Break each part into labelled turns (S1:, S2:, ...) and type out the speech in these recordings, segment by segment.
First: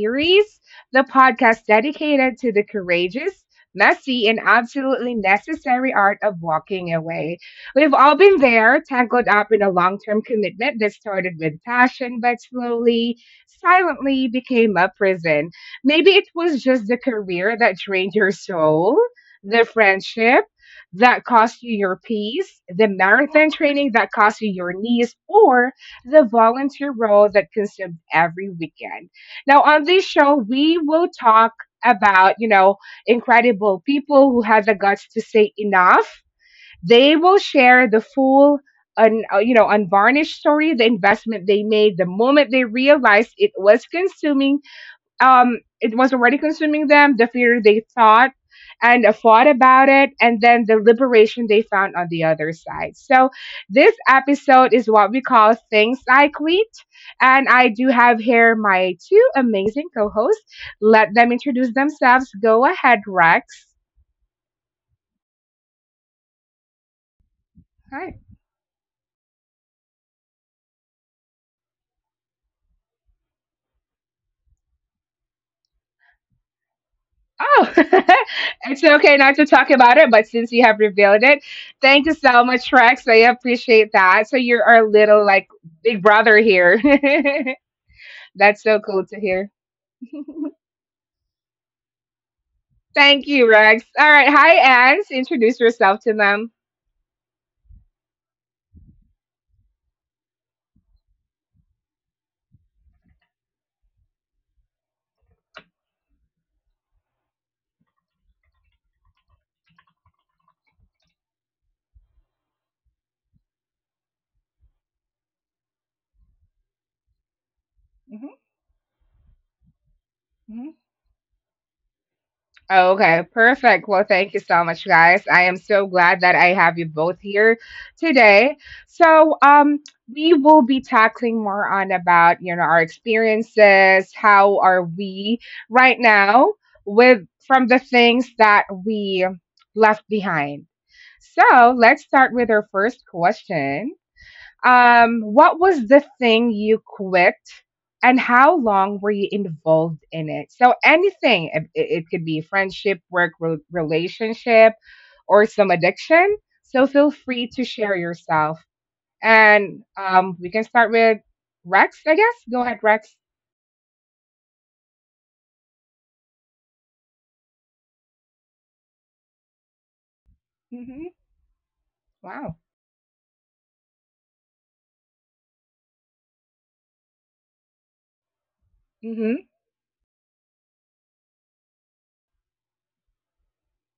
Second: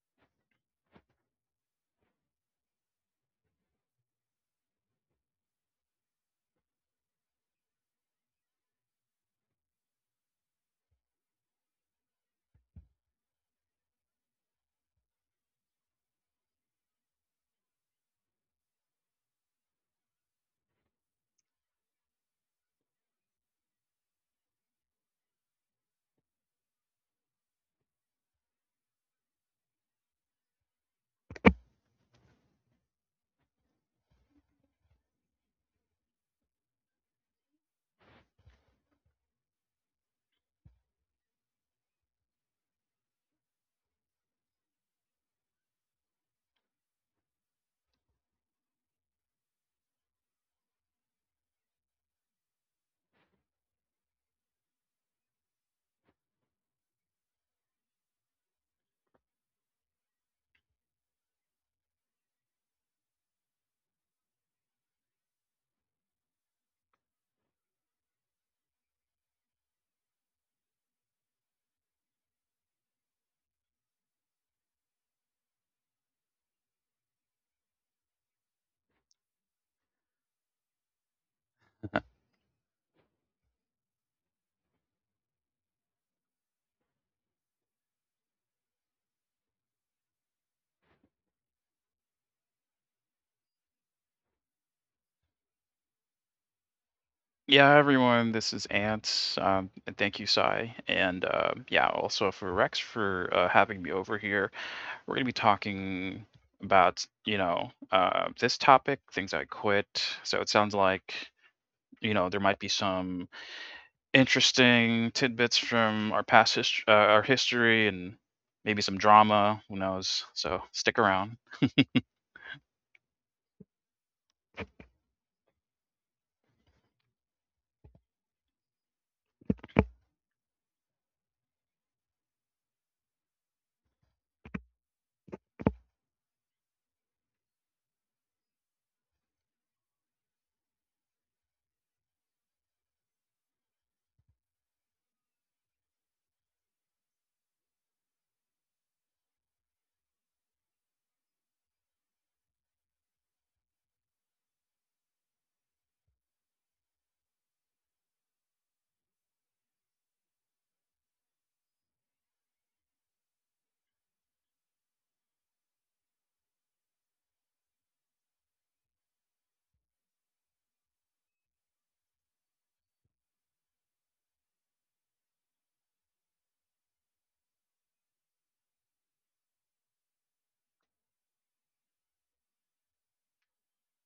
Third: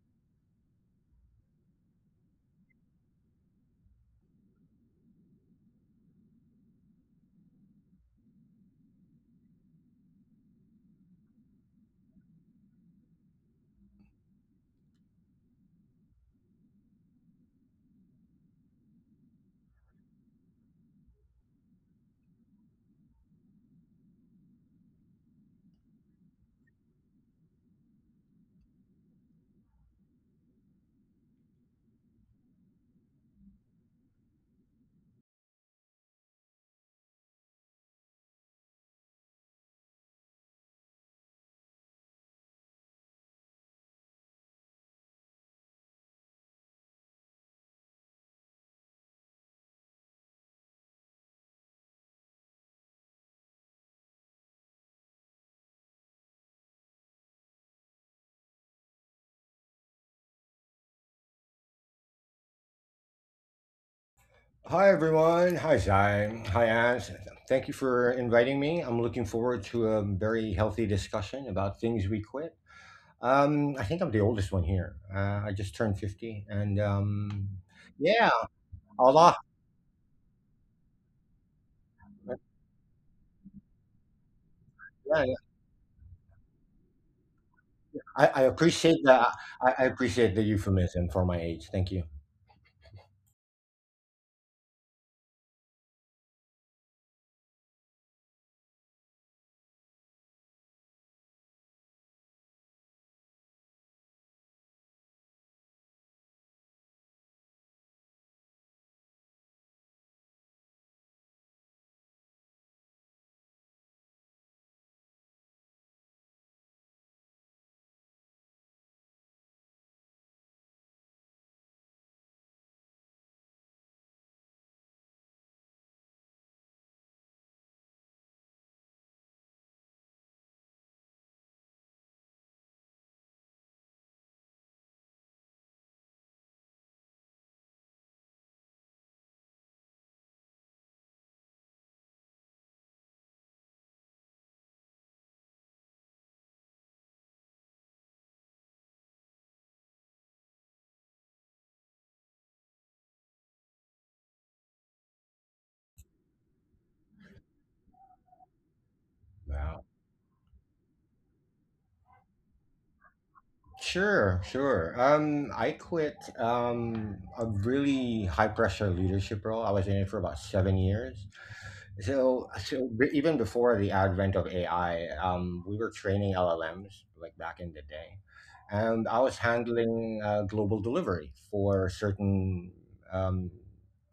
S1: series, the podcast dedicated to the courageous, messy, and absolutely necessary art of walking away. We've all been there, tangled up in a long term commitment that started with passion, but slowly, silently became a prison. Maybe it was just the career that drained your soul, the friendship that cost you your peace, the marathon training that cost you your knees, or is a volunteer role that consumed every weekend. Now, on this show, we will talk about, incredible people who had the guts to say enough. They will share the full, unvarnished story, the investment they made, the moment they realized it was already consuming them, the fear they thought and fought about it, and then the liberation they found on the other side. So, this episode is what we call Things I Quit. And I do have here my two amazing co hosts. Let them introduce themselves. Go ahead, Rex.
S2: Hi, everyone. Hi, Zai. Hi, Anne. Thank you for
S1: Hi.
S2: inviting me. I'm looking forward to a very healthy discussion about things we quit. I think I'm the oldest one here. I just turned 50.
S1: Oh.
S2: Yeah,
S1: It's okay not
S2: Allah.
S1: to talk about it, but since you have revealed it, thank you so much, Rex. I appreciate that. So, you're our little, like, big brother here.
S2: I
S1: That's so
S2: appreciate
S1: cool
S2: the
S1: to hear.
S2: I appreciate the euphemism for my age. Thank you.
S1: Thank you, Rex. All right. Hi, Anne. Introduce yourself to them.
S3: Yeah, everyone, this is Ant. And thank you, Sai. And yeah, also for Rex for having me over here. We're going to be talking about, this topic, things I quit. So it sounds like, there might be some interesting tidbits from our our history and
S1: Mhm,
S3: maybe some drama. Who knows? So
S1: mhm.
S3: stick around.
S1: Okay, perfect. Well, thank you so much, guys. I am so glad that I have you both here today. So, we will be tackling more on about our experiences. How are we right now with from the things that we left behind? So let's start with our first question. What was the thing you quit and how long were you involved in it? So anything, it could be friendship, work, relationship, or some addiction. So feel free to share yourself.
S2: Wow.
S1: And we can start with Rex, I guess. Go ahead, Rex.
S2: Sure, sure. I quit a really high pressure leadership role. I was in it for about seven
S1: Hmm.
S2: years.
S1: Wow.
S2: Even before the advent of AI, we were training LLMs like back in the day, and I was
S1: Hmm.
S2: handling global delivery for certain um,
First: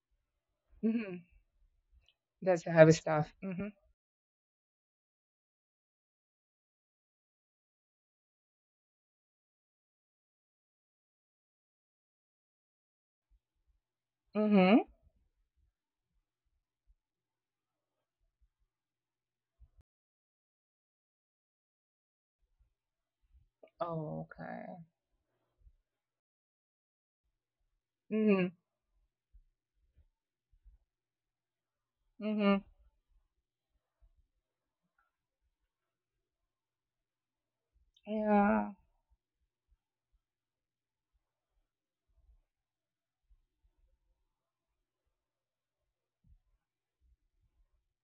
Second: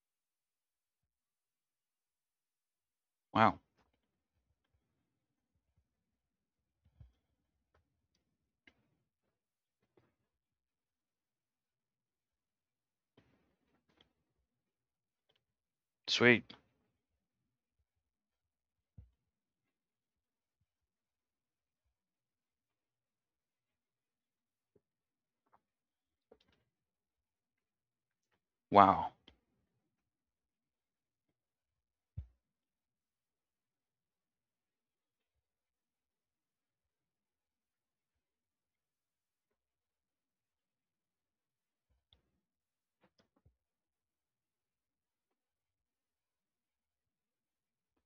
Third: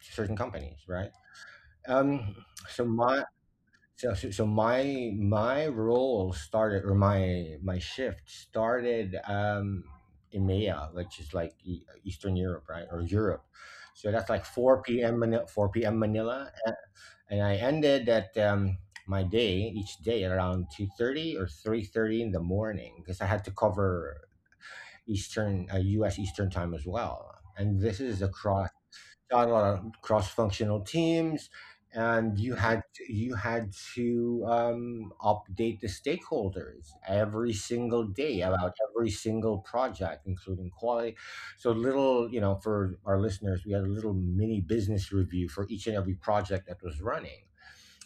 S2: certain companies, right?
S1: Hmm.
S2: Um,
S1: That's the
S2: so
S1: heavy
S2: my
S1: stuff.
S3: Wow.
S1: Hmm.
S2: so my role started, or my shift started, EMEA, which is like Eastern Europe, right, or Europe. So that's like four
S1: Hmm.
S2: p.m. Manila, four p.m. Manila,
S3: Sweet.
S2: and I ended at my day each day around 2:30 or 3:30 in the morning, because I had to cover
S1: Okay.
S2: Eastern U.S. Eastern time as well. And this is
S1: Hmm.
S2: across
S3: Wow.
S2: got a lot of cross-functional teams, and
S1: Hmm.
S2: you had to update the stakeholders every single day
S1: Yeah.
S2: about every single project, including quality. So little, you know, for our listeners, we had a little mini business review for each and every project that was running,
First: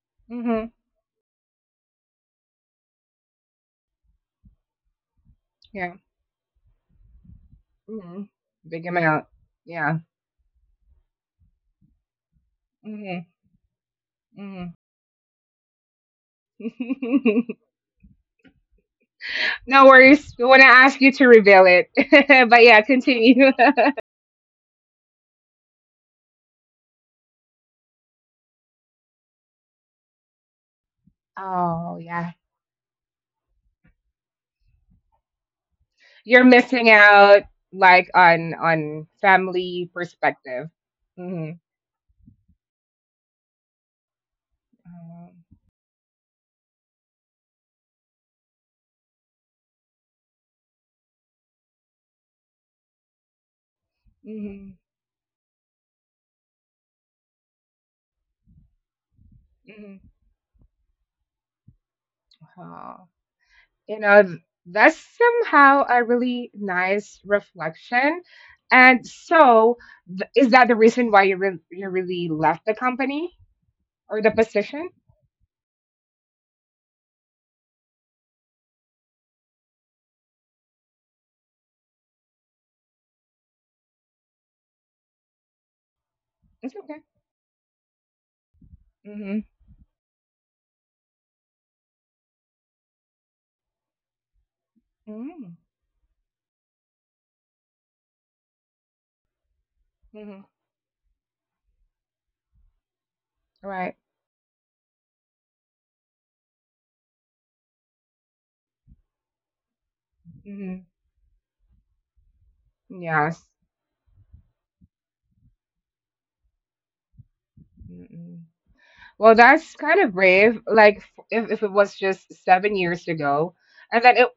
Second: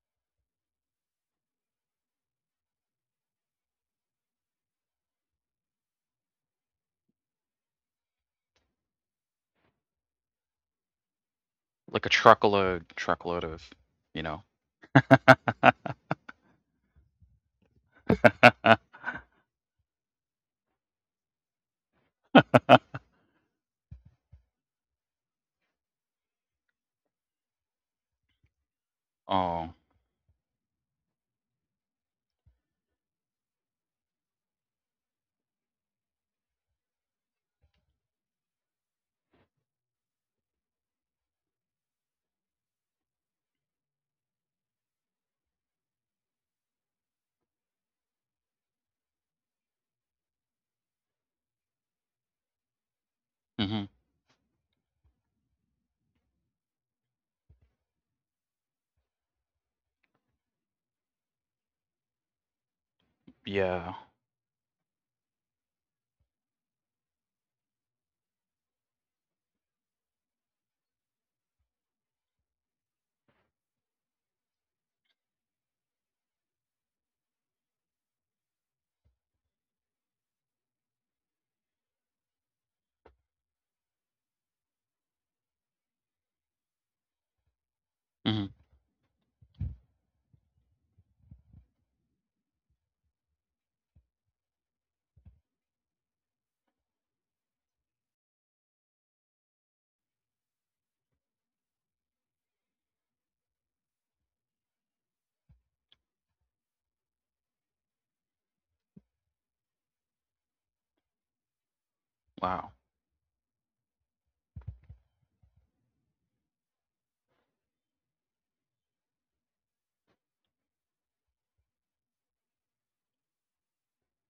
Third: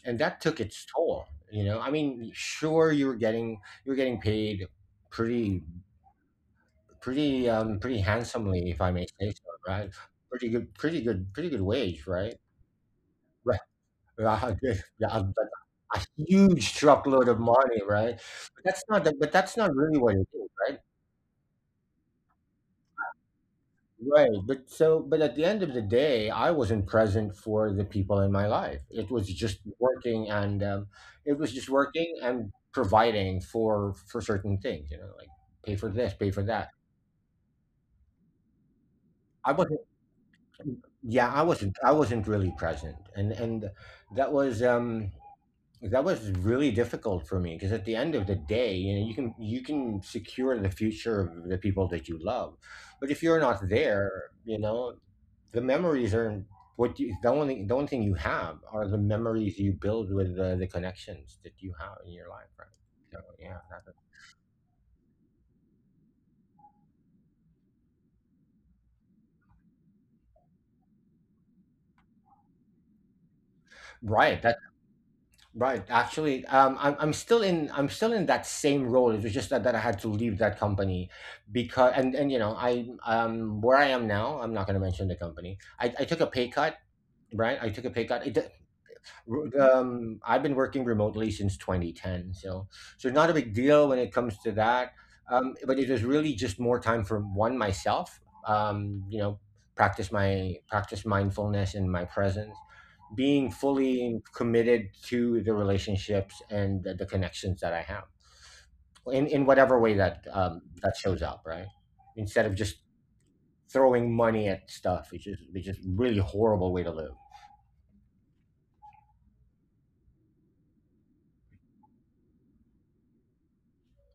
S2: and that took
S1: Hmm.
S2: its toll. You know, I mean, sure, you were getting, you were getting paid pretty pretty
S1: Mm-hmm.
S2: handsomely, if
S1: Big
S2: I may
S1: amount.
S2: say so, right?
S1: Yeah.
S2: Pretty good, pretty good, pretty good
S3: Like
S2: wage,
S3: a
S2: right?
S3: truckload,
S1: Hmm.
S3: truckload
S2: Right.
S3: of, you know.
S2: Yeah,
S1: Hmm.
S2: yeah, but a huge truckload of money, right? But that's not
S1: No
S2: really what it
S1: worries. We
S2: is,
S1: want to
S2: right?
S1: ask you to reveal it. But yeah, continue.
S2: Right, but at the end of the day, I wasn't present for the people in my life. It was just
S3: Oh,
S2: working, and it was just
S1: Oh
S2: working
S1: yeah.
S2: and providing for certain things. You know, like pay for this, pay for
S1: You're
S2: that.
S1: missing out, like, on
S2: I wasn't.
S1: family perspective.
S2: Yeah, I
S1: Hmm.
S2: wasn't. I wasn't really present, and that was um that was really difficult for me, because at the end of the day, you know, you can, you can secure the future of the people that you love, but if you're not
S3: mhm.
S2: there, you
S1: Hmm.
S2: know, the memories are what you the only thing you have are the memories you
S1: Hmm.
S2: build with the connections that you have in your life, right?
S1: Oh.
S2: So, yeah,
S1: You
S3: Yeah.
S2: that,
S1: know, that's somehow a really nice reflection. And so, is that the reason why you you really left the company or the
S2: right, that
S1: position?
S2: right. actually I'm, I'm still in that same role. It was just that I had to leave that company. Because and you know I Where I am now, I'm not going to mention the company. I took a pay
S1: It's
S2: cut,
S1: okay.
S2: right? I took a pay cut, it,
S3: Mhm.
S1: Mhm.
S2: I've been working remotely since 2010, so not a big deal when it comes to that.
S1: Mm.
S2: But it was really just more time for one myself. Um, you know,
S1: Mhm.
S2: Practice mindfulness and my presence, being
S1: Right.
S2: fully committed to the relationships and the connections that I have in whatever way that
S1: Mhm.
S2: that shows up, right? Instead of
S3: Wow.
S2: just
S1: Yes.
S2: throwing money at stuff, which is, which is really horrible way to live.
S1: Mm-mm. Well, that's kind of brave. Like, if it was just 7 years ago, and then it.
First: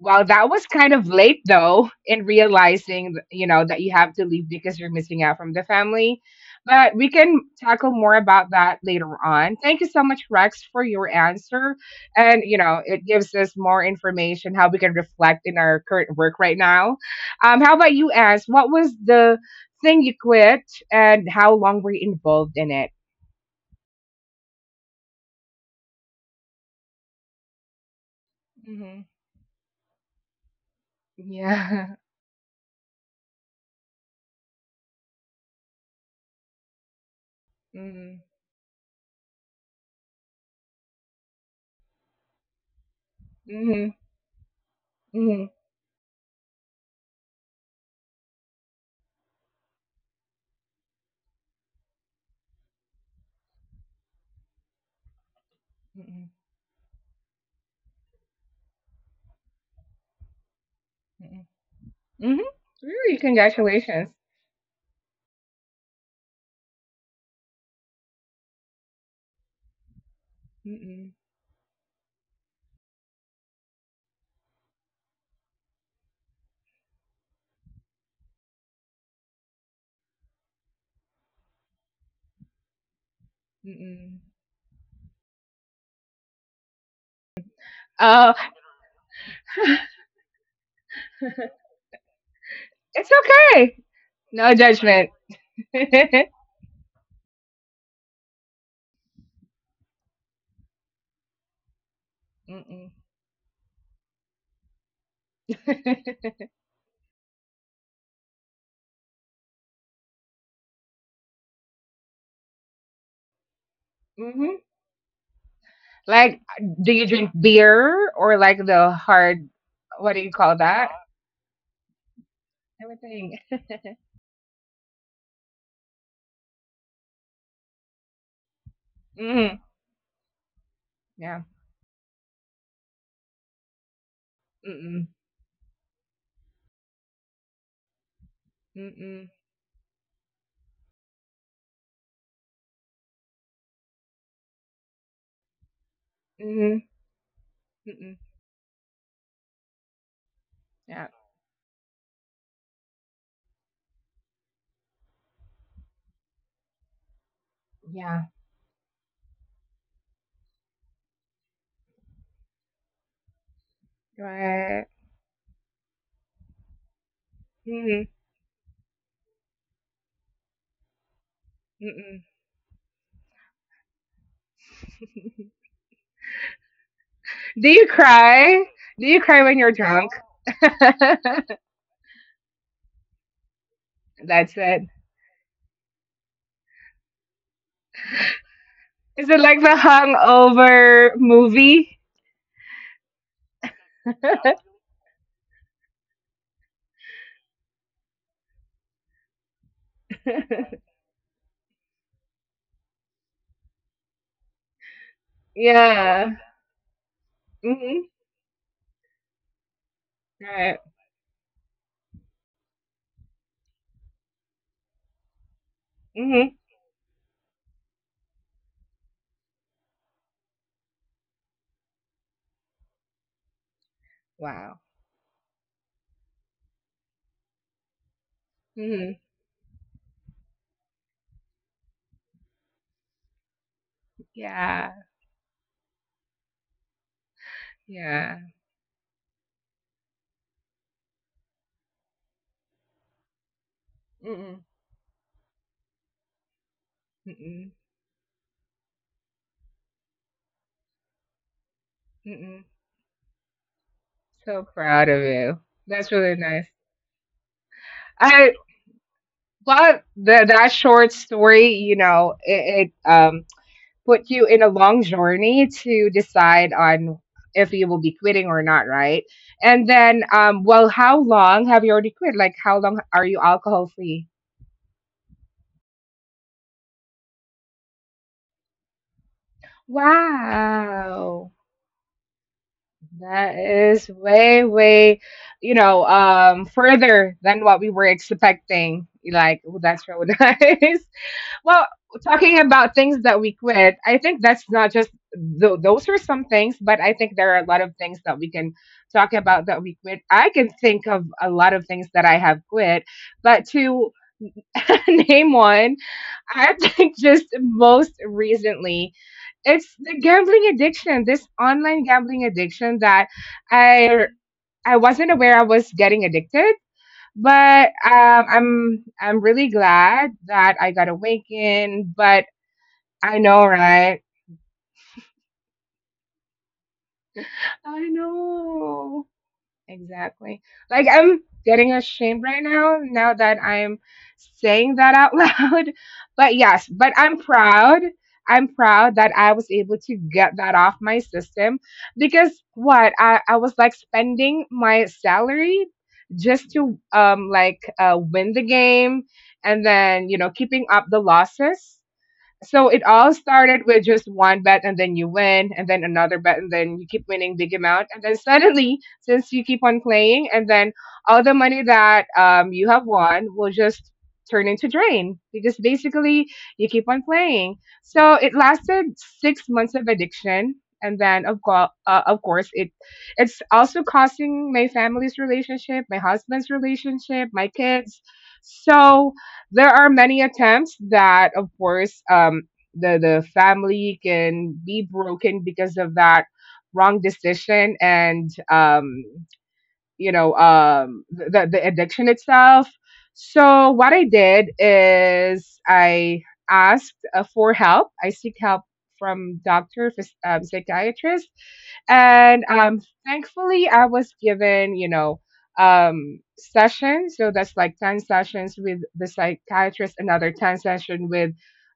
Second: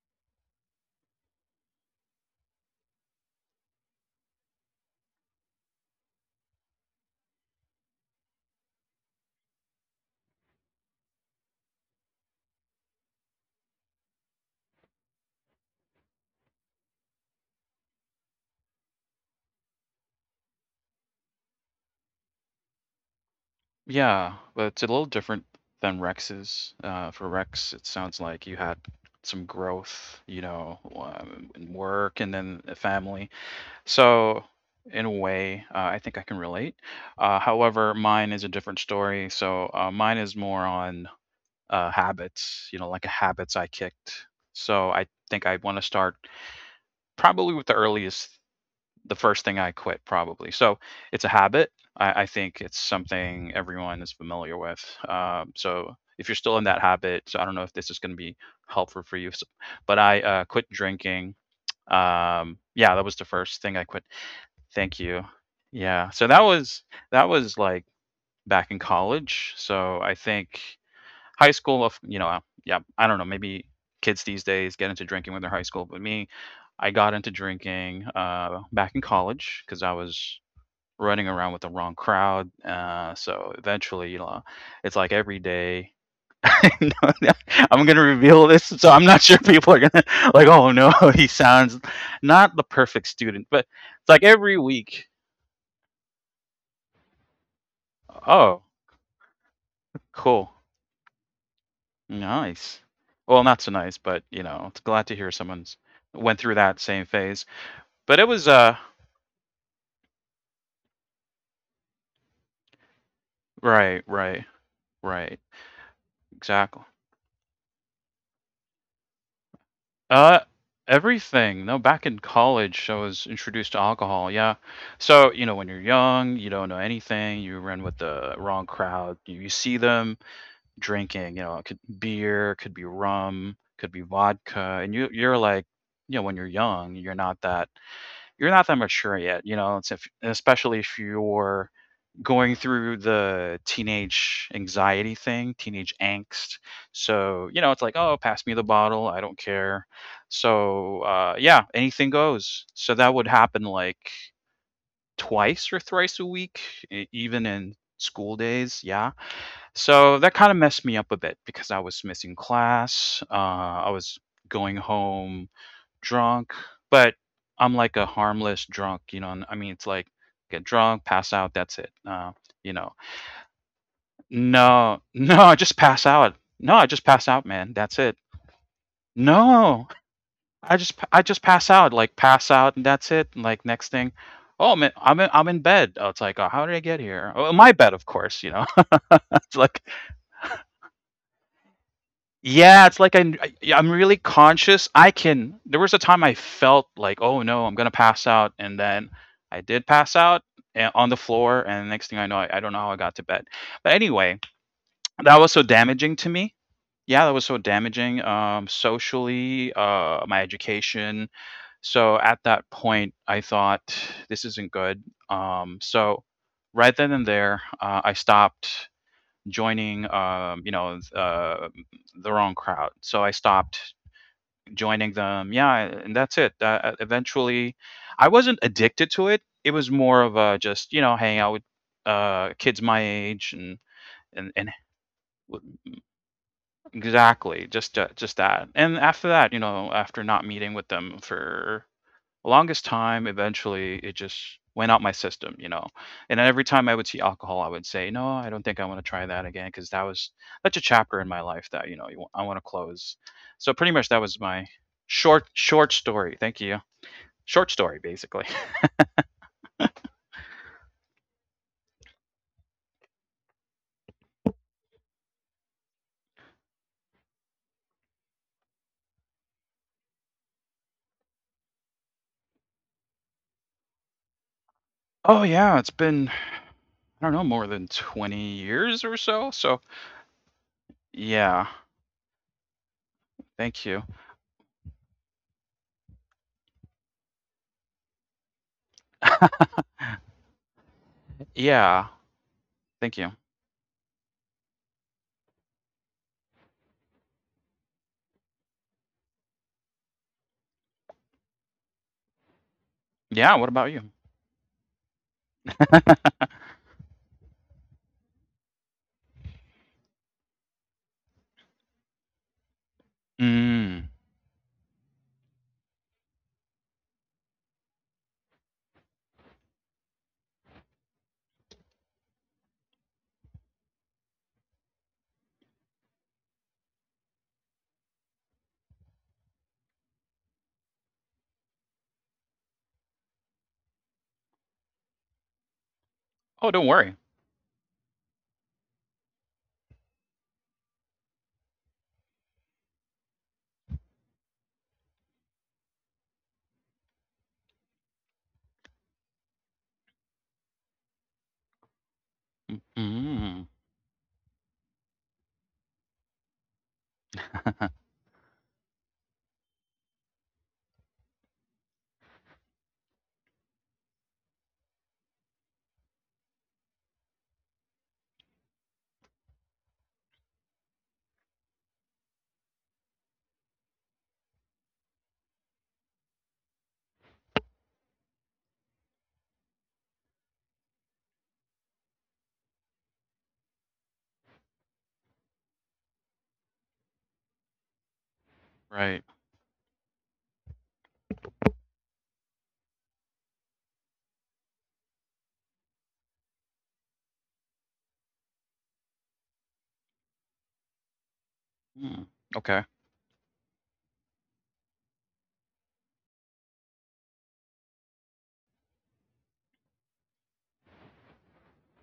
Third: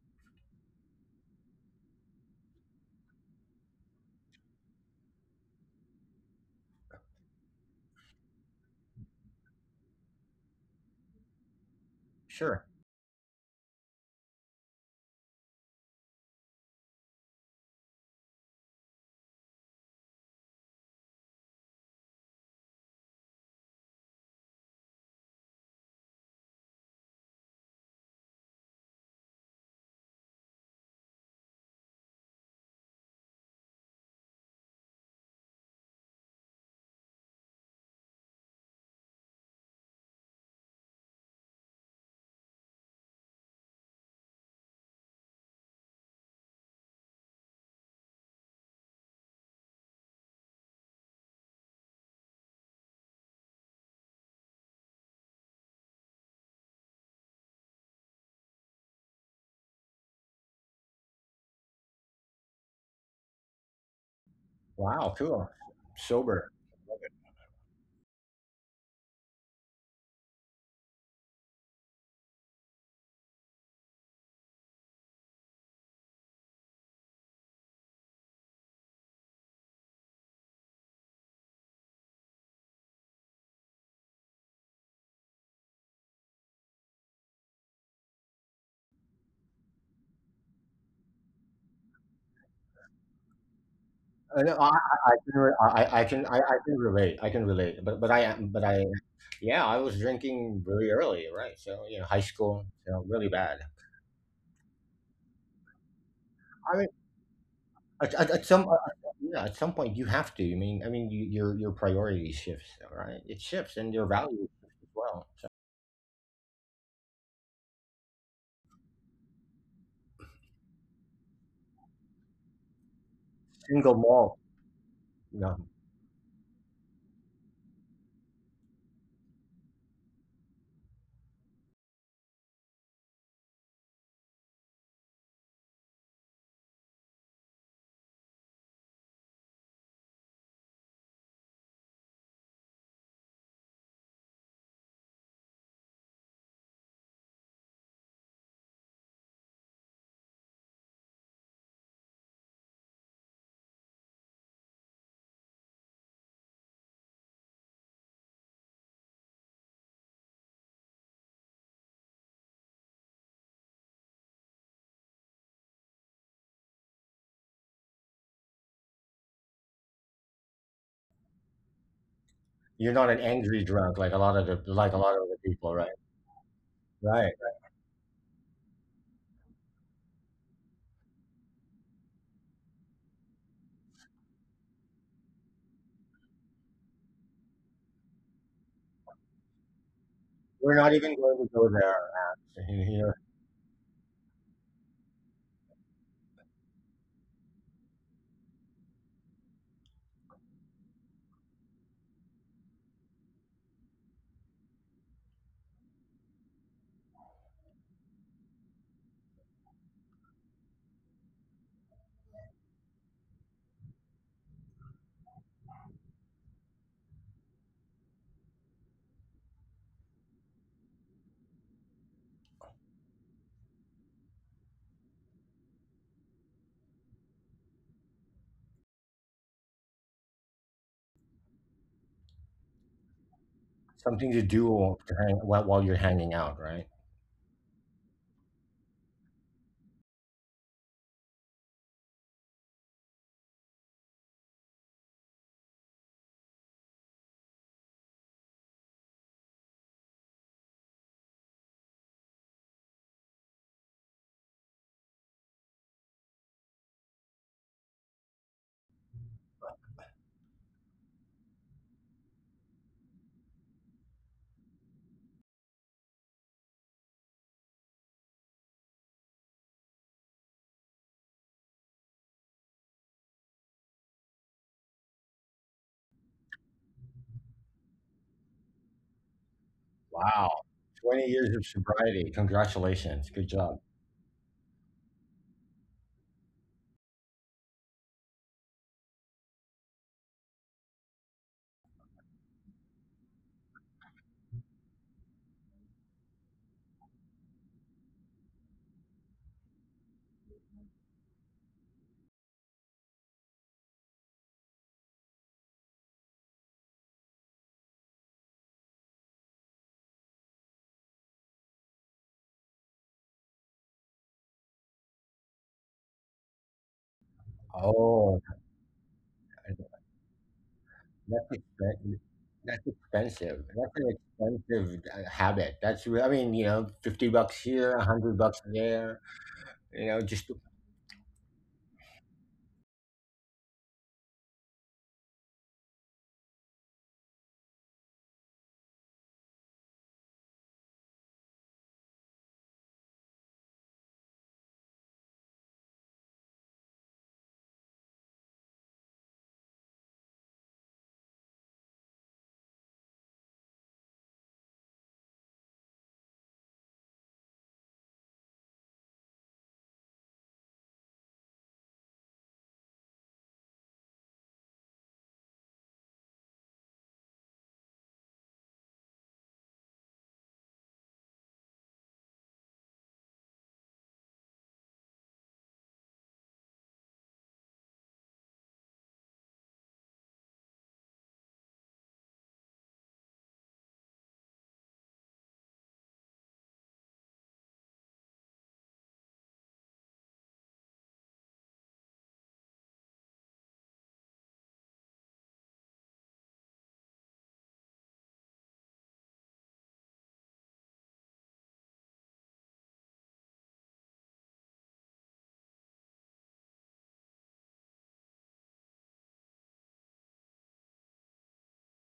S1: Well, that was kind of late though in realizing, that you have to leave because you're missing out from the family. But we can tackle more about that later on. Thank you so much, Rex, for your answer. And
S2: Sure.
S1: it gives us more information how we can reflect in our current work right now. How about you, Ans? What was the thing you quit and how long were you involved in it?
S3: Yeah, but it's a little different than Rex's. For Rex, it sounds like you had some growth, in
S1: Yeah.
S3: work and then a family. So, in a way, I think I can relate. However,
S1: Mm.
S3: mine is a different story. So, mine is more on habits, like a habits I
S1: Mhm.
S3: kicked. So, I think
S1: Mhm.
S3: I want to start probably with the first thing I quit probably. So it's a habit. I think it's something everyone is familiar with. So if
S1: Mhm.
S3: you're still in that habit, so I don't know if this is going to be helpful for you, but I quit drinking.
S1: Mhm. Mhm.
S3: Yeah, that was
S1: Really,
S3: the first thing I quit.
S1: congratulations.
S3: Thank
S2: Wow.
S3: you.
S2: Cool.
S3: Yeah. So that
S2: Sober.
S3: was like back in college. So I think
S1: Mm-mm.
S3: high school of yeah, I don't know, maybe kids these days get into drinking when they're high school, but me, I got into drinking, back in college because I was running around with the wrong crowd, so eventually,
S1: Mm-mm.
S3: it's like every day. No, no, I'm gonna
S1: Oh,
S3: reveal this, so I'm not sure people are gonna like, "Oh, no, he sounds not the perfect
S1: it's
S3: student," but
S1: okay.
S3: it's like
S2: No,
S3: every
S1: No
S3: week.
S1: judgment.
S2: I can re- I can relate. I can relate. But I am
S3: Oh,
S2: but I Yeah, I was
S3: cool.
S2: drinking really early, right? So, you know, high school,
S3: Nice.
S2: you
S1: Mm-mm.
S2: know, really
S3: Well,
S2: bad.
S3: not so nice, but, it's glad to hear someone's went through
S2: I
S3: that
S2: mean,
S3: same phase. But it
S2: at
S3: was,
S2: some
S3: uh
S2: yeah, at some point you have to. I mean, your priority shifts, right? It shifts, and
S3: right,
S2: your
S3: right,
S2: value
S1: Mhm.
S2: shifts as well.
S3: right.
S2: So,
S1: Like,
S3: Exactly.
S1: do you drink beer or like the hard? What do you
S3: Uh,
S1: call that?
S3: everything. No, back in college, I was
S1: Everything.
S3: introduced to
S2: single
S3: alcohol.
S2: malt,
S3: Yeah. So,
S2: you know,
S3: when you're young, you don't know anything. You run with the wrong crowd. You
S1: Mm.
S3: see them drinking,
S1: Yeah.
S3: it could beer, could be rum, could be vodka, and you
S1: Mm-mm.
S3: you're like, when you're young, you're not that mature
S1: Mm-mm.
S3: yet, it's if, especially if you're going through the teenage anxiety thing, teenage angst.
S1: Mm-mm.
S3: So, it's like,
S1: Mm-mm.
S3: oh, pass me the bottle. I don't care. So,
S1: Yeah.
S3: yeah, anything goes. So that would happen like twice or thrice a week, even in
S1: Yeah.
S3: school days. Yeah. So that kind of messed me up a bit because I was missing class. I was going
S1: Right.
S3: home drunk, but I'm like a
S1: Mm-mm.
S3: harmless drunk, and I mean, it's like get drunk, pass out, that's it.
S1: Mm-mm.
S3: You know,
S2: you're not an angry drunk, like a lot of the, like a
S3: no,
S2: lot of the
S3: no, I
S2: people,
S3: just
S2: right?
S3: pass out. No, I just pass
S2: Right.
S3: out,
S1: Do
S3: man.
S1: you
S3: That's it.
S1: cry? Do you cry when you're
S3: No,
S1: drunk?
S3: I just pass out, like pass out, and that's it. And like next thing,
S1: That's
S3: oh
S1: it.
S3: man, I'm in bed. Oh, it's like, oh, how did I get here? Oh, my bed, of course.
S1: Is it
S3: It's
S1: like the
S3: like.
S2: We're not even
S1: Hungover
S2: going to go
S1: movie?
S2: there.
S3: Yeah,
S2: You
S3: it's
S2: know,
S3: like I'm really conscious. I can There was a time I felt like, "Oh no, I'm gonna pass out," and then I did pass out on the floor, and the next thing I know, I don't know how I got to bed. But anyway, that was so damaging to
S1: Yeah.
S3: me. Yeah, that was so
S1: Hmm.
S3: damaging socially, my
S1: Right.
S3: education. So at that point, I thought this isn't good. So
S1: Hmm.
S3: right then and there, I stopped joining the wrong crowd, so I stopped
S1: Wow.
S3: joining them, yeah, and that's it. Eventually, I wasn't addicted
S1: Hmm.
S3: to it. It was more of a just hanging out with kids my age, and
S2: something to
S3: and, and
S1: Yeah.
S2: do to hang while
S3: w-
S2: you're hanging out, right?
S3: exactly, just just
S1: Yeah.
S3: that. And after that, after not meeting with them for longest time, eventually it just
S1: Mm-mm.
S3: went out my system. And then every time I would see alcohol, I
S1: Mm-mm.
S3: would say, "No, I don't think I want to try that again," because that was such a chapter in my life that I want to
S1: Mm-mm.
S3: close. So pretty much that was
S1: So
S3: my
S1: proud of
S3: short
S1: you.
S3: short
S1: That's really
S3: story. Thank
S1: nice.
S3: you. Short story, basically.
S1: I love that short story. You know, it put you in a long journey to decide on if you will be quitting or not, right? And then, well, how long have you already quit? Like, how long are you alcohol free?
S3: Oh yeah, it's been, I don't know, more than 20 years or so. So
S2: Wow. 20 years of
S1: Wow,
S3: yeah,
S2: sobriety. Congratulations. Good
S1: that
S2: job.
S3: thank you.
S1: is way, way, further than what we were expecting. Like, oh, that's so nice. Well,
S3: Yeah,
S1: talking about
S3: thank
S1: things
S3: you.
S1: that we quit, I think that's not just those are some things, but I think there are a lot of things that we can talk about that we quit. I can think of a lot of things that I have quit,
S3: Yeah, what
S1: but
S3: about you?
S1: to name one, I think just most recently, it's the gambling addiction, this online gambling addiction that
S3: Mm.
S1: I I wasn't aware I was getting addicted, but
S2: Oh,
S1: I'm really glad that I got
S2: that's expensive.
S1: awakened. But
S2: That's
S1: I
S2: expensive.
S1: know,
S2: That's an
S1: right?
S2: expensive habit. That's, re- I mean, you know, $50 here,
S1: I
S2: $100 there,
S1: know.
S2: you know, just
S1: Exactly. Like, I'm getting ashamed right now, now that I'm saying that out loud. But
S3: Oh, don't
S1: yes, but
S3: worry.
S1: I'm proud. I'm proud that I was able to get that off my system because what I was like spending my salary just to like win the game and then keeping up the losses. So it all
S3: Mm.
S1: started with just one bet and then you win and then another bet and then you keep winning big amount and then suddenly since you keep on playing and then all the money that you have won will just turn into drain because basically you keep on playing. So it lasted 6 months of addiction and then of course it's also costing my family's relationship, my husband's relationship, my kids. So there are many attempts that of course the family can be broken because of that wrong decision and
S3: Right.
S1: the addiction itself. So what I did is I asked for help. I seek help from doctor psychiatrist.
S3: Mm.
S1: And
S3: Okay.
S1: thankfully, I was given sessions. So that's like 10 sessions with the psychiatrist, another 10 session with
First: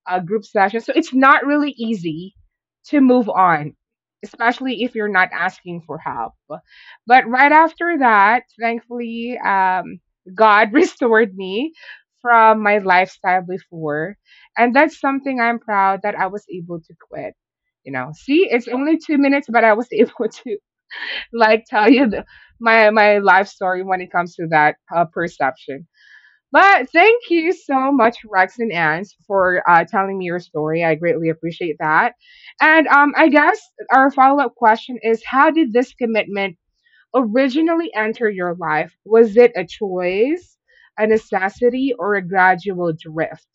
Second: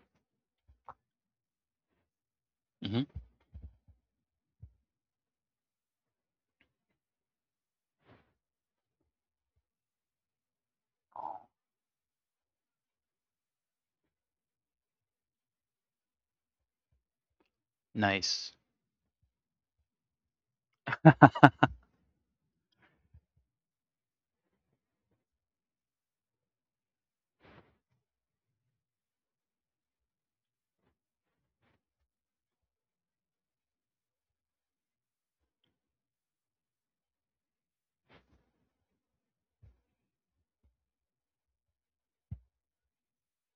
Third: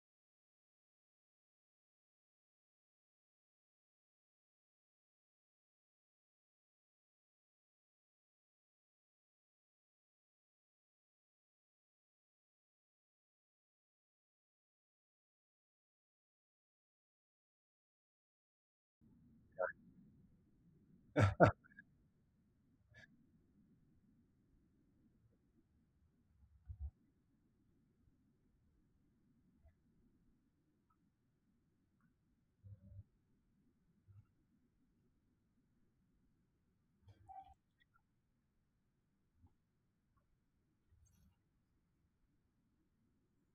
S1: a group session. So it's not really easy to
S3: Hmm.
S1: move on, especially if you're not asking for help. But right after that, thankfully, God restored me from my lifestyle before. And that's something I'm proud that I was able to quit, see,
S3: Nice.
S1: it's only 2 minutes, but I was able to like tell you the, my life story when it comes to that perception. But thank you so much, Rex and Ans, for telling me your story. I greatly appreciate that. And I guess our follow up question is: how did this commitment originally enter your life? Was it a choice, a necessity, or a gradual drift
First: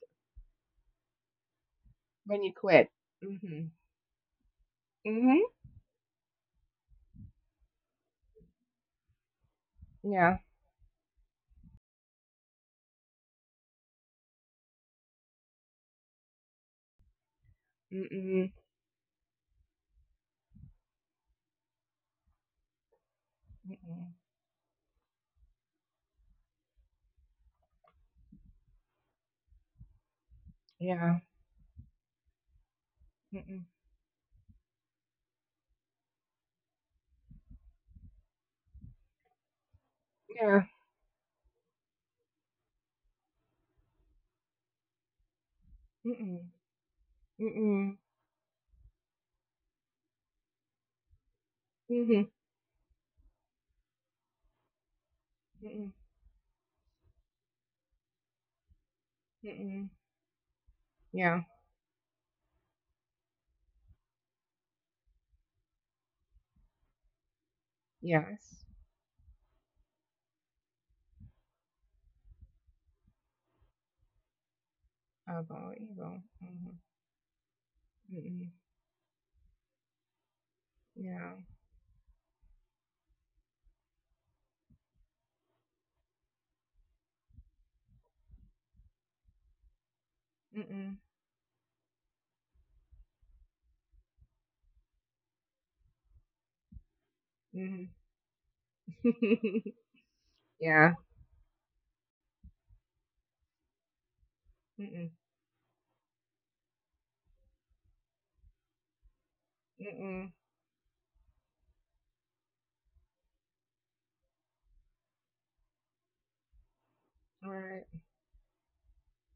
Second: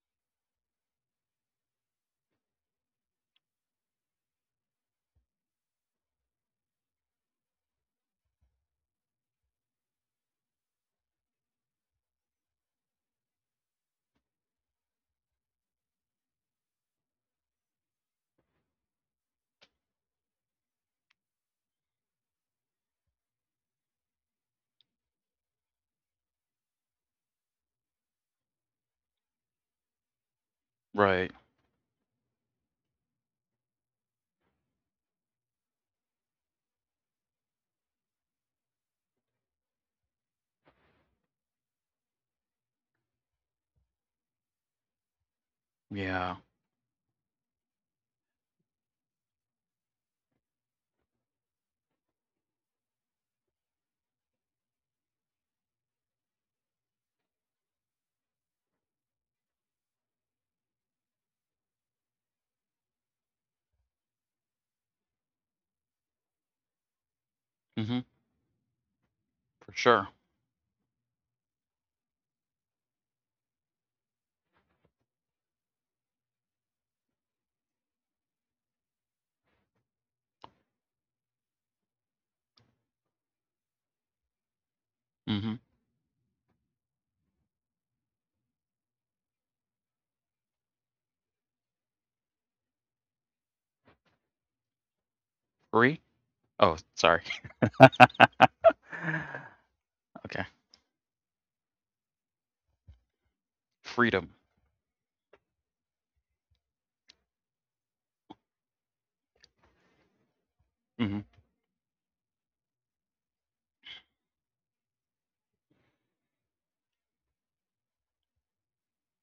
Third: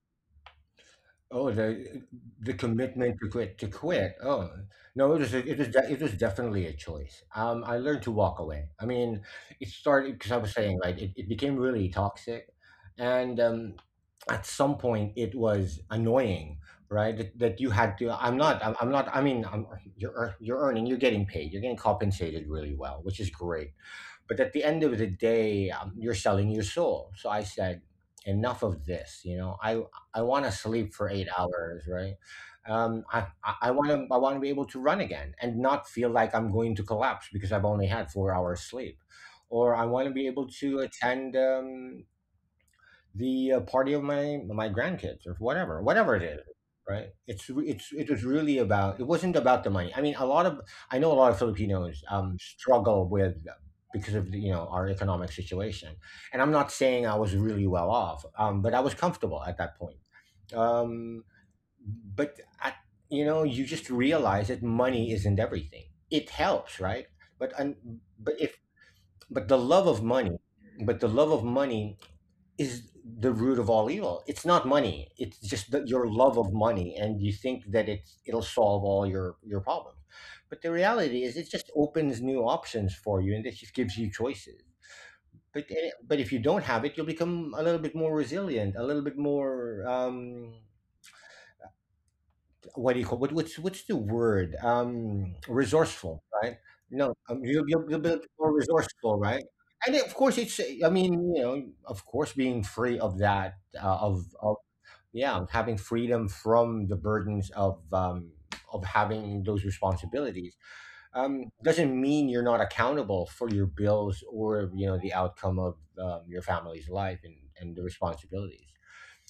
S2: Oh, the
S1: when you quit?
S2: commitment to quit,
S1: Mm-hmm.
S2: to quit. Oh, no, it was
S1: Mm-hmm.
S2: a, it was definitely a choice. I learned to walk away. I mean, it started because I
S1: Yeah.
S2: was saying like it became really toxic, and at some point it was annoying, right? That you had to. I'm
S1: Mm-mm.
S2: not. I'm not. I mean, I'm, you're earning. You're getting paid. You're getting compensated really well, which is great.
S1: Mm-mm.
S2: But at the end of the day, you're selling your soul. So I said, enough of this. I want to sleep for
S1: Yeah.
S2: eight
S3: Right.
S2: hours, right? Um, I
S1: Mm-mm.
S2: I want to, I want to be able to run again and not feel like I'm going to collapse because I've only had 4 hours sleep, or I want to be able
S1: Yeah.
S2: to attend the party of my grandkids, or whatever, whatever it
S3: Yeah.
S2: is,
S1: Mm-mm.
S2: right? It's re- it's,
S1: Mm-mm.
S2: it was really about, it wasn't about the money. I mean, a lot of, I know a lot of Filipinos
S1: Mhm.
S2: struggle with, because of, the, you know, our economic
S1: Mm-mm.
S2: situation, and I'm not saying I was really well off, but I was comfortable at that
S1: Mm-mm.
S2: point. um
S1: Yeah.
S2: but I, you know, you just realize that money isn't everything. It helps, right? but and
S3: Hmm.
S2: but if
S1: Yes.
S2: But the
S3: For
S2: love of
S3: sure.
S2: money, but the love of money is the root of all evil. It's not money. It's
S1: About
S2: just that your
S1: evil.
S2: love of
S1: Mm-hmm.
S2: money, and you think that it'll
S1: Mm-mm.
S2: solve all your problems. But the reality
S1: Yeah.
S2: is, it just opens new options for you, and it just gives you choices.
S3: Hmm.
S2: But if you don't have it, you'll become a little bit more resilient, a little bit more
S1: Mm-mm.
S2: what do you call what, what's the word
S3: Free?
S2: resourceful, right?
S3: Oh,
S2: No,
S3: sorry.
S1: Mm-hmm.
S2: you'll be more resourceful, right? And of course,
S3: Okay.
S2: it's,
S1: Yeah.
S2: I mean, you know, of course, being free of that of
S3: Freedom.
S1: Mm-mm.
S2: yeah, having freedom from the burdens of having those
S1: Mm-mm.
S2: responsibilities,
S3: Hmm.
S2: doesn't mean you're not accountable for your bills, or you know the outcome of your family's life, and
S1: Right.
S2: the responsibilities.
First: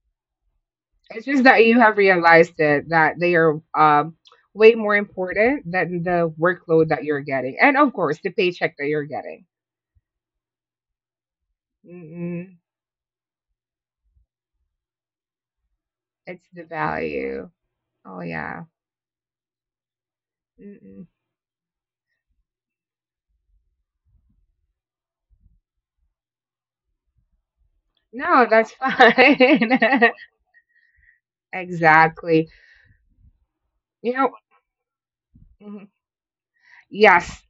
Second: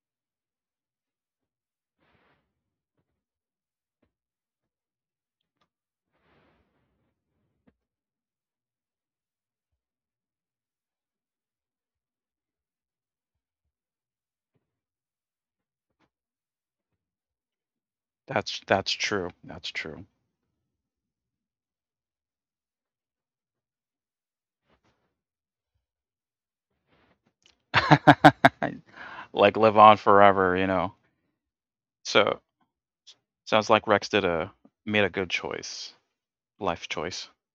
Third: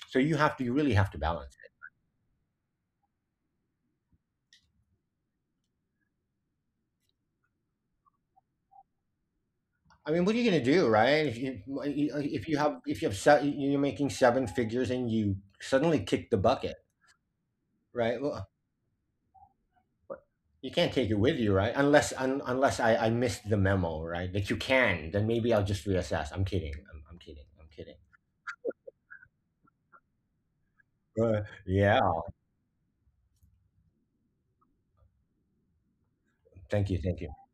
S2: So you have to, you really have to
S1: It's just
S2: balance
S1: that
S2: it.
S1: you have realized it that they are way more important than the workload that you're getting, and of course the paycheck that you're getting.
S2: I mean, what are you going to do, right, if you,
S1: Mm-mm.
S2: if you have you're making seven figures and you suddenly kick the
S1: It's the
S2: bucket,
S1: value. Oh
S2: right? Well,
S3: That's
S1: yeah.
S3: that's true. That's true.
S2: you can't take
S1: Mm-mm.
S2: it with you, right? Unless, unless I, I missed the memo, right? That you can, then maybe I'll just reassess. I'm kidding. I'm kidding. I'm kidding.
S1: No, that's
S3: Like live
S1: fine.
S3: on forever.
S2: But yeah,
S3: So
S1: Exactly.
S3: sounds like Rex
S1: You
S3: did
S1: know,
S3: a made a good
S1: mhm.
S3: choice, life
S2: thank you, thank
S3: choice.
S2: you.
S1: Yes,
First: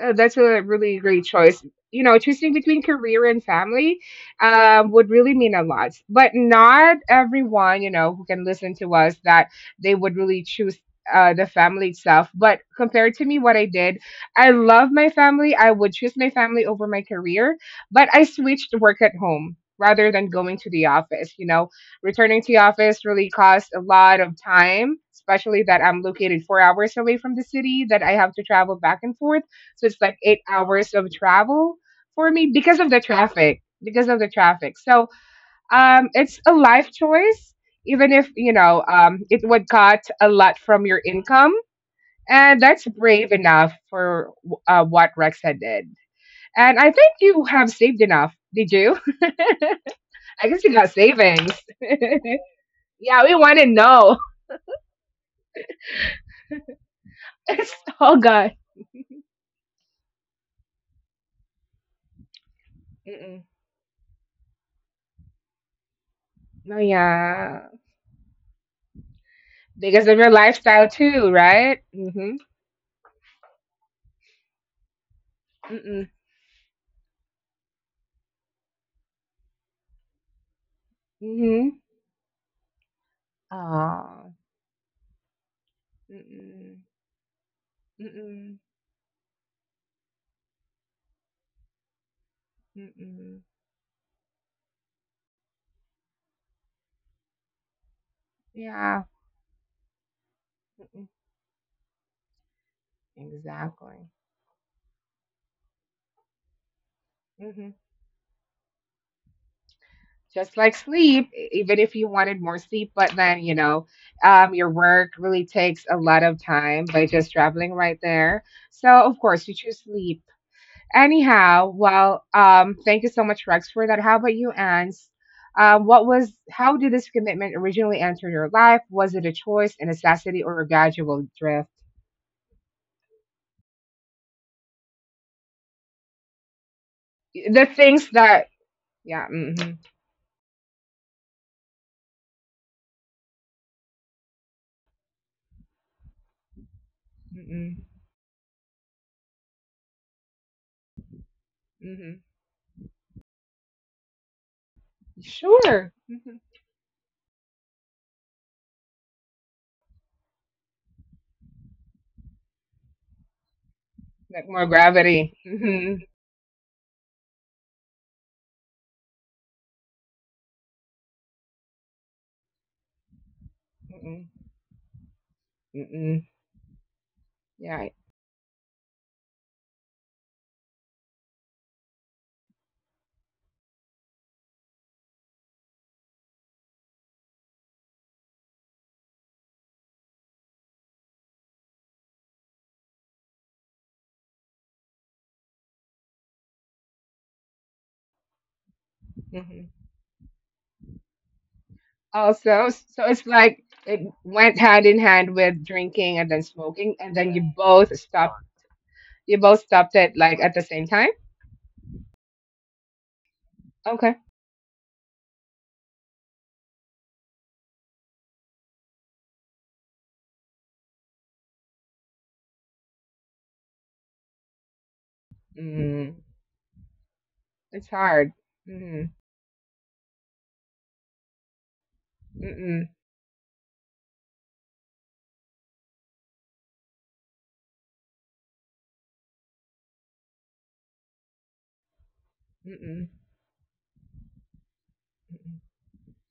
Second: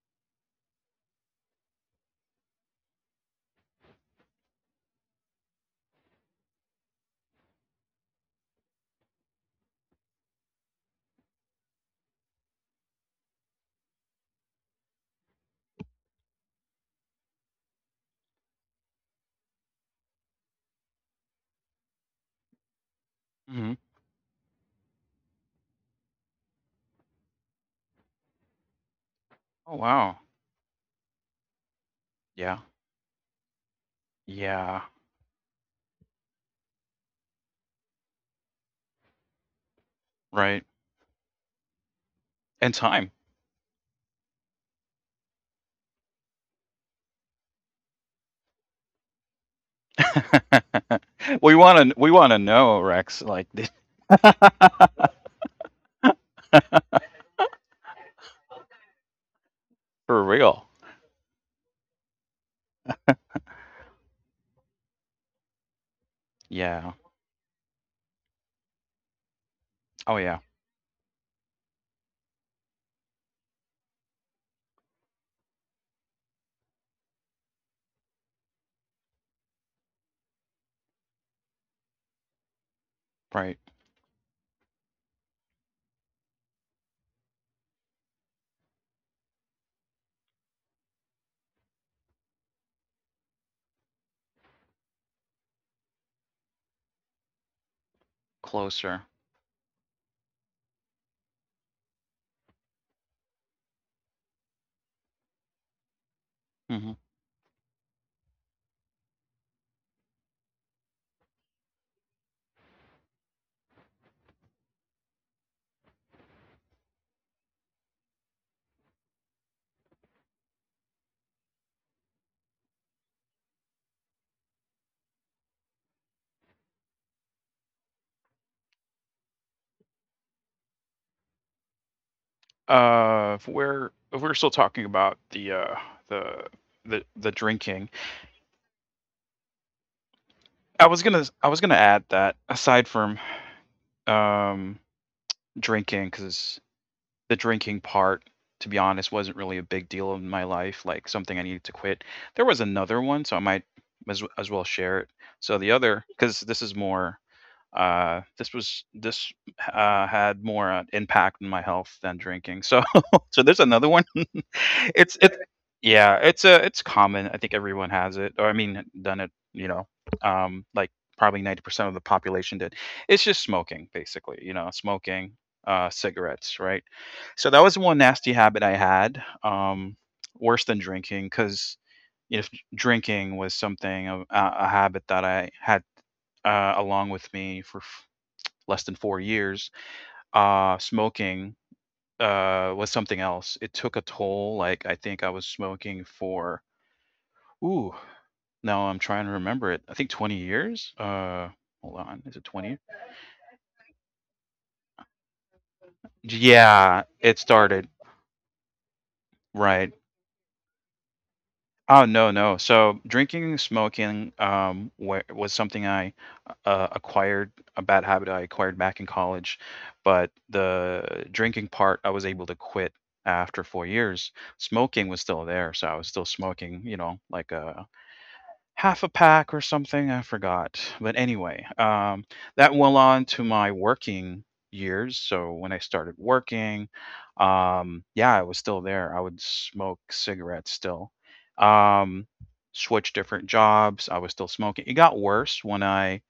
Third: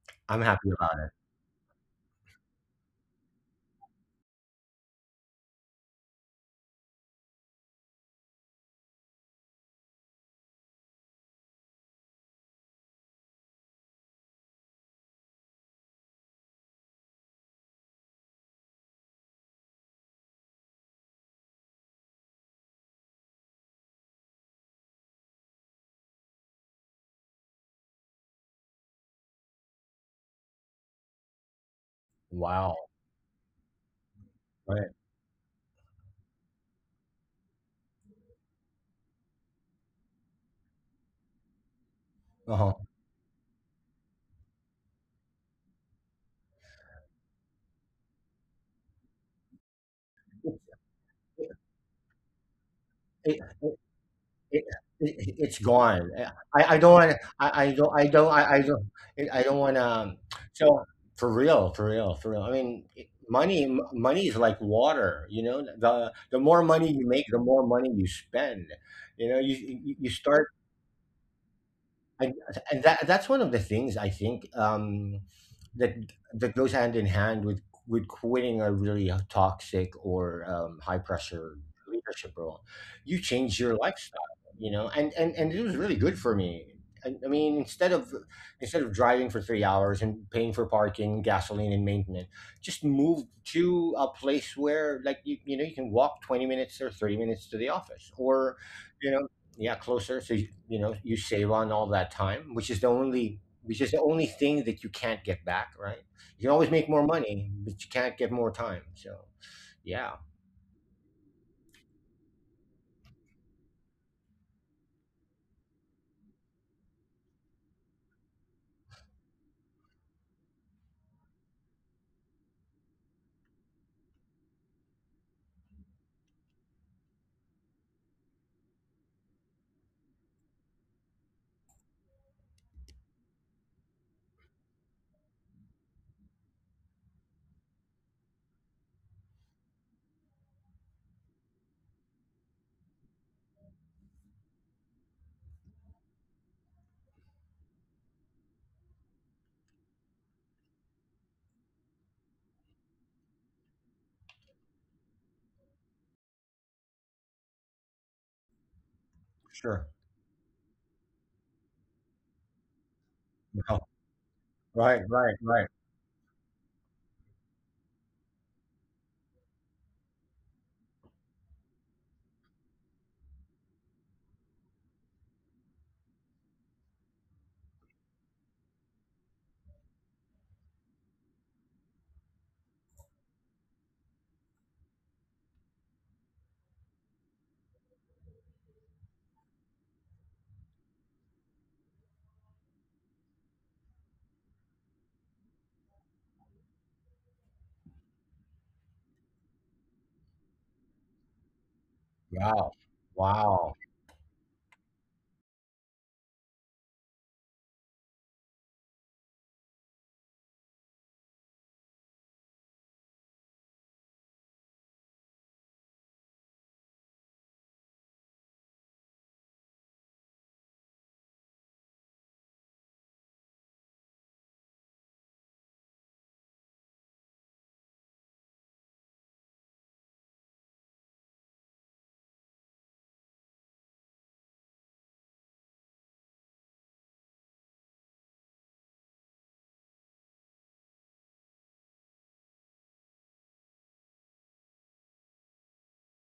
S1: that's
S2: I'm
S1: a
S2: happy
S1: really
S2: about it.
S1: great choice. You know, choosing between career and family would really mean a lot. But not everyone, who can listen to us that they would really choose the family itself. But compared to me, what I did, I love my family. I would choose my family over my career, but I switched work at home rather than going to the office. You know, returning to the office really
S3: Hmm.
S1: costs a lot of time. Especially that I'm located 4 hours away from the city, that I have to travel back and forth,
S3: Oh
S1: so it's
S3: wow.
S1: like 8 hours of travel for
S3: Yeah.
S1: me
S2: Wow.
S1: because of the traffic. Because of the
S3: Yeah.
S1: traffic.
S2: Right.
S1: So it's a life choice, even if it would cut a
S3: Right.
S1: lot from your income. And
S3: And
S2: Uh-huh.
S1: that's
S3: time.
S1: brave enough for what Rexa did. And I think you have saved enough. Did you? I guess you got
S3: we
S1: savings.
S3: want to we want to know, Rex.
S1: Yeah,
S3: Like,
S1: we
S2: It,
S1: want to
S2: it,
S1: know.
S2: it, it's gone. I don't want.
S1: It's,
S2: I don't. I
S1: oh,
S2: don't.
S1: God.
S2: I don't. I don't want
S3: for
S2: to.
S3: real.
S2: So for real, for real, for real.
S1: Mm-mm.
S2: Money is like water. You know, the more
S1: No,
S3: Yeah.
S2: money you make, the
S1: yeah.
S2: more money you spend. You know, you you
S1: Because
S3: Oh
S2: you
S1: of your
S3: yeah.
S2: start.
S1: lifestyle, too, right? Mm hmm.
S2: I, and that, that's one of the things I think,
S1: Mm
S2: that
S1: mm.
S2: that goes hand in hand with quitting a really toxic or high pressure
S1: Mm
S2: leadership role. You
S3: Right.
S2: change your
S1: hmm.
S2: lifestyle, you know, and it was really good for me.
S1: Mm-mm,
S2: I mean, instead of,
S1: mm-mm,
S2: instead of driving for 3 hours and paying for parking, gasoline, and maintenance, just move
S1: mm-mm.
S2: to a place where, like, you know, you can walk 20 minutes or 30 minutes to the office, or
S3: Closer.
S1: Yeah,
S2: you know, yeah, closer. So you know,
S1: mm-mm.
S2: you save on all that time, which is the only, which is the
S1: Exactly.
S2: only thing that you can't get back, right? You can always make
S3: Hmm.
S2: more money,
S1: Hmm.
S2: but you can't get more time. So yeah.
S1: Just like sleep, even if you wanted more sleep, but then, your work really takes a lot of time by just traveling right there. So, of course, you choose sleep. Anyhow, well, thank you so much, Rex, for that. How about you, Ans? How did this commitment originally enter your life? Was it a choice, a necessity, or a gradual drift?
S3: If we're still talking about the the
S1: The
S3: drinking,
S1: things that, yeah, mm-hmm,
S3: I was gonna add that aside from um drinking, because the
S1: mm-hmm.
S3: drinking part, to be honest, wasn't really a big deal in my life. Like something I needed to quit.
S1: Mm-hmm.
S3: There was another one, so I might as well share it. So the
S1: Sure.
S3: other, because
S1: Hmm.
S3: this is more this was this
S2: Sure.
S3: had more impact on my health than drinking. So so there's
S2: Wow.
S3: another one.
S1: Like more
S2: Right,
S3: it's
S2: right,
S3: it's
S1: gravity.
S2: right.
S1: Hmm.
S3: yeah, it's common. I think everyone has it, or I mean, done it. Like probably 90% of the population did. It's just smoking,
S1: Mm-mm.
S3: basically. Smoking
S1: Mm-mm.
S3: cigarettes, right? So that was
S1: Yeah.
S3: one nasty habit I had. Worse than drinking, because if drinking was something of a habit that I had along with me for less than 4 years, smoking, was something else. It took a toll, like, I think I was smoking for ooh, now I'm trying to
S1: Hmm.
S3: remember it. I think 20 years? Hold on, is it
S1: Also,
S2: Wow.
S3: 20?
S1: so it's like
S2: Wow.
S1: it went hand in hand with drinking and then smoking,
S3: Yeah,
S1: and then
S3: it
S1: you
S3: started
S1: both stopped. You both
S3: right.
S1: stopped it like at the same time.
S3: Oh, no, no. So, drinking
S1: Okay.
S3: smoking, wa was something I acquired, a bad habit I acquired back in college, but the drinking part I was able to quit after 4 years. Smoking was still there, so I was
S1: Mm.
S3: still smoking, like a
S1: It's hard.
S3: half a
S1: Mm-mm.
S3: pack or something. I forgot. But anyway, that
S1: Mm-mm.
S3: went on to my working years. So when I started working, yeah, it was still there. I would smoke cigarettes still. Um,
S1: Mm-mm.
S3: switch different jobs. I was still smoking. It got
S1: Mm-mm.
S3: worse when I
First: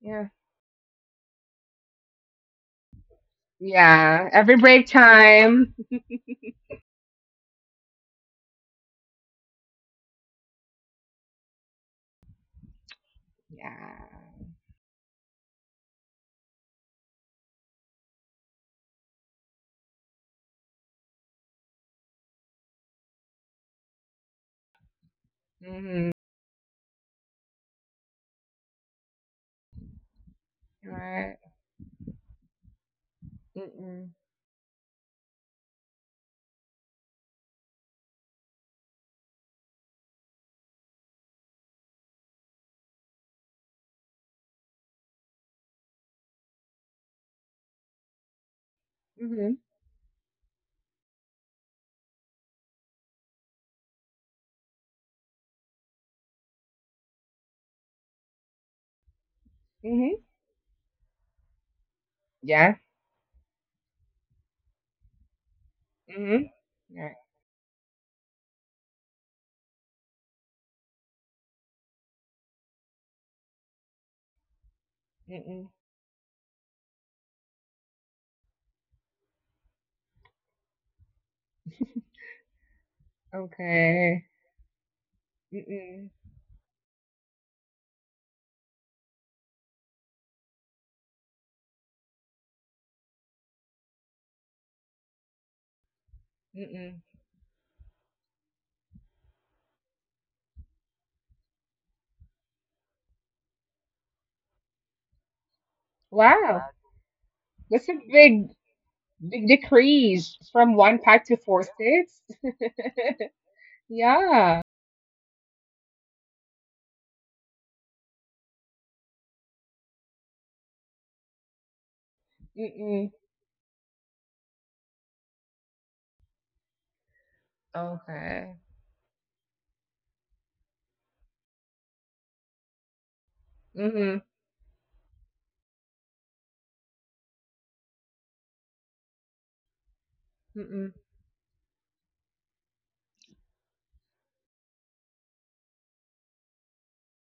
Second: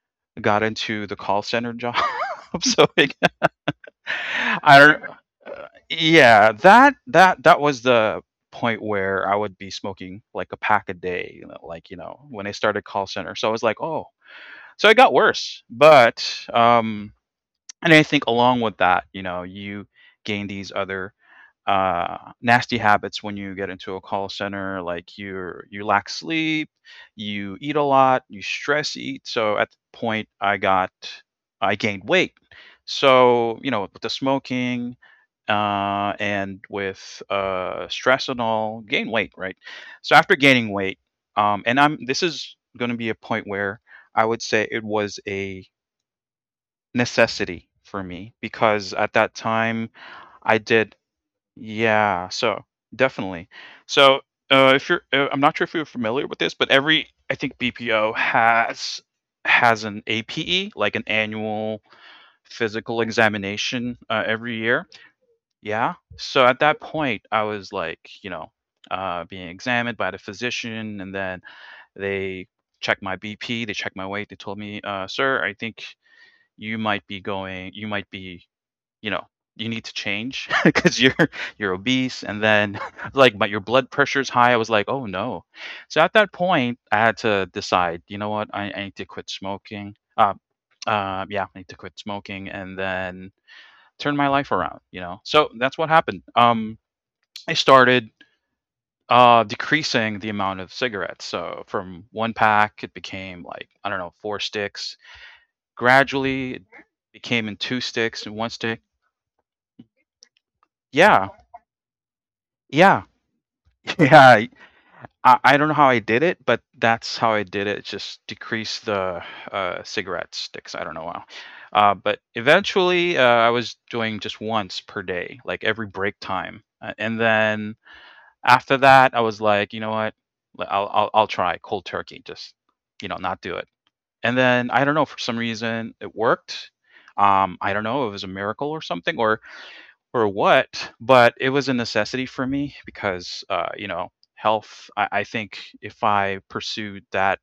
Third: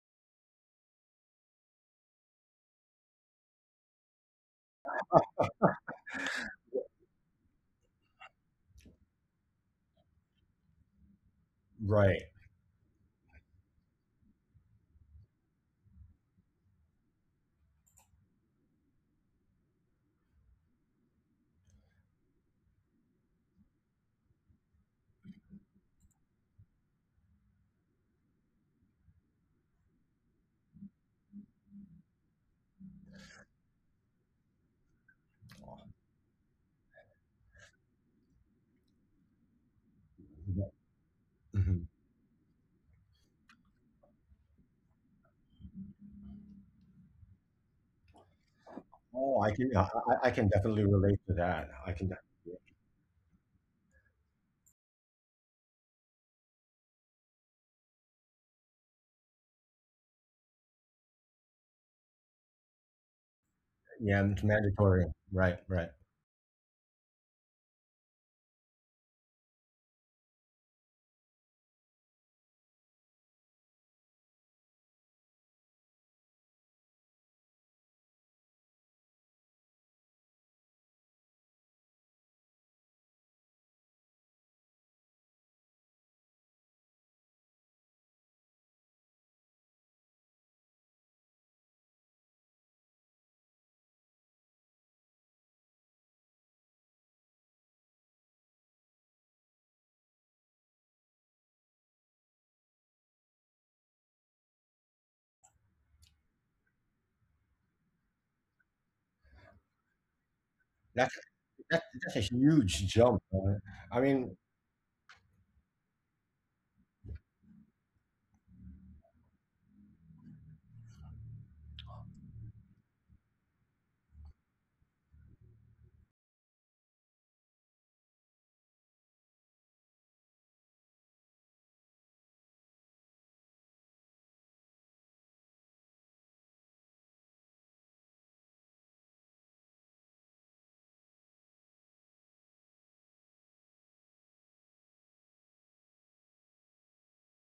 S1: Yeah.
S3: got into the call center job. So like,
S1: Yeah. Every
S3: I
S1: break
S3: don't. Uh,
S1: time.
S3: yeah, that was the point where I would be smoking like a pack a day. Like
S2: Right.
S3: when I started call center. So I was like, oh,
S1: Yeah.
S3: so it got worse. But And I think along with that, you gain these other nasty habits when you get into a call center, like you
S1: Mm-hmm.
S3: lack sleep, you eat a lot, you stress eat, so at the point i got
S1: Right.
S3: i gained weight. So with the
S1: Mm-mm.
S3: smoking and with stress and all, gain weight, right? So after gaining weight, and
S2: Mhm.
S3: I'm this is going to be a point where I would say it was a necessity for me because at that
S2: Oh, I
S1: Mm-hmm.
S2: can,
S3: time
S2: I can
S3: I
S2: definitely
S3: did,
S2: relate to that.
S3: yeah, so definitely. So, if I'm not sure if you're familiar with this, but every I think BPO has an
S1: Mm-hmm.
S3: APE, like an annual
S1: Yeah.
S3: physical examination
S2: Yeah, it's
S3: every year.
S2: mandatory, right, right.
S3: Yeah. So
S1: Mm-hmm.
S3: at that point, I was like, being examined by the physician, and then they checked my BP, they checked my weight, they told me, sir, I
S1: Right.
S3: think you might be going, you might be you know you need to change, because you're obese, and then like my your blood
S1: Okay.
S3: pressure's high. I was like, oh no, so at
S1: Mm-mm.
S3: that point I had to decide, you know what, I need to quit smoking uh, uh yeah i need to quit smoking and then turn my life around. So that's what happened.
S1: Mm-mm.
S3: I started decreasing the amount of cigarettes, so from one pack it became like, I don't know, four sticks,
S1: Wow.
S3: gradually it
S1: Uh,
S3: became in two
S1: That's a
S3: sticks and one
S1: big,
S3: stick.
S1: big decrease from one
S2: That's,
S3: Yeah,
S1: pack to four
S2: that's a
S1: sticks.
S2: huge
S3: yeah,
S2: jump, right? I mean,
S3: yeah.
S1: Yeah.
S3: I don't know how I did it, but that's how I did it. Just decrease the cigarette sticks. I don't know how. But eventually,
S1: Mm-mm.
S3: I was doing just once per day, like every break time. And then
S1: Okay.
S3: after that, I was like, you know what? I'll try cold turkey, just, not do it.
S1: Mm-hmm.
S3: And then I don't know, for some reason, it worked. I don't know, it was a miracle or something, or what,
S1: Mm-mm.
S3: but it was a necessity for me because, you know, health, I think if I pursued that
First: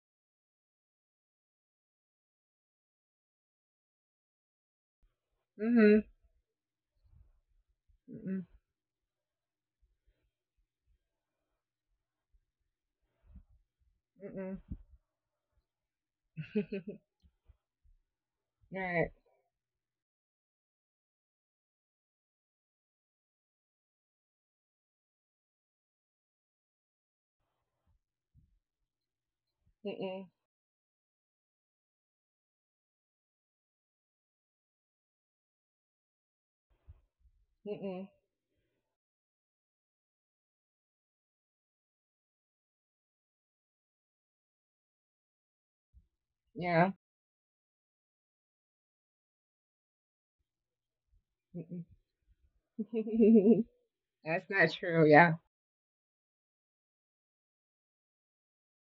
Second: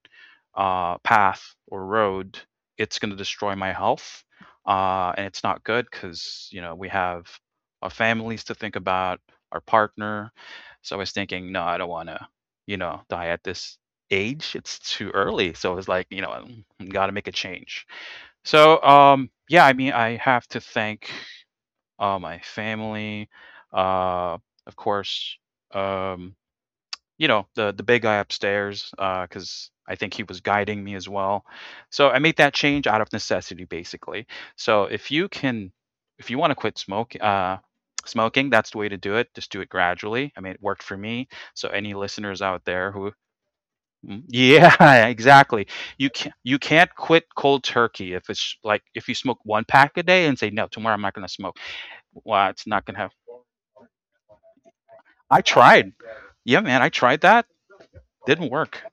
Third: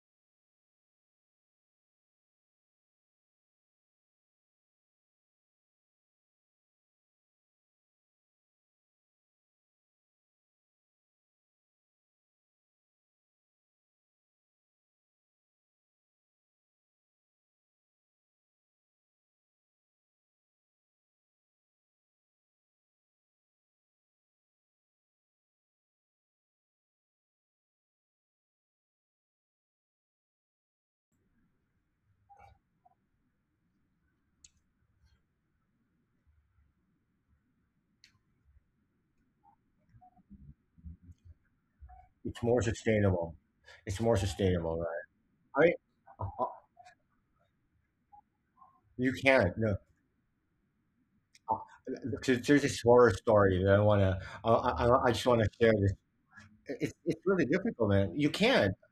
S3: path or road, it's going to destroy my health. And it's not good
S1: Mm-hmm.
S3: because, you know, we have our
S1: Mm-mm.
S3: families to think about, our partner. So I was thinking, no, I don't want to, die at this
S1: Mm-mm.
S3: age. It's too early. So it was like, you know, got to make a change. So,
S1: Right.
S3: yeah, I mean, I have to thank my family, uh, of course, um, you know, the big guy upstairs, because I think he
S1: Mm-mm.
S3: was guiding me as well. So I made that change out of necessity, basically. So if you can, if you want to quit smoke,
S1: Mm-mm.
S3: smoking, that's the way to do it. Just do it gradually. I mean, it worked for me. So any
S2: it's
S3: listeners
S2: more
S3: out there who
S2: sustainable, it's more
S3: Mm,
S2: sustainable,
S3: yeah,
S2: right? I
S3: exactly.
S2: mean,
S3: You can't you
S1: Yeah.
S3: can't quit cold turkey if it's like if
S2: you
S3: you smoke
S2: can't.
S3: one
S2: No,
S3: pack a day and say no, tomorrow I'm not going to smoke.
S2: Uh,
S1: Mm-mm.
S2: because
S3: Well,
S2: there's
S3: it's
S2: this
S3: not going to
S2: horror story that I want to.
S1: That's not true.
S2: I just
S1: Yeah.
S3: I
S2: want to share
S3: tried.
S2: this.
S3: Yeah, man, I
S2: It's
S3: tried
S2: it's
S3: that.
S2: really difficult, man. You
S3: Didn't
S2: can't.
S3: work.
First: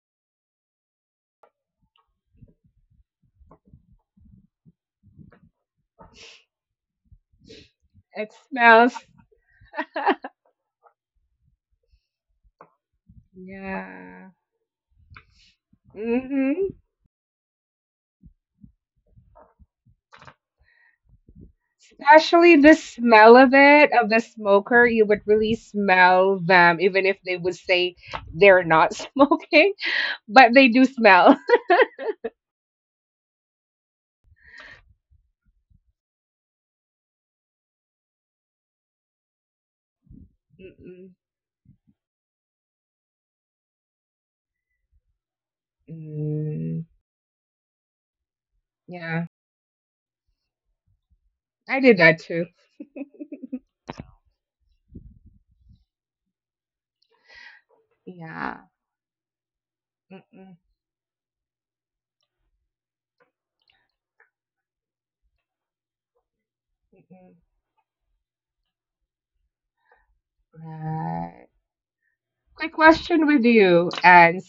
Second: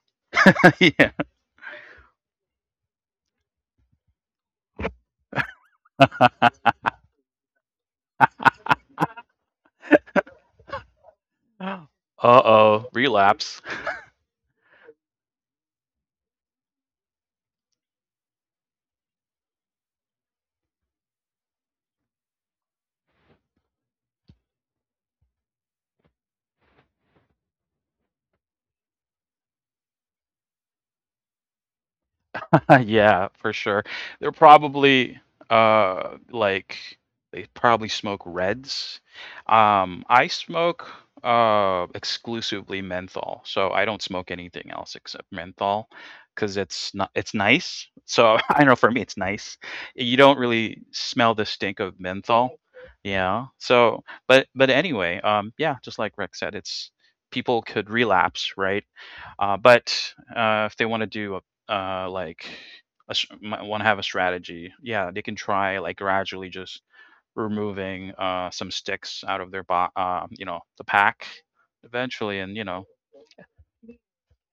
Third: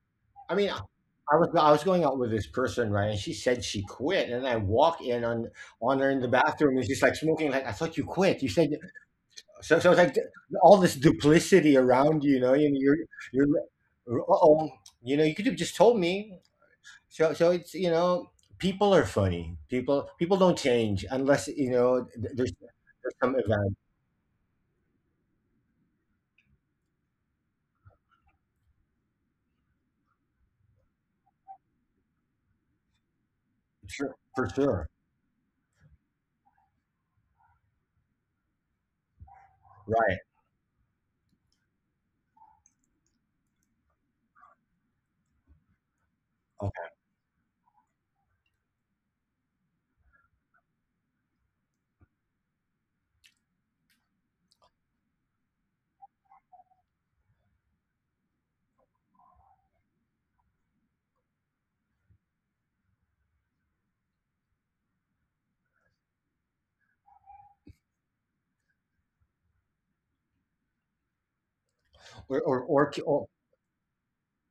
S2: I mean,
S3: yeah.
S2: I was, I was going out with this person, right? And she said she quit, and I walk in on her in the bathroom, and she's like smoking. Like, I thought you
S1: It
S2: quit. You said
S1: smells.
S2: so. So it's like all this duplicity around you. You
S3: Uh
S2: know, you
S3: oh,
S2: you're
S3: relapse.
S2: you're. Uh
S1: Yeah.
S2: oh, you know, you could have just told me.
S1: Mm-hmm.
S2: So, so it's, you know, people are funny. People, people don't change unless, you know, there's
S1: Especially the
S2: there's
S1: smell
S2: some
S1: of
S2: event.
S1: it, of the smoker, you would really smell them, even if they would say they're not smoking, but they do smell.
S3: Yeah, for sure.
S2: Sure,
S3: They're
S2: for sure.
S3: probably like they probably smoke reds.
S2: Right.
S3: I smoke
S1: Mm-mm.
S3: exclusively menthol. So I don't smoke anything else except menthol cuz
S1: Mm,
S3: it's
S2: Okay.
S3: not it's nice. So I don't know, for me it's
S1: yeah,
S3: nice. You don't really smell the stink
S1: I
S3: of
S1: did that too.
S3: menthol. Yeah. So but anyway, yeah, just like Rick said, it's people could relapse,
S1: Yeah.
S3: right? But
S1: Mm-mm.
S3: if they want to do a uh, like want to have a strategy, yeah, they can try like gradually just
S1: Mm-mm.
S3: removing some sticks out of their you know, the pack
S1: Right.
S3: eventually,
S2: Or
S3: and
S2: or,
S3: you
S1: Quick
S3: know,
S2: or, or
S1: question with you, and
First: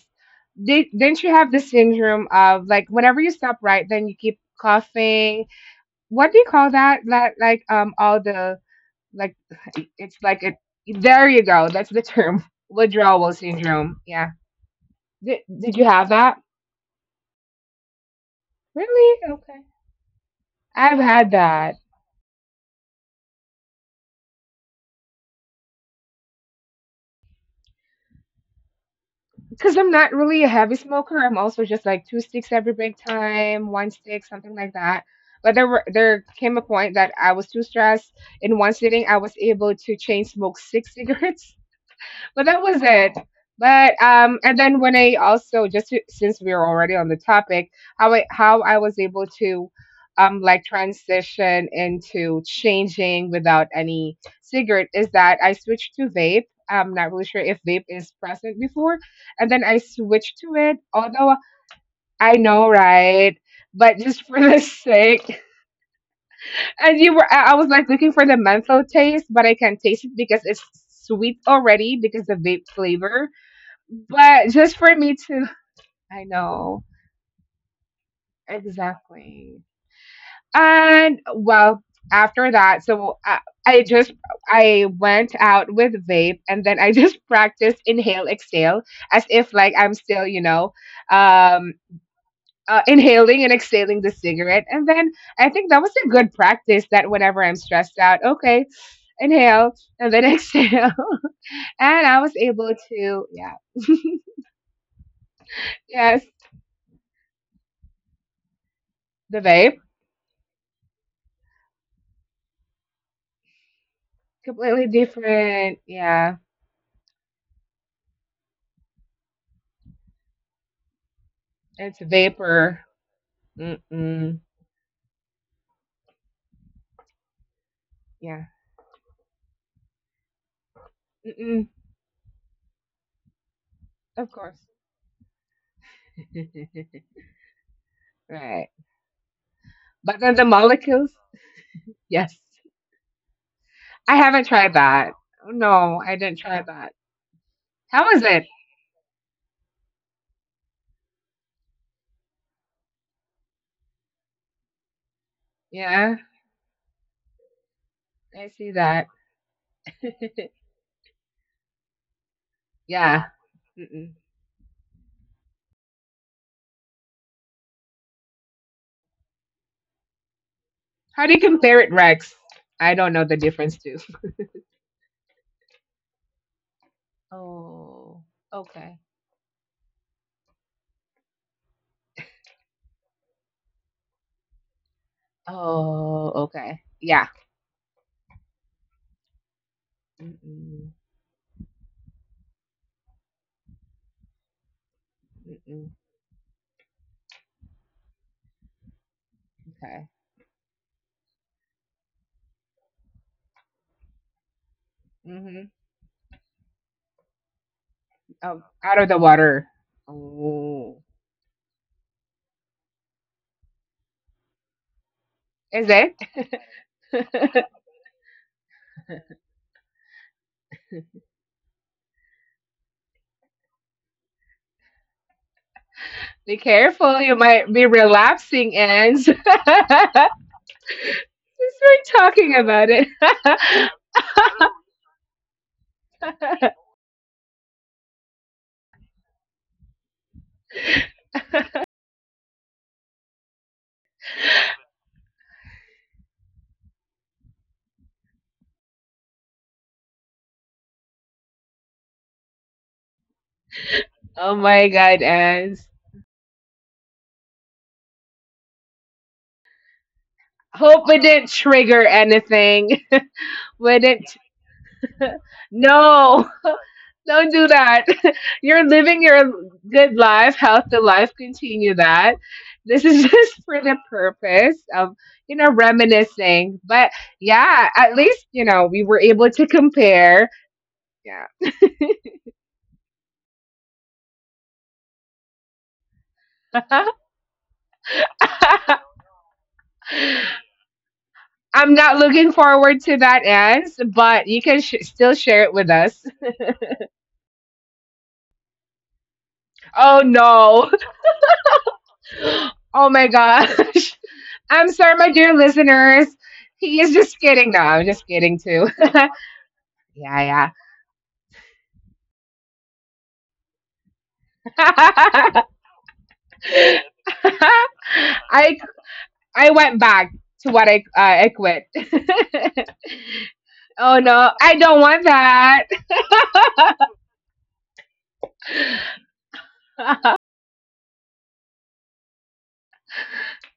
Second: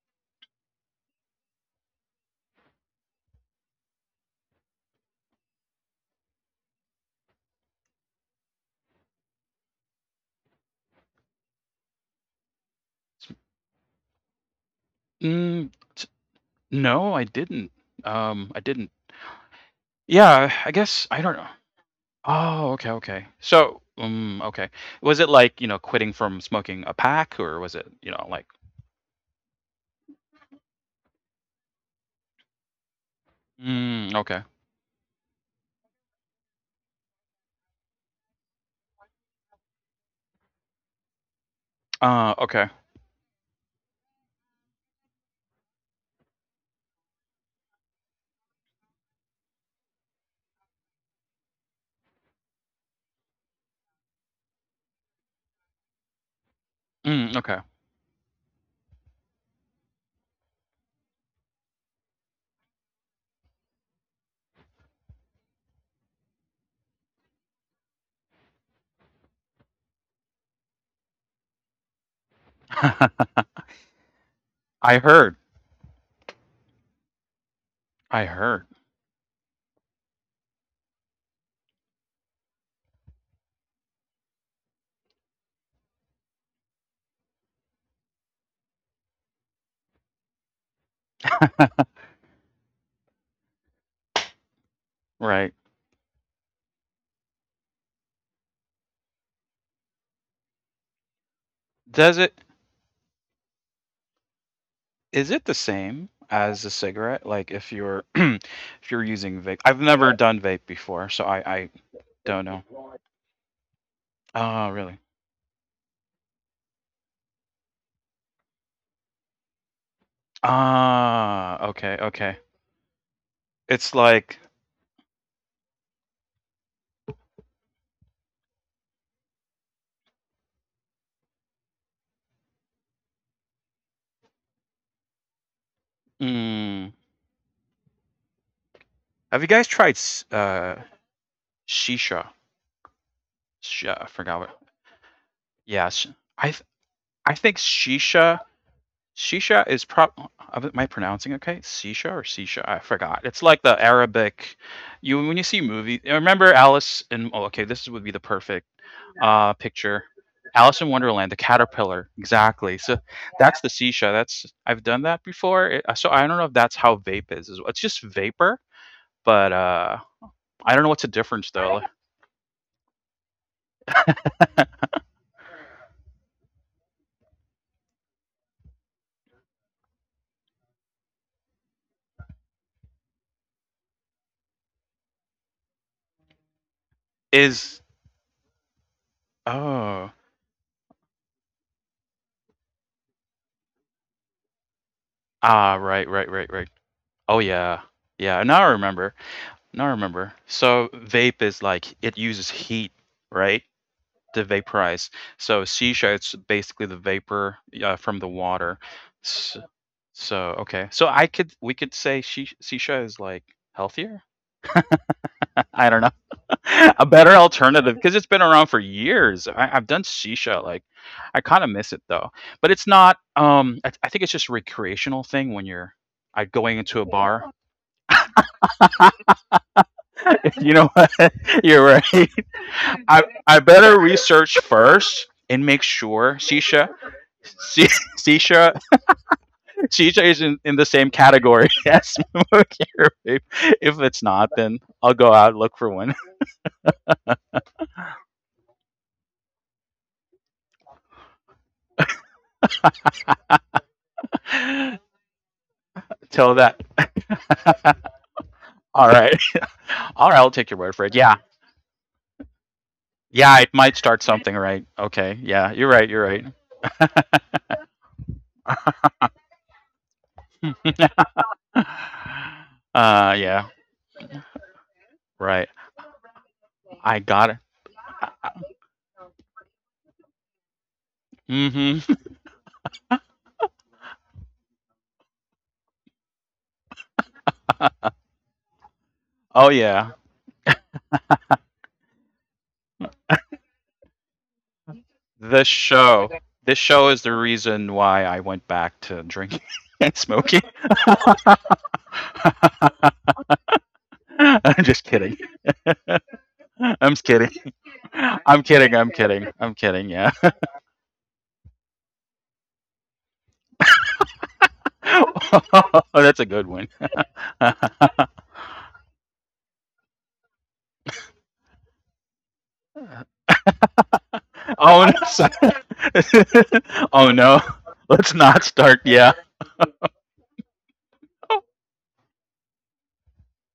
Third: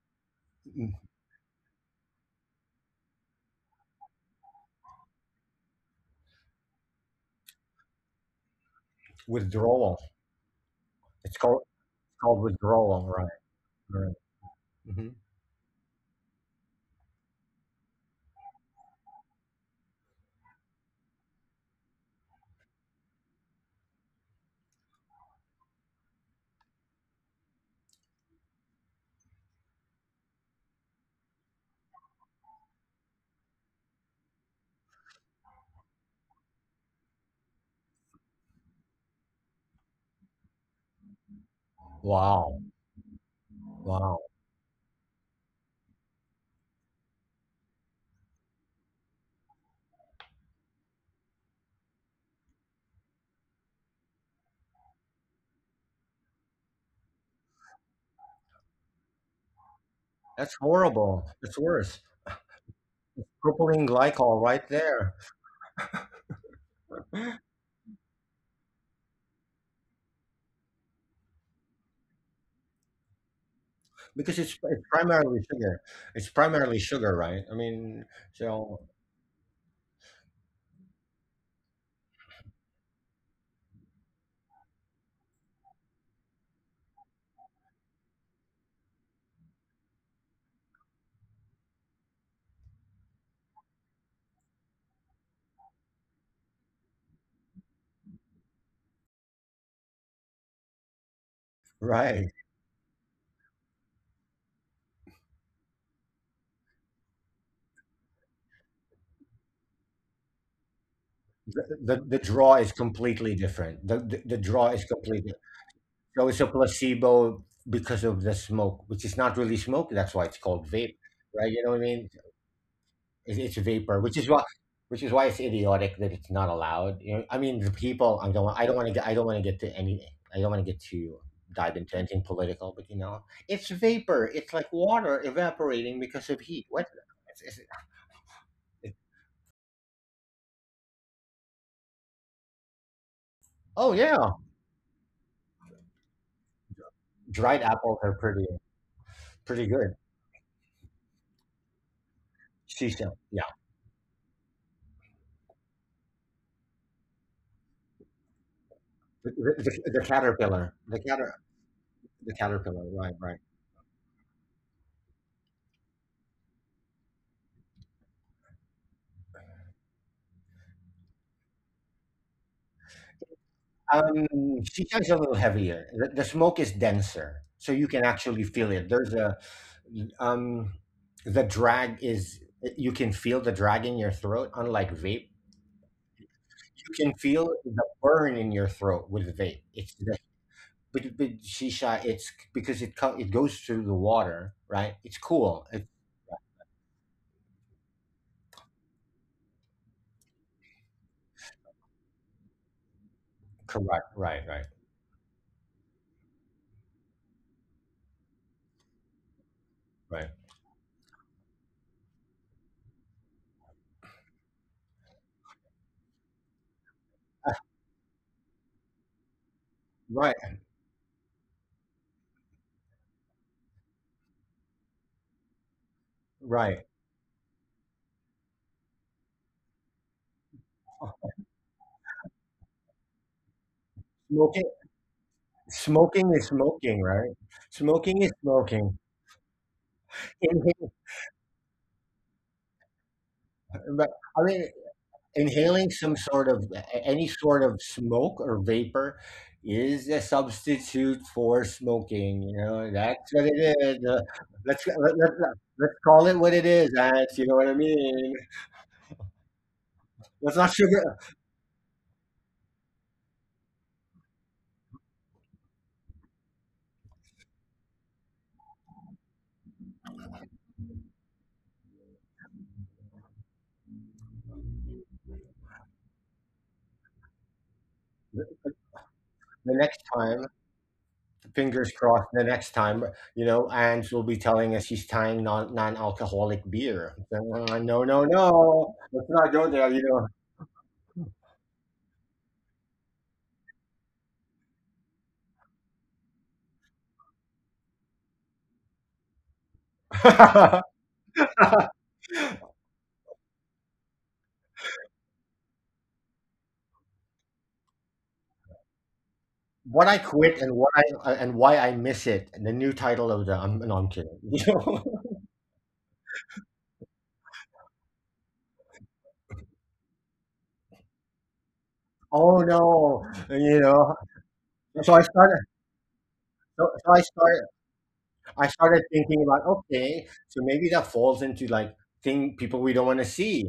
S1: did,
S2: mm,
S1: didn't you have the syndrome of like whenever you stop right, then you keep coughing? What do you call that? Like, all the like
S2: withdrawal.
S1: it's like it there
S2: It's
S1: you
S2: called
S1: go, that's the
S2: it's called
S1: term
S2: withdrawal. Right.
S1: withdrawal syndrome.
S2: Right.
S1: Yeah.
S2: hmm
S1: did,
S3: mm,
S1: did you
S3: t-
S1: have that?
S3: no, I didn't. I didn't.
S1: Really? Okay.
S3: Yeah, I
S1: I've
S3: guess I
S1: had
S3: don't know.
S1: that
S3: Oh, okay, okay. So, okay. Was it like, you know, quitting from smoking a pack, or was it, you know, like?
S1: because I'm not really a heavy smoker. I'm also just like two sticks every break time, one
S3: Mm,
S1: stick,
S3: okay.
S1: something like that. But there came a point that I was too stressed. In one sitting I was able to chain smoke six cigarettes, but that
S2: Wow.
S3: Okay.
S1: was it. But
S2: Wow.
S1: and then when I also just to, since we are already on the topic, how I was able to like transition into changing without any cigarette is that I switched to vape. I'm not really
S3: Mm,
S1: sure if
S3: okay.
S1: vape is present before, and then I switched to
S2: That's
S1: it.
S2: horrible.
S1: Although
S2: That's worse.
S1: I know, right?
S2: Propylene
S1: But just for
S2: glycol
S1: the
S2: right there.
S1: sake, and you were, I was like looking for the menthol taste, but I can't taste it because it's sweet already because the vape flavor,
S2: Because
S1: but
S2: it's
S1: just
S2: it's
S1: for
S3: I
S1: me
S3: heard.
S2: primarily
S1: to,
S2: sugar.
S1: I
S2: It's primarily
S1: know,
S2: sugar, right? I mean,
S3: I heard.
S2: so
S1: exactly. And well, after that, so I just I went out with vape and then I just practiced inhale exhale as if like I'm still um inhaling and exhaling the cigarette. And then I
S3: Right.
S1: think that was a good practice that whenever I'm stressed out, okay, inhale and then exhale, and
S3: Does
S1: I was
S2: right.
S3: it
S1: able to, yeah.
S3: is it the same
S1: Yes,
S3: as a cigarette? Like if you're if you're using
S1: the
S3: vape. I've
S1: vape,
S3: never done vape before, so
S2: The,
S3: I
S2: the the
S3: don't
S2: draw
S3: know.
S2: is completely different. The draw
S3: Oh,
S2: is
S1: completely
S3: really?
S2: completely.
S1: different.
S2: So it's
S1: Yeah.
S2: a placebo because of the smoke, which is not really smoke. That's why it's called vape, right?
S3: Ah,
S2: You know what I
S3: okay,
S1: It's
S2: mean?
S3: okay.
S1: vapor.
S2: It's
S3: It's
S2: vapor,
S3: like
S1: Mm-mm.
S2: which is why it's idiotic that it's not allowed. You know, I mean, the people. I don't.
S1: Yeah.
S2: I don't want to get. I don't want to get to any. I don't want to get to
S1: Mm-mm.
S2: dive into anything political, but you know, it's vapor.
S1: Of
S2: It's
S1: course.
S2: like water evaporating because of heat. What?
S3: mm,
S2: It's, it's,
S1: Right.
S2: it,
S3: have you guys tried
S1: But then the molecules?
S3: shisha?
S1: Yes.
S2: oh
S3: I
S2: yeah,
S1: I
S3: forgot
S1: haven't
S3: what.
S1: tried that. Oh,
S3: Yeah,
S1: no, I didn't
S3: I
S1: try
S3: th-
S1: that.
S3: I think
S2: dried apples
S1: How
S2: are
S1: is
S3: shisha
S2: pretty
S1: it?
S2: pretty
S3: Shisha is
S2: good.
S3: prob am I pronouncing it okay? Sisha or Sisha? I
S2: Seashell,
S3: forgot.
S2: yeah.
S3: It's like the Arabic. You when you see movie,
S1: Yeah.
S3: remember Alice in? Oh, okay, this would be the
S1: I
S3: perfect
S1: see that.
S2: The, the
S3: picture.
S2: caterpillar,
S3: Alice in Wonderland, the caterpillar.
S2: the
S3: Exactly.
S2: caterpillar,
S3: So
S2: right,
S1: Yeah.
S2: right.
S3: that's the Sisha.
S1: Mm-mm.
S3: That's I've done that before. It, so I don't know if that's how vape is. As well. It's just vapor, but I don't know what's the
S1: How do you
S3: difference
S1: compare
S3: though.
S1: it, Rex? I don't know the difference, too.
S2: Um, Shisha is a little heavier. The smoke is denser, so you can
S1: Oh,
S2: actually feel it.
S1: okay.
S2: There's a um, the drag is you can feel the drag in your throat. Unlike vape,
S1: Oh, okay.
S2: you can
S1: Yeah.
S2: feel
S3: Is
S2: the burn in your throat with vape. It's
S3: oh
S2: the
S1: Mm-mm.
S2: But shisha, it's because it co- it goes through the water, right? It's cool.
S3: ah
S2: It's
S1: Mm-mm.
S3: right right right right. Oh yeah yeah. Now I remember. No, I
S1: Okay.
S3: remember. So vape is like it uses heat, right,
S2: correct. Right.
S3: to
S2: Right.
S3: vaporize. So
S1: Mm-hmm.
S3: shisha, it's basically the vapor from the
S1: Oh,
S3: water.
S1: out of the
S3: So,
S1: water.
S2: Right.
S3: so okay.
S1: Oh.
S3: So I could we could say shisha is like healthier.
S1: Is
S3: I don't know.
S1: it?
S3: A better alternative because it's been around for years. I've done
S2: Right.
S3: shisha. Like I kind of miss it though. But it's not. I think it's just a recreational thing when you're. I
S1: Be
S3: going
S2: Right.
S3: into a
S1: careful, you
S3: bar,
S1: might be relapsing, and since we're
S3: you know,
S2: Oh.
S3: You're right.
S1: talking about it.
S3: I better research
S2: Smoking,
S3: first and make sure
S2: smoking is
S3: Shisha
S2: smoking, right?
S3: Si-
S2: Smoking is
S3: Shisha
S2: smoking.
S3: Shisha is in the
S2: Inhale,
S3: same category as Momoki Rape. If
S2: but
S3: it's not,
S2: I mean,
S3: then I'll go out look for
S2: inhaling
S3: one.
S2: some sort of any sort of smoke or vapor is a substitute for smoking. You know, that's what it is.
S1: Oh my
S2: Let's let, let,
S1: god,
S2: let-
S1: Ans.
S2: let's call it
S3: Till
S2: what it
S3: that.
S2: is, Ants. You know what I mean?
S3: All right. All right, I'll
S2: Let's
S3: take your
S2: not
S3: word for
S1: Hope
S3: it.
S1: it
S2: sugar.
S3: Yeah.
S1: didn't trigger anything.
S3: Yeah, it might
S1: Would not.
S3: start something right. Okay. Yeah, you're right, you're right.
S1: No. Don't do that. You're living your good life, healthy life. Continue that. This is just
S3: Yeah,
S1: for the purpose of,
S3: right.
S1: reminiscing. But
S3: I got it.
S1: yeah, at least, we were able to
S2: The next
S1: compare.
S2: time,
S1: Yeah.
S2: fingers
S3: Mhm.
S2: crossed. The next time, you know, Ants will be telling us she's tying non-alcoholic beer. No, no, no. Let's not
S3: Oh
S2: go there.
S3: yeah.
S2: You
S1: I'm not looking forward to that ends, but you can still share
S3: This
S1: it with us.
S3: show, this show is the reason why I went back to drinking and
S1: Oh
S3: smoking.
S2: know.
S1: no. Oh my gosh.
S3: I'm
S1: I'm
S3: just
S1: sorry, my
S3: kidding.
S1: dear listeners. He
S3: I'm
S1: is
S3: just
S1: just
S3: kidding.
S1: kidding. No, I'm just kidding too. Yeah,
S3: I'm
S2: What
S3: kidding.
S2: I
S3: Yeah.
S2: quit,
S1: yeah.
S2: and what I, and why I miss it, and the new title of the I'm no, I'm kidding. You know?
S3: oh, that's a good one. oh
S1: I I went back to what I, I quit.
S2: Oh no, you know.
S1: Oh no, I don't
S3: no.
S2: So
S1: want
S2: I started.
S1: that.
S2: So, so I
S3: oh no.
S2: started.
S3: Let's not
S2: I
S3: start.
S2: started
S3: Yeah.
S2: thinking about, okay, so maybe that falls into, like, thing people we don't want to see,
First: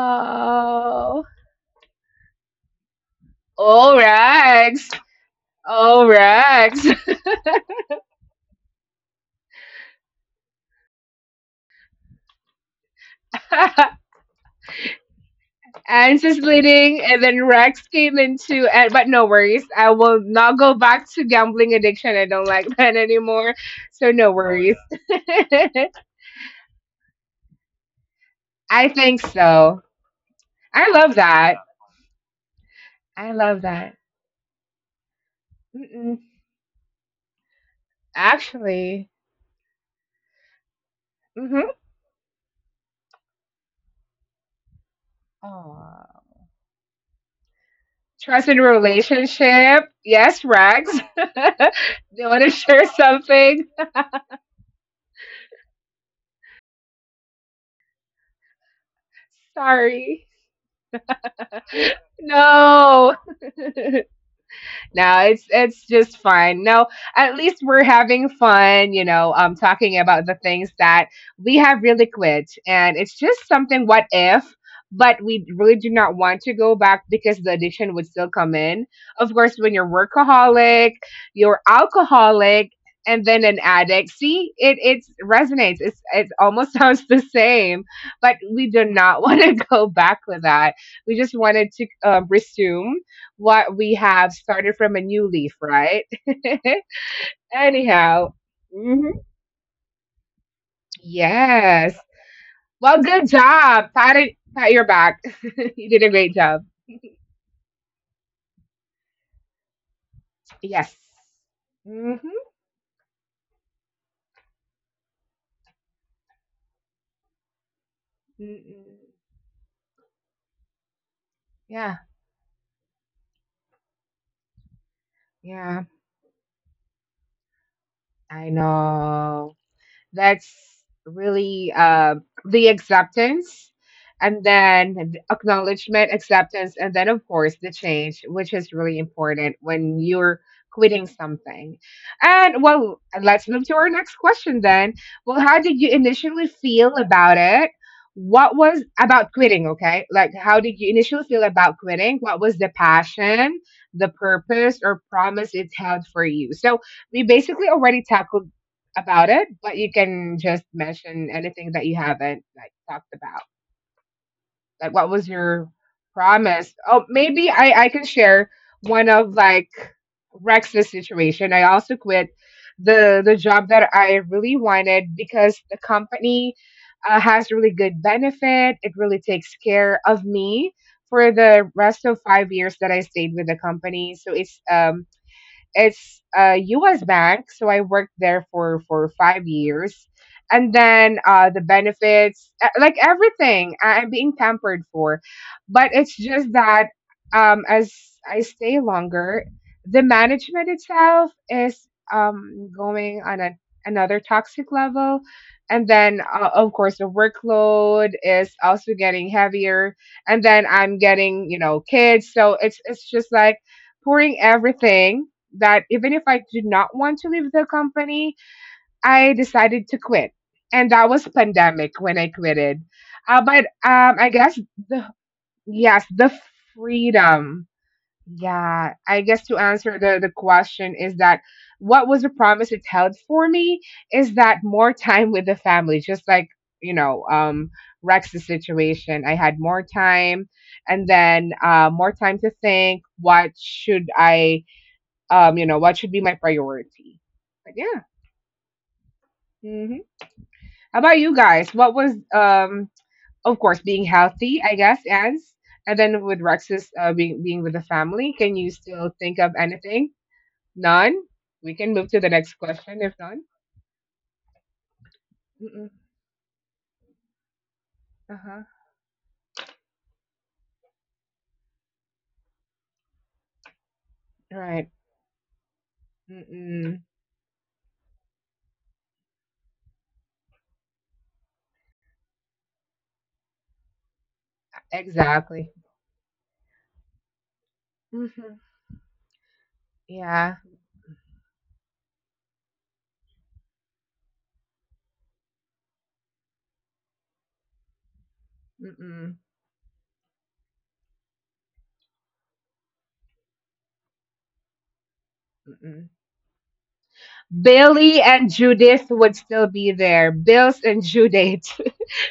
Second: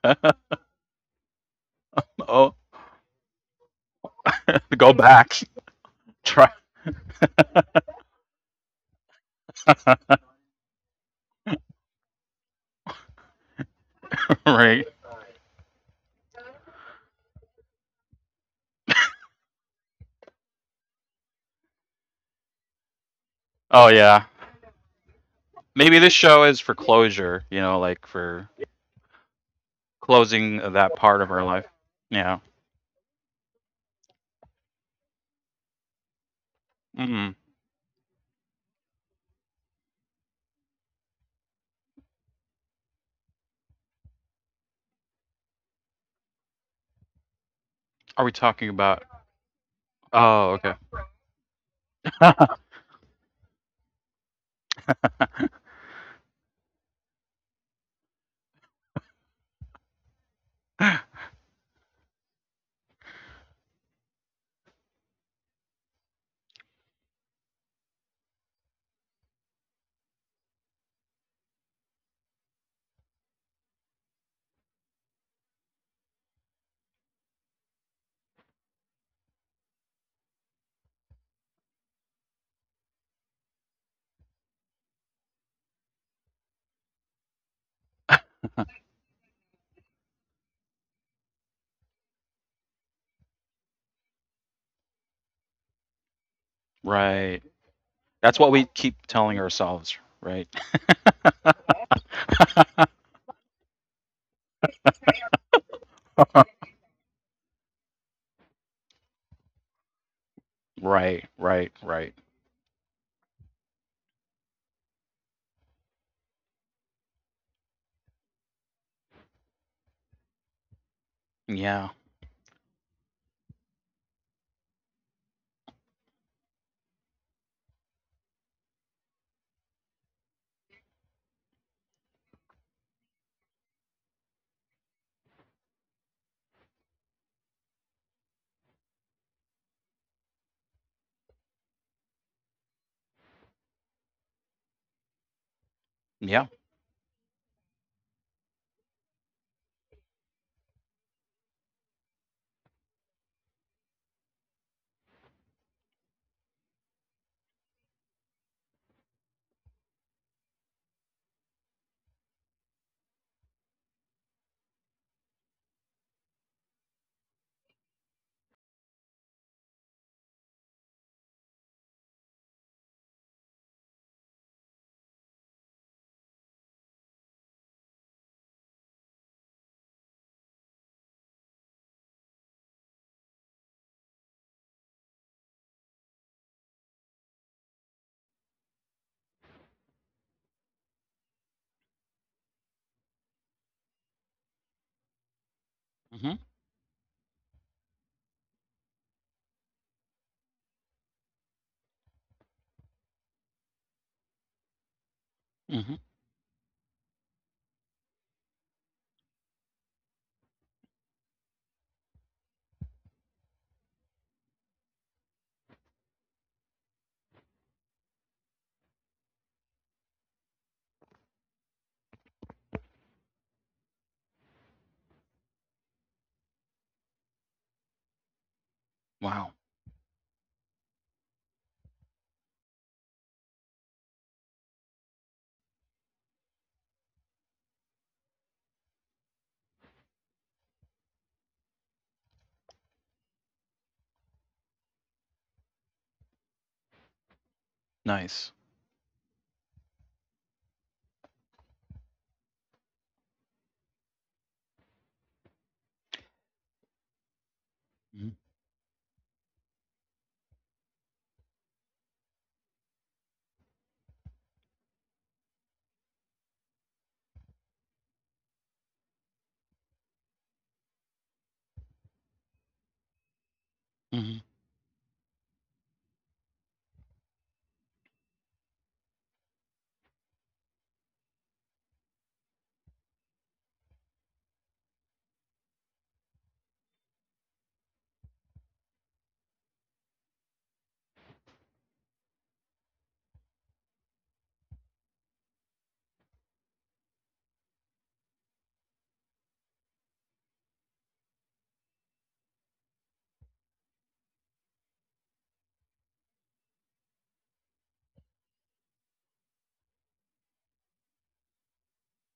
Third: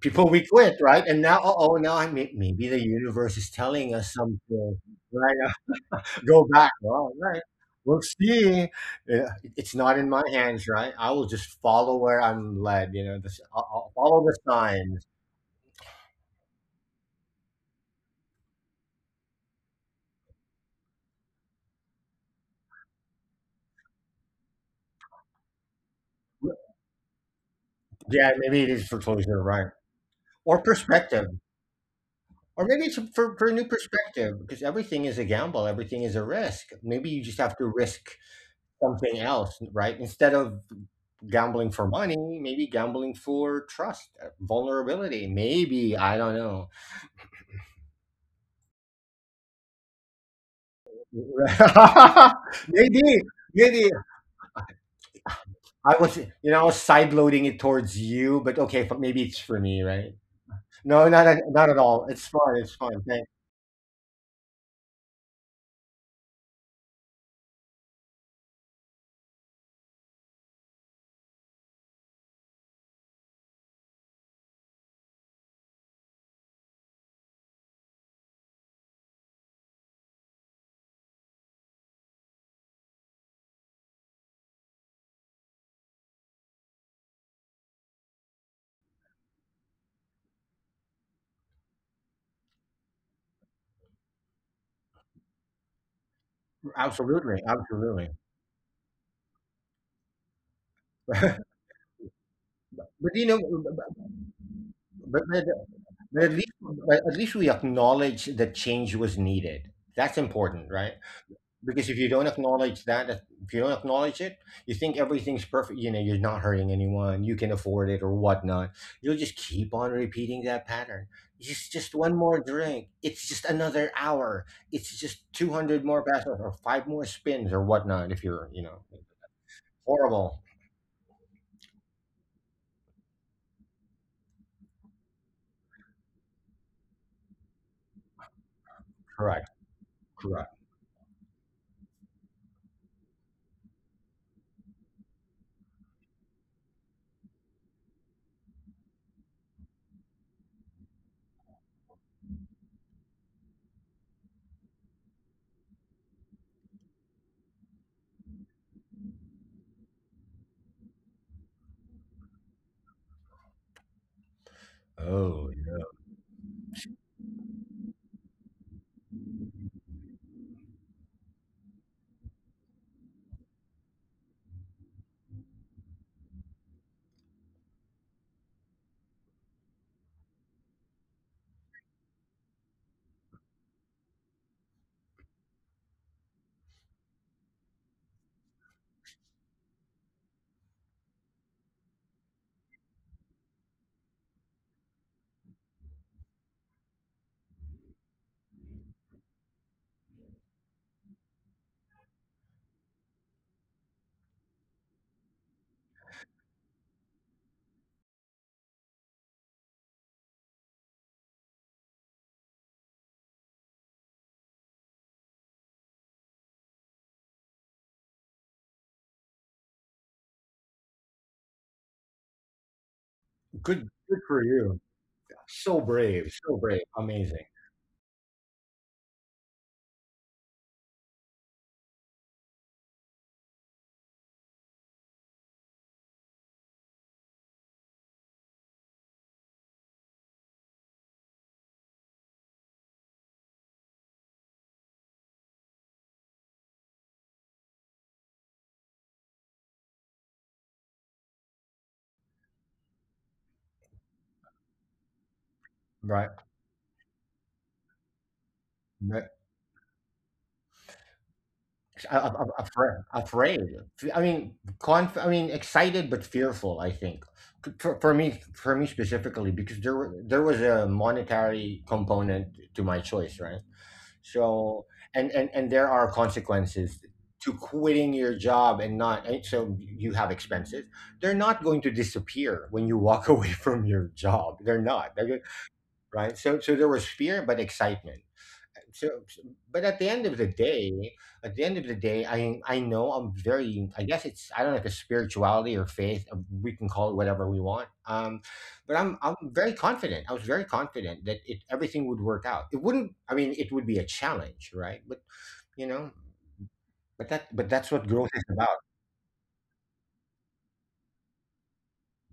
S2: people we quit, right? And now, oh, now
S3: oh,
S2: maybe the universe is telling
S1: oh
S2: us something,
S1: Rex,
S3: go
S2: right?
S3: back.
S1: oh
S2: Go
S3: Try.
S2: back.
S1: Rex.
S2: Well, right. We'll see. Yeah, it's not in my hands, right? I will just follow where I'm led. You know, I'll follow the
S3: right.
S2: signs.
S1: And just leading, and then Rex came into. And, but no worries, I will not go back to gambling addiction. I don't like that anymore,
S3: Oh
S1: so
S3: yeah.
S1: no worries.
S3: Maybe this show is for closure. You know, like
S2: Yeah,
S3: for
S2: maybe it is
S1: I
S2: for
S1: think
S2: closure, right?
S1: so.
S3: closing
S2: Or
S1: I
S3: that
S1: love
S3: part
S2: perspective.
S3: of her
S1: that.
S3: life. Yeah.
S2: Or maybe it's for,
S1: I
S2: for a new
S1: love that.
S2: perspective, because everything is a gamble, everything is a
S1: Mm-mm.
S2: risk. Maybe you just
S3: Mm-mm.
S2: have to risk something
S1: Actually,
S2: else, right? Instead of gambling
S1: hmm.
S2: for money, maybe gambling for trust, vulnerability. Maybe, I don't
S1: Aw.
S2: know.
S3: Are we
S1: Trust in
S3: talking about?
S1: relationship. Yes,
S3: Oh, okay.
S1: Rex. Do you want to share
S2: maybe,
S1: something?
S2: maybe I was, you know, I was sideloading it towards you, but okay, but maybe it's for me, right?
S1: Sorry.
S2: No, not at all. It's fun. It's fun.
S1: No. No, it's just fun. No, at least we're having fun, talking about the things that we have really quit. And it's just something what if, but we really do not want to go back because the addiction would still come in. Of course, when you're workaholic, you're alcoholic and then an addict. See, it resonates. It almost sounds the same, but we do not want to go back with that. We just wanted to resume what we have started from a new leaf, right?
S2: Absolutely.
S3: right.
S2: Absolutely.
S1: Anyhow,
S3: That's what we keep
S1: hmm
S3: telling ourselves, right?
S1: yes.
S2: But
S1: Well,
S2: you know,
S1: good job.
S2: but,
S1: Pat your back. You did a
S2: but at
S1: great
S2: least
S1: job.
S2: at least we acknowledge that change was needed. That's important, right?
S1: Yes.
S2: Because if you
S3: Right.
S2: don't
S1: Mm-hmm.
S2: acknowledge that, if you don't acknowledge it, you think everything's perfect. You know, you're not hurting anyone, you can afford it, or whatnot. You'll just keep on repeating that pattern. Just
S3: Yeah.
S1: Yeah.
S2: one more drink. It's just another hour. It's just 200
S1: Yeah.
S2: more passes, or five more spins, or whatnot. If you're,
S1: I
S2: you know,
S1: know.
S2: horrible.
S1: That's really, the acceptance and then the acknowledgement, acceptance, and then, of course, the change, which is really
S2: Correct.
S1: important when you're
S2: Correct.
S1: quitting something. And well, let's move to our next question then. Well, how did you
S3: Yeah.
S1: initially feel about it? What was about quitting? Okay. Like, how did you initially feel about quitting? What was the passion, the purpose or promise it held for you? So we basically already tackled about it, but you can just mention anything that you haven't like talked about. Like what was
S2: Oh,
S1: your
S2: yeah.
S1: promise? Oh, maybe I can share one of like Rex's situation. I also quit the job that I really wanted because the company, has really good benefit. It really takes care of me for the rest of 5 years that I stayed with the company. So it's a U.S. bank, so I worked there for 5 years, and then, the benefits, like everything, I'm being pampered for, but it's
S3: Mm-hmm.
S1: just that, as I stay longer, the management itself is, going on another toxic level. And
S3: Mm-hmm.
S1: then, of course, the workload is also getting heavier. And then I'm getting, kids. So it's just like pouring everything that even if I did not want to leave the company, I decided to quit. And that was pandemic when I quitted. But
S2: Good. Good
S1: I
S2: for
S1: guess
S2: you.
S1: the yes, the
S2: So brave, amazing,
S1: freedom. Yeah, I guess
S3: Wow.
S1: to answer the question is that what was the promise it held for me is that more time with the family, just like, you know, um, Rex's situation. I had more time and then, more time to think what should I you know, what should be my priority? But yeah.
S3: Nice.
S1: hmm How about you guys? What was, of course, being healthy, I guess, and then
S2: right?
S1: with Rex's, being with the
S3: Mhm.
S1: family. Can you still
S2: Right.
S1: think of anything? None. We can move to the next question if none.
S2: Afraid. I mean, conf. I mean,
S1: Mm-mm.
S2: excited but fearful. I think
S1: Uh huh.
S2: for me specifically, because there was a monetary component to my choice, right?
S3: Mhm.
S2: So
S1: Right.
S2: and there are consequences
S1: Mm-mm.
S2: to quitting your job and not. And so you have expenses. They're not going to disappear when you walk away from your job. They're not.
S1: Exactly.
S2: Right? So there was fear, but excitement.
S1: Mm-hmm.
S2: So, so- but at the end of the
S1: Yeah.
S2: day, I know I'm very. I guess it's I don't know if it's spirituality or faith. We can call it whatever we want. But I'm
S1: Mm-mm.
S2: very confident. I was very confident that it everything would work out. It wouldn't. I mean, it would be a challenge, right? But, you know,
S1: Mm-mm.
S2: but that's what
S1: Billy
S2: growth is
S1: and
S2: about.
S1: Judith would still be there. Bills and Judith.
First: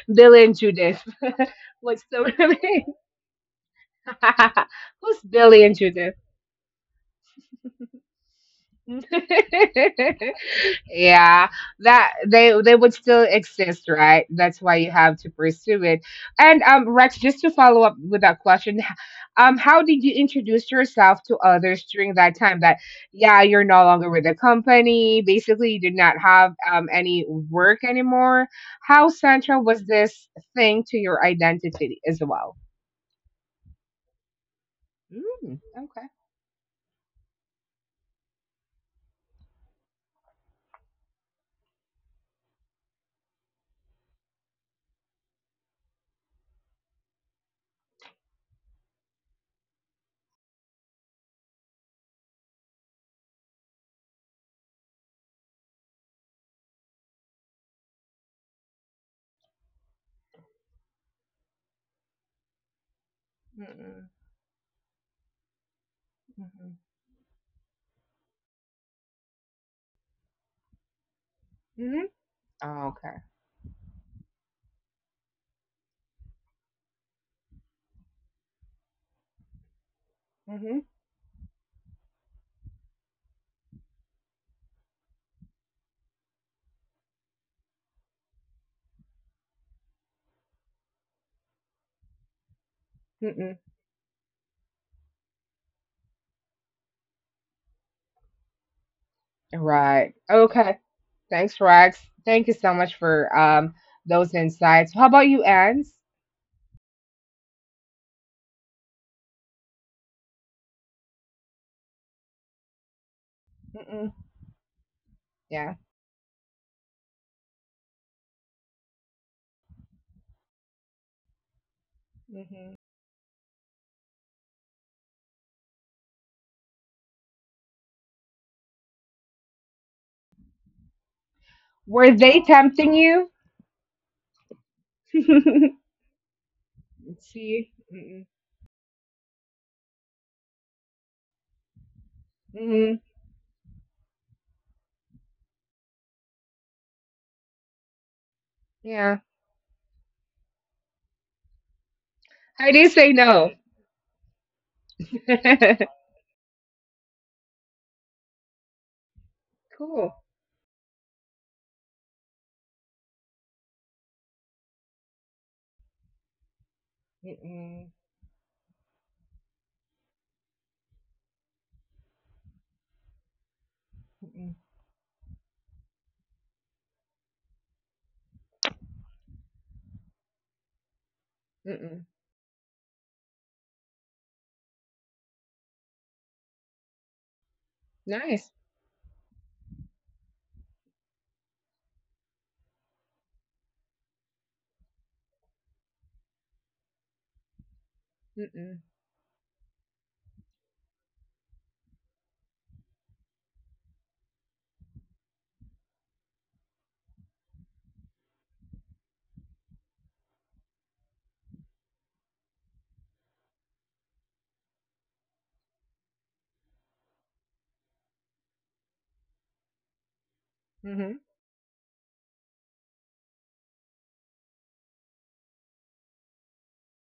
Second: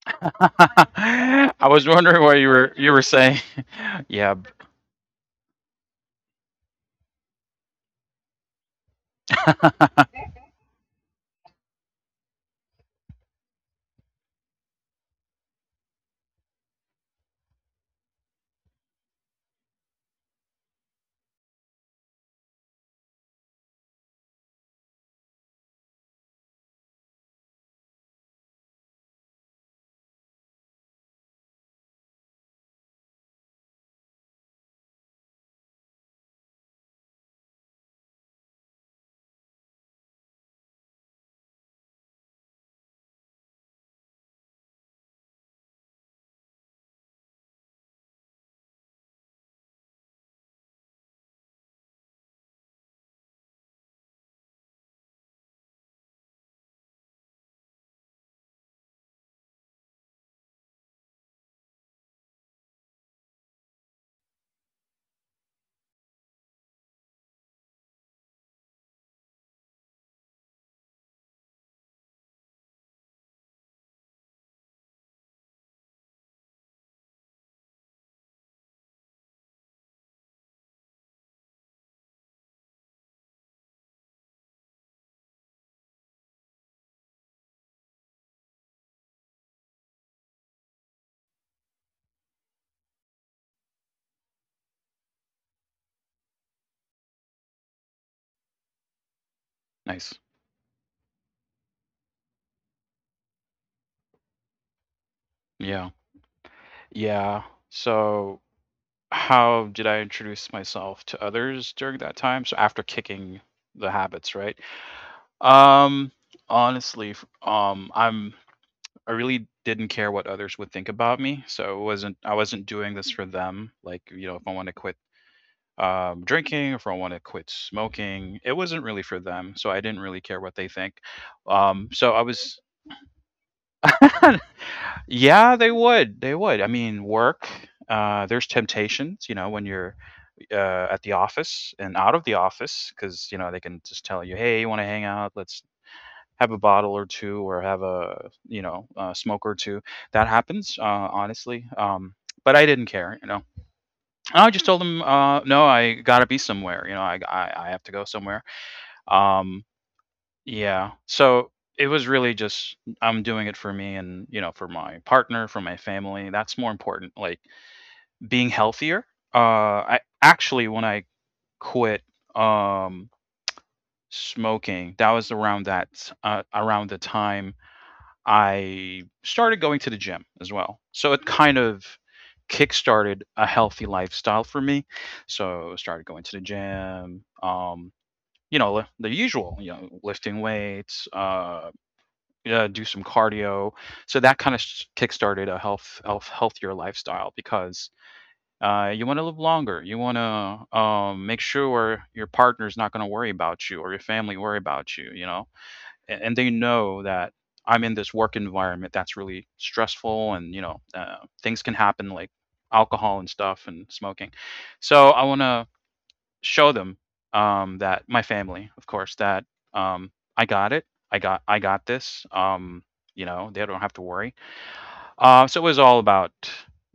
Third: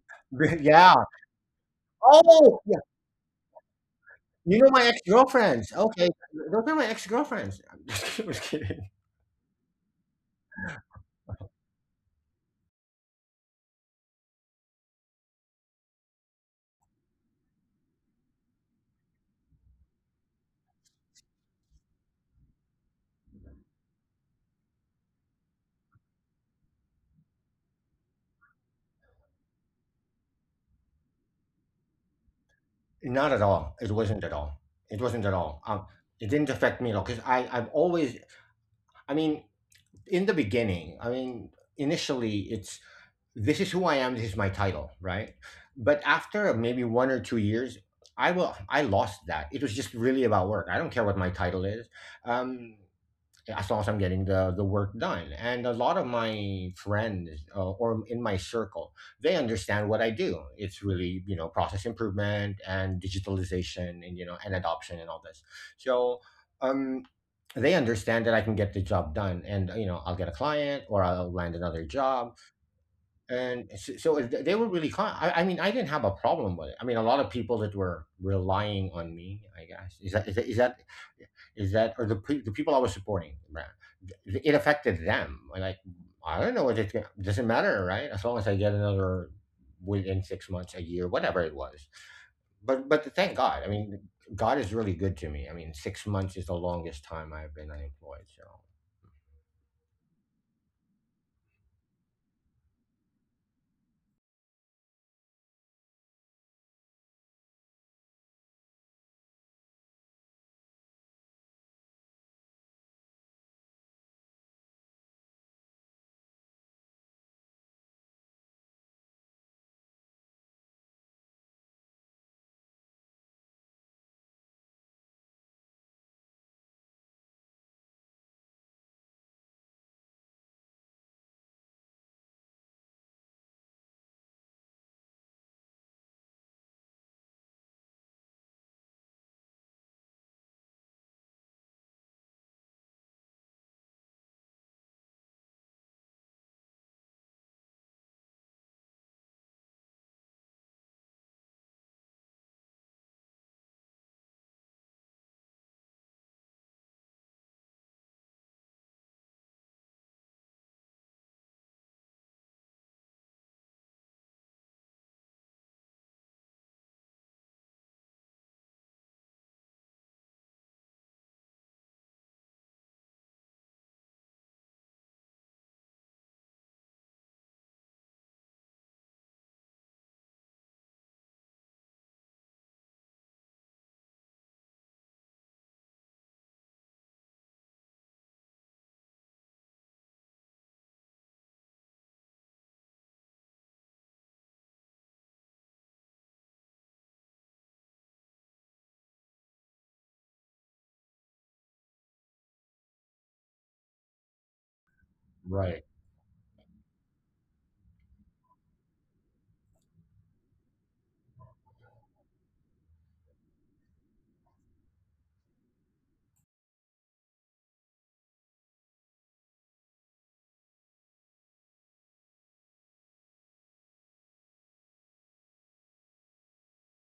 S1: Bill and
S2: Yeah.
S1: Judith
S3: I was
S1: would
S3: wondering
S1: still
S3: what
S2: Oh, yeah.
S3: you
S1: remain.
S3: were saying. yeah.
S2: You know my ex
S1: Who's Billy
S2: girlfriends.
S1: and
S2: Okay,
S1: Judith?
S2: those are my ex girlfriends. I'm just kidding.
S1: Yeah, that they would still exist, right? That's why you have to pursue it. And, Rex, just to follow up with that question, how did you introduce yourself to others during that time? That. Yeah, you're no longer with the company. Basically, you did not have any work anymore. How central was this thing to your identity as well?
S2: Not at all. It wasn't at all. It wasn't at all.
S1: Mm, okay.
S2: It didn't affect me at all, because I've always. I mean, in the beginning, I mean, initially, it's this is who I am. This is my title, right? But after maybe 1 or 2 years, I lost that. It was just really about work. I don't care what my title is. Um, as long as I'm getting the work done. And a lot of my friends, or in my circle, they understand what I do. It's really, you know, process improvement and digitalization,
S1: Mm-mm,
S2: and you know, and adoption, and all this. So,
S1: mm-mm.
S2: um, they understand that I can get the job done, and you know I'll get a client or I'll land another job.
S1: Hmm.
S2: And they were really kind. I mean, I didn't have a problem with it. I mean, a lot of people that were relying on me, I guess,
S1: Mm-hmm.
S2: is that, or the people I was supporting, right? It affected them. Like, I don't know what it doesn't matter, right? As long as I get another within 6 months, a year, whatever it was. But thank God.
S1: Mm-mm.
S2: I mean, God is really good to me. I mean, 6 months is the longest time I've been unemployed. So
S1: Right.
S3: nice.
S1: Okay. Thanks, Rex. Thank you so much for, those insights. How about you, Ans?
S3: Yeah. Yeah. So How did I introduce myself to others during that time? So after kicking the
S1: Mm-mm.
S3: habits, right?
S1: Yeah.
S3: Um, honestly, I really didn't care what others would think about me, so it wasn't I wasn't
S1: Mm-hmm.
S3: doing this for them. Like, you know, if I want to quit drinking, if I want to quit smoking, it wasn't really for them. So I didn't really care what they think.
S1: Were
S3: So I
S1: they
S3: was
S1: tempting you?
S3: yeah,
S1: Let's
S3: they would. They would. I mean, work.
S1: see. Mm-mm.
S3: There's temptations, you know, when you're at the office and out of the
S1: Mm-hmm.
S3: office because you know they can just tell you, hey, you want to hang out? Let's have a bottle or two, or have a, you know, a
S1: Yeah.
S3: smoke or two. That happens, honestly. But I
S1: I
S3: didn't
S1: did say
S3: care, you know.
S1: no.
S3: And I just told them, no, I gotta be somewhere. You know, I have to go somewhere. Um,
S1: Cool.
S3: yeah. So it was really just I'm doing it for me and, you know, for my partner, for my family. That's more important. Like
S1: Mm-mm.
S3: being healthier. Uh, I actually when I quit, um,
S1: Mm-mm.
S3: smoking. That was around that around the time I started going to the gym as well. So it kind of
S1: Mm-mm.
S3: kickstarted a healthy lifestyle for me. So I started going to the gym.
S1: Nice.
S3: You know, the usual, you know, lifting weights, yeah, do some cardio. So that kind of kickstarted a healthier lifestyle because
S1: Mm-mm.
S3: you want to live longer. You want to make sure your partner's not going to worry about you or your family worry about you. You know,
S2: right,
S3: and they know that I'm in this work environment that's really stressful, and you know things can happen like alcohol and stuff and smoking. So I want to show them that my family, of course, that um, I got it.
S1: Mm-hmm.
S3: I got this. You know they don't have to worry. So it was all about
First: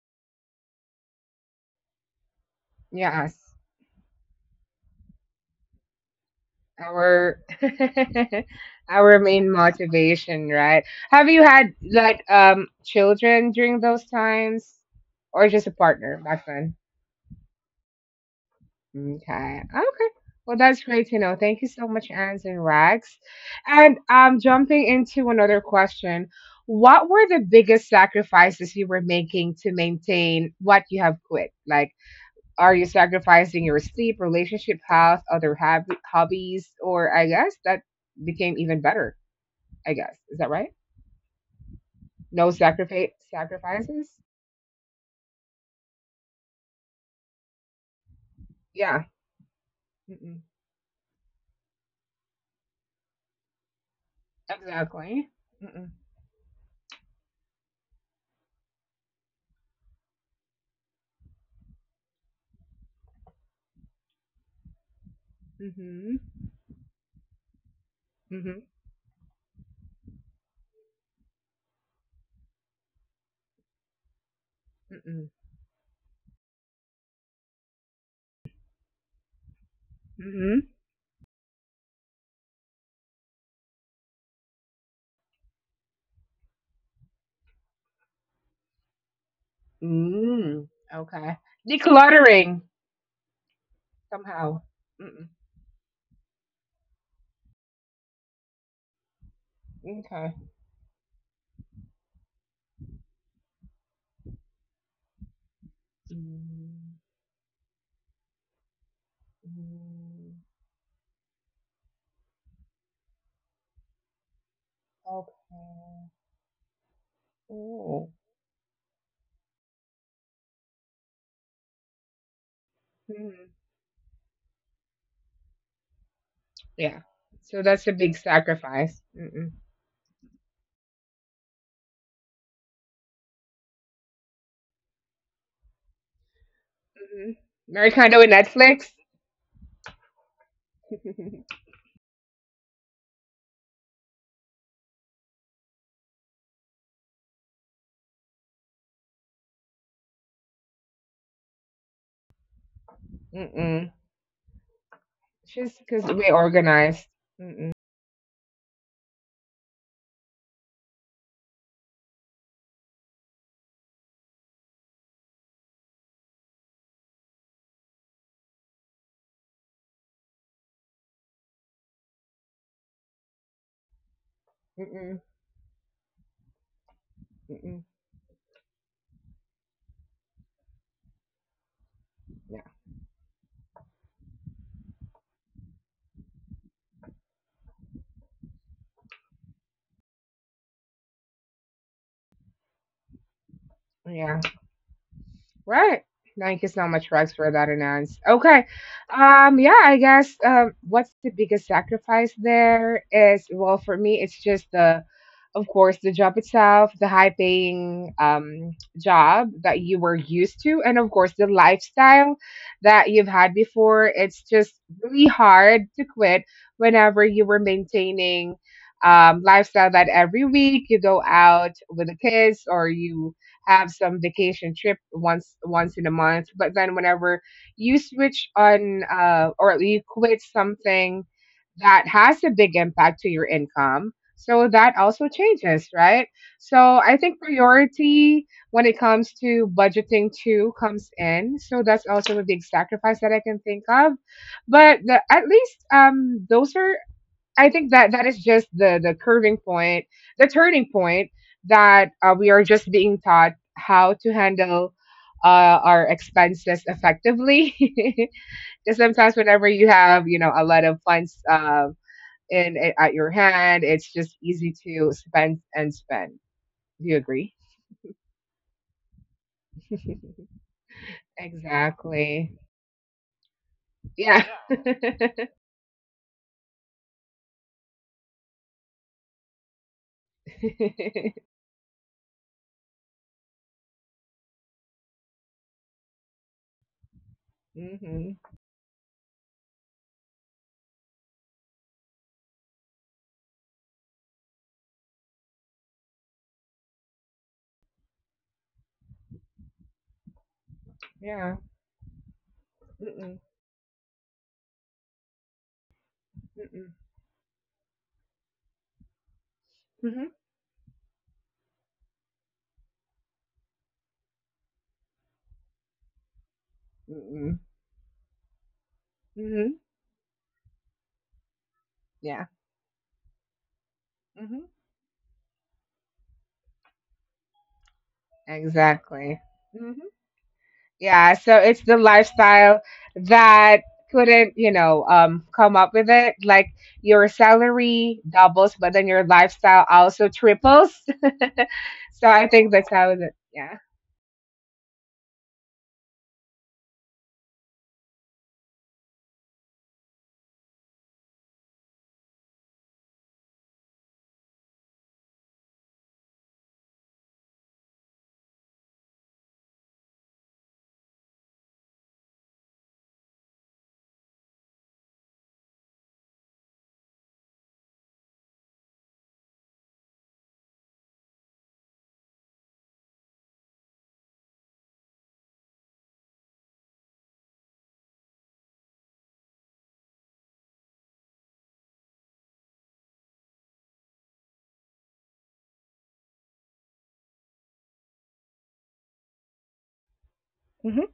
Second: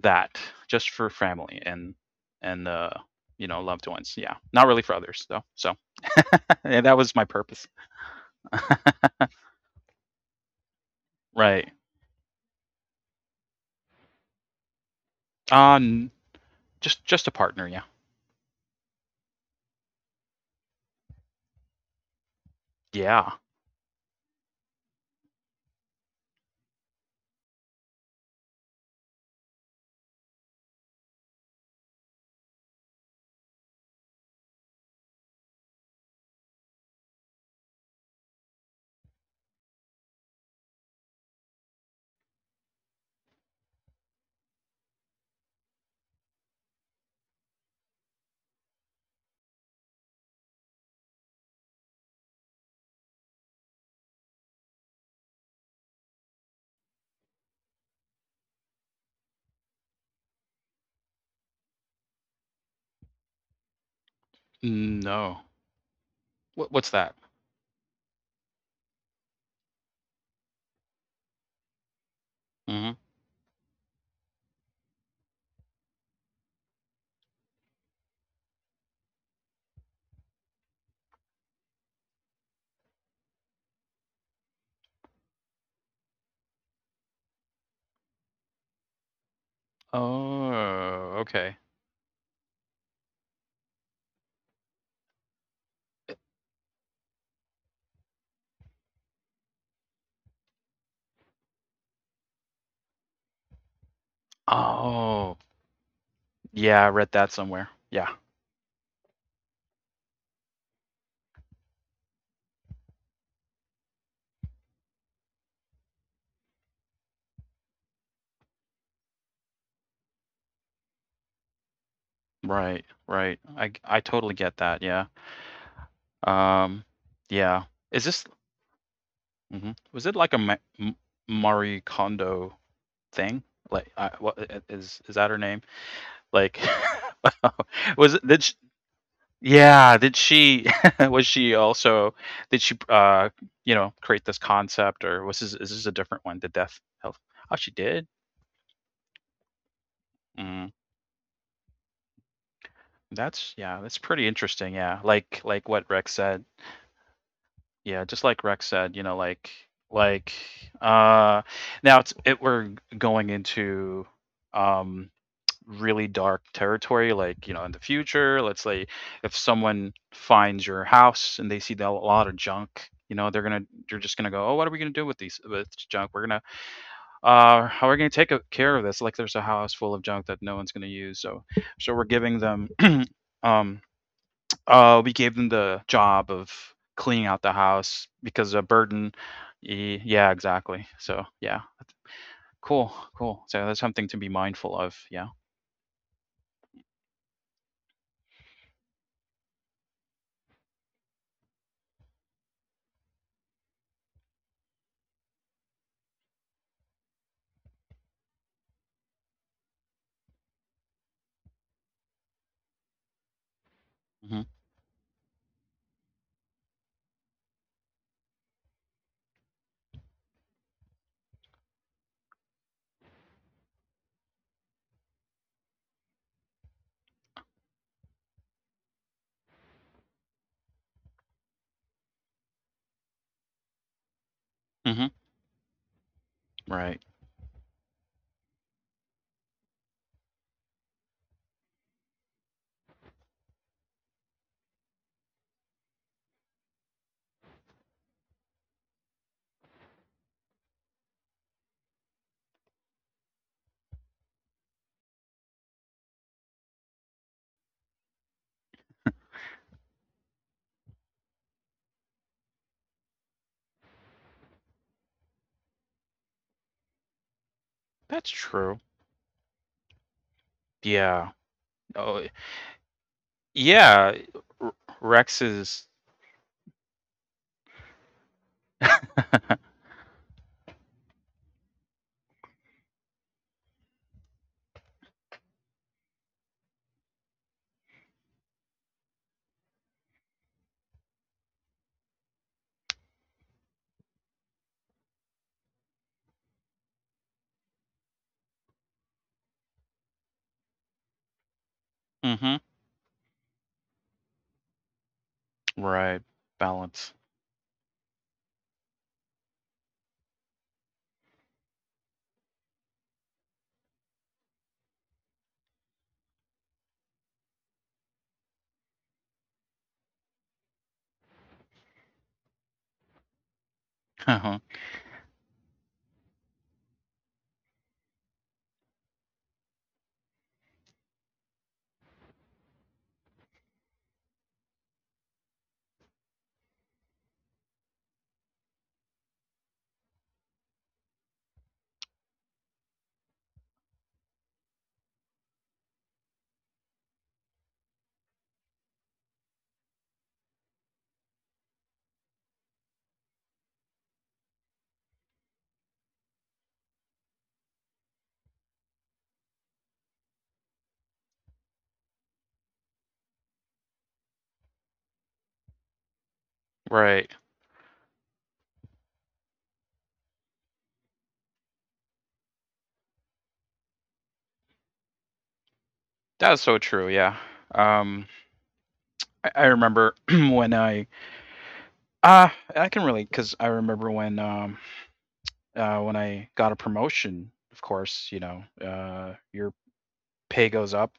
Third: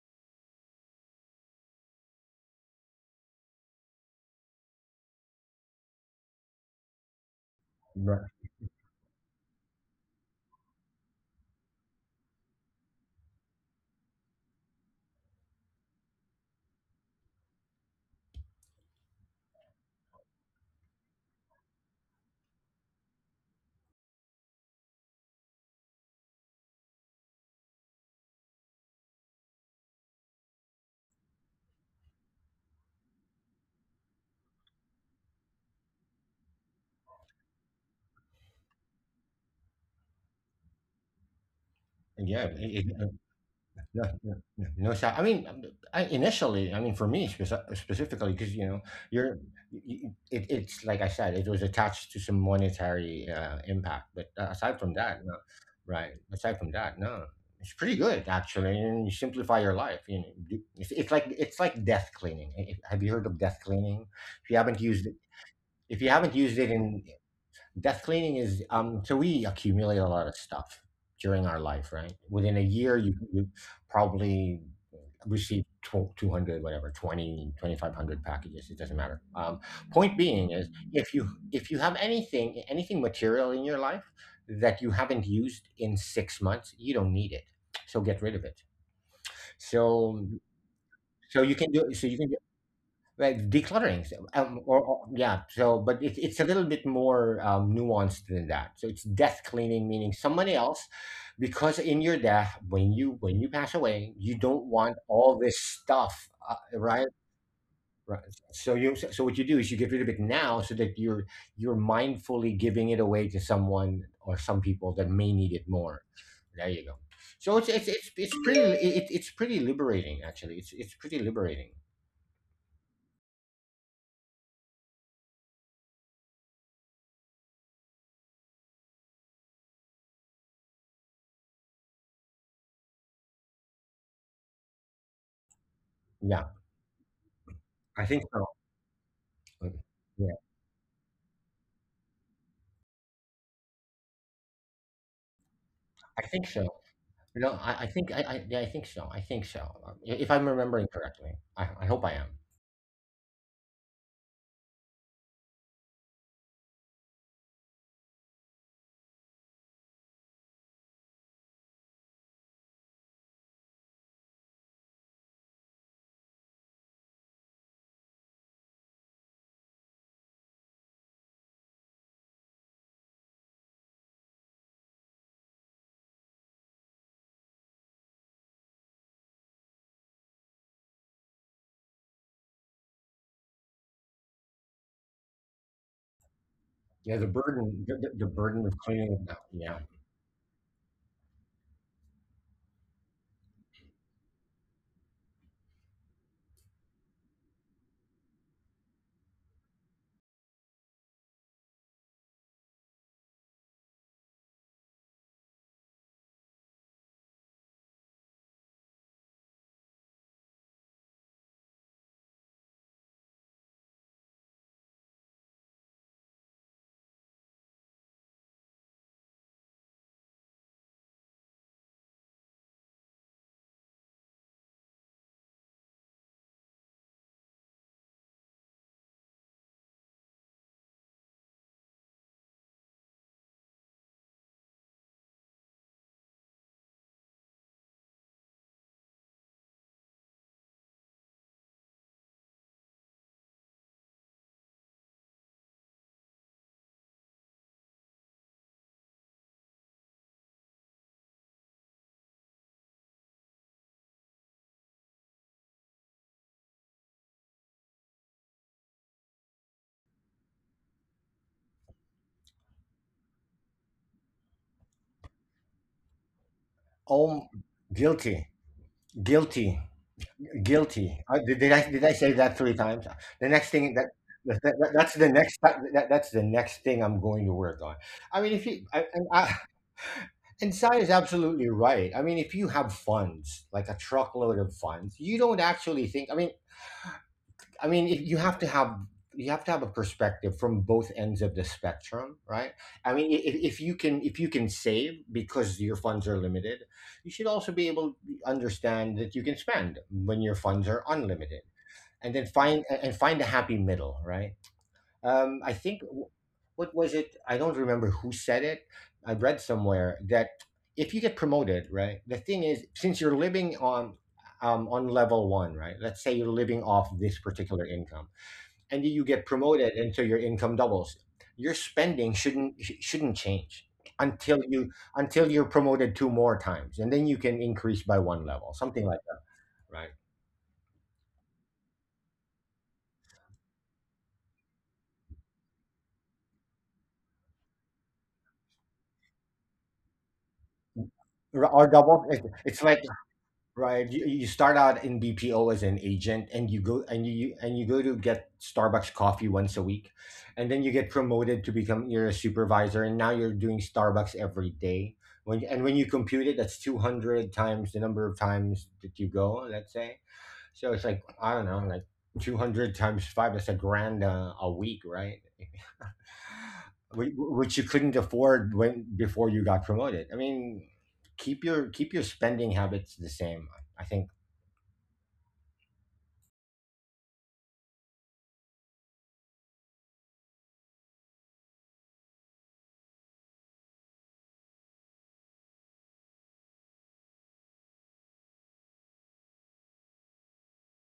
S3: that, just for family and you
S1: Yes.
S3: know loved ones. Yeah, not really for others though. So yeah, that was my
S1: Our
S3: purpose.
S2: right,
S1: our main motivation, right? Have you
S3: Right.
S1: had like children during those times, or just a
S3: Uh,
S1: partner back then?
S3: Just a partner, yeah.
S1: Okay, okay. Well, that's great to know. Thank you so much, Ans and Rags.
S3: Yeah.
S1: And, jumping into another question, what were the biggest sacrifices you were making to maintain what you have quit? Like, are you sacrificing your sleep, relationship, health, other hobbies, or I guess that became even better? I guess is that right?
S2: yeah,
S1: No
S2: it,
S1: sacrifice sacrifices.
S2: yeah, yeah, yeah. No, so I mean, I initially, I mean, for me specifically, because you know,
S1: Yeah.
S2: you're, y- y-
S1: Mm-mm.
S2: it, it's like I said, it was attached to some monetary, impact, but aside from that,
S1: Exactly.
S2: no,
S1: Mm-mm.
S2: right? Aside from that, no, it's pretty good, actually, and you simplify your life. You know, it's like death cleaning. Have you heard of death cleaning? If you haven't used it,
S3: No.
S2: if you haven't
S1: Mm-hmm.
S2: used
S3: What
S2: it
S3: what's
S2: in
S3: that?
S2: death cleaning
S1: Mm-hmm.
S2: is, so we accumulate a lot of stuff during our life, right? Within a
S3: Hmm
S2: year, you probably receive 200, whatever, twenty, 2500 packages, it doesn't matter, point being is,
S1: Mm-mm.
S2: if you have anything material in your life that you haven't used in 6 months, you don't need it, so get rid of it. So
S1: Mm-hmm. Mm.
S3: Oh,
S1: Okay.
S2: so
S3: okay.
S2: you can do so you can
S1: Decluttering
S2: Right, decluttering. So,
S1: somehow.
S2: or
S1: Mm-mm.
S2: yeah, so, but it's a little bit more, nuanced than that. So it's death cleaning, meaning
S1: Okay.
S2: somebody else, because in your death, when you pass away, you don't want
S3: Oh,
S2: all this stuff,
S3: yeah, I
S1: Mm,
S3: read
S2: right?
S3: that somewhere. Yeah.
S2: Right. So what you do is you get rid of it
S1: mm,
S2: now, so that you're mindfully giving it away to someone, or some people that may need it more.
S1: okay.
S2: There you go. So it's it's it's,
S1: Oh.
S2: it's pretty, it's pretty liberating, actually. It's pretty liberating.
S3: Right, right.
S1: Mm.
S3: I totally get that. Yeah. Um,
S1: Yeah.
S3: yeah.
S1: So that's a
S3: Is this
S1: big sacrifice. Mm-mm.
S3: hmm was it like a Marie Kondo thing? Like, I, what is that her name?
S2: Yeah,
S3: Like,
S1: Mhm.
S2: I
S3: was it?
S1: Americano
S2: think
S1: with
S3: Did
S2: so.
S3: she,
S1: Netflix?
S2: Mm,
S3: Yeah, did
S2: yeah,
S3: she was she also did she, you know, create this concept or was this is this a different
S2: I
S3: one, the
S2: think so.
S3: death health Oh,
S2: No,
S3: she
S2: I
S3: did?
S2: think I yeah, I think so. I think so. If I'm
S3: Mm,
S2: remembering correctly, I hope I am.
S3: that's yeah, that's
S1: Mm-mm.
S3: pretty interesting, yeah, like
S1: She's
S3: what Rex
S1: because we
S3: said.
S1: organized. Mm-mm.
S3: Yeah, just like Rex said, you know, like, uh now it's it we're going into, um really dark territory like you know in the future let's say if someone finds your house and they see the, a lot of junk you know they're gonna they're just gonna go oh what are we gonna do with
S1: Mm-mm.
S3: these with this junk we're gonna how
S1: Mm-mm.
S3: are we gonna care of this like there's a house full of junk that no one's gonna use so we're giving them
S1: Yeah.
S3: um we gave them the job of
S2: Yeah,
S3: cleaning
S2: the
S3: out the
S2: burden, the,
S3: house
S2: the the
S3: because a
S2: burden of
S3: burden
S2: cleaning it up. Yeah.
S3: yeah exactly so yeah cool cool so that's something to be
S1: Yeah.
S3: mindful of yeah
S1: Right. Thank you so much, Rex, for that announce. Okay. Yeah, I guess what's the biggest sacrifice there is. Well, for me it's just the of course, the job itself, the high paying, job that you were used to, and of course, the lifestyle that you've had before.
S3: hmm
S1: It's just really hard to quit whenever you were maintaining, lifestyle that every week you go out with the kids or you have some vacation trip once in a month. But then whenever you switch on, or you quit something that has a big impact to your income, so that
S3: hmm
S1: also changes, right? So
S3: right
S1: I think priority when it comes to budgeting too comes in. So that's also a big sacrifice that I can think of. But at least, those are, I think that that is just the curving point, the turning point that, we are just being taught how to handle, our expenses effectively. Because sometimes whenever you have, a lot of funds, at your hand. It's just easy to spend and spend. Do you
S2: Oh,
S1: agree?
S3: That's
S2: guilty,
S3: true.
S2: guilty, guilty.
S3: Yeah.
S2: Did I
S3: Oh,
S2: say
S1: Exactly.
S2: that three times? The next thing that.
S3: yeah.
S1: Yeah.
S2: That,
S3: R-
S2: that, that's the
S3: Rex
S1: Hmm.
S2: next.
S3: is.
S2: That's the next thing I'm going to work on. I mean, if you I, and Sai is absolutely right. I mean, if you have funds, like a truckload of funds, you don't actually think. I mean, if you have to have a perspective from both ends of the spectrum, right? I mean, if you can save because your funds are limited, you should also be able to understand that you can spend when your funds are
S1: Yeah.
S2: unlimited, and then
S3: hmm
S2: find and
S1: Mm-mm.
S2: find a happy middle, right? I think
S3: Right.
S1: Mm-mm.
S2: what
S3: Balance.
S2: was it? I don't remember who said it. I read somewhere
S1: Mm-hmm.
S2: that if you get promoted, right? The thing is, since you're living on, on level one, right? Let's say you're living off this
S1: Mm-mm.
S2: particular income, and then you get
S1: Mm-hmm.
S2: promoted until your income doubles. Your spending
S1: Yeah.
S2: shouldn't shouldn't change
S3: Uh-huh.
S2: until
S1: Hmm.
S2: you until you're promoted two more times, and then you can increase by one level, something like
S1: Exactly.
S2: that,
S1: Hmm.
S2: right?
S1: Yeah. So it's the lifestyle that couldn't, you know, come up with it. Like your salary doubles, but then your lifestyle also triples.
S2: Or
S1: So
S2: double.
S1: I think that's
S2: It's
S1: how it.
S2: like
S1: Yeah.
S2: right. You start out in BPO as an agent, and you go and you go to get Starbucks coffee once a week, and then you get promoted to become you're a supervisor, and now you're doing Starbucks every day. When you compute it, that's 200 times the number of times that you go. Let's say. So it's like I don't know, like 200 times five. That's a grand a week, right?
S3: Right.
S2: Wh- Which you couldn't afford when before you got promoted. I mean, keep your spending habits the same. I think.
S3: That's so true. Yeah. Um, I remember when I ah I can relate because I remember when I got a promotion. Of course, you know, your pay goes up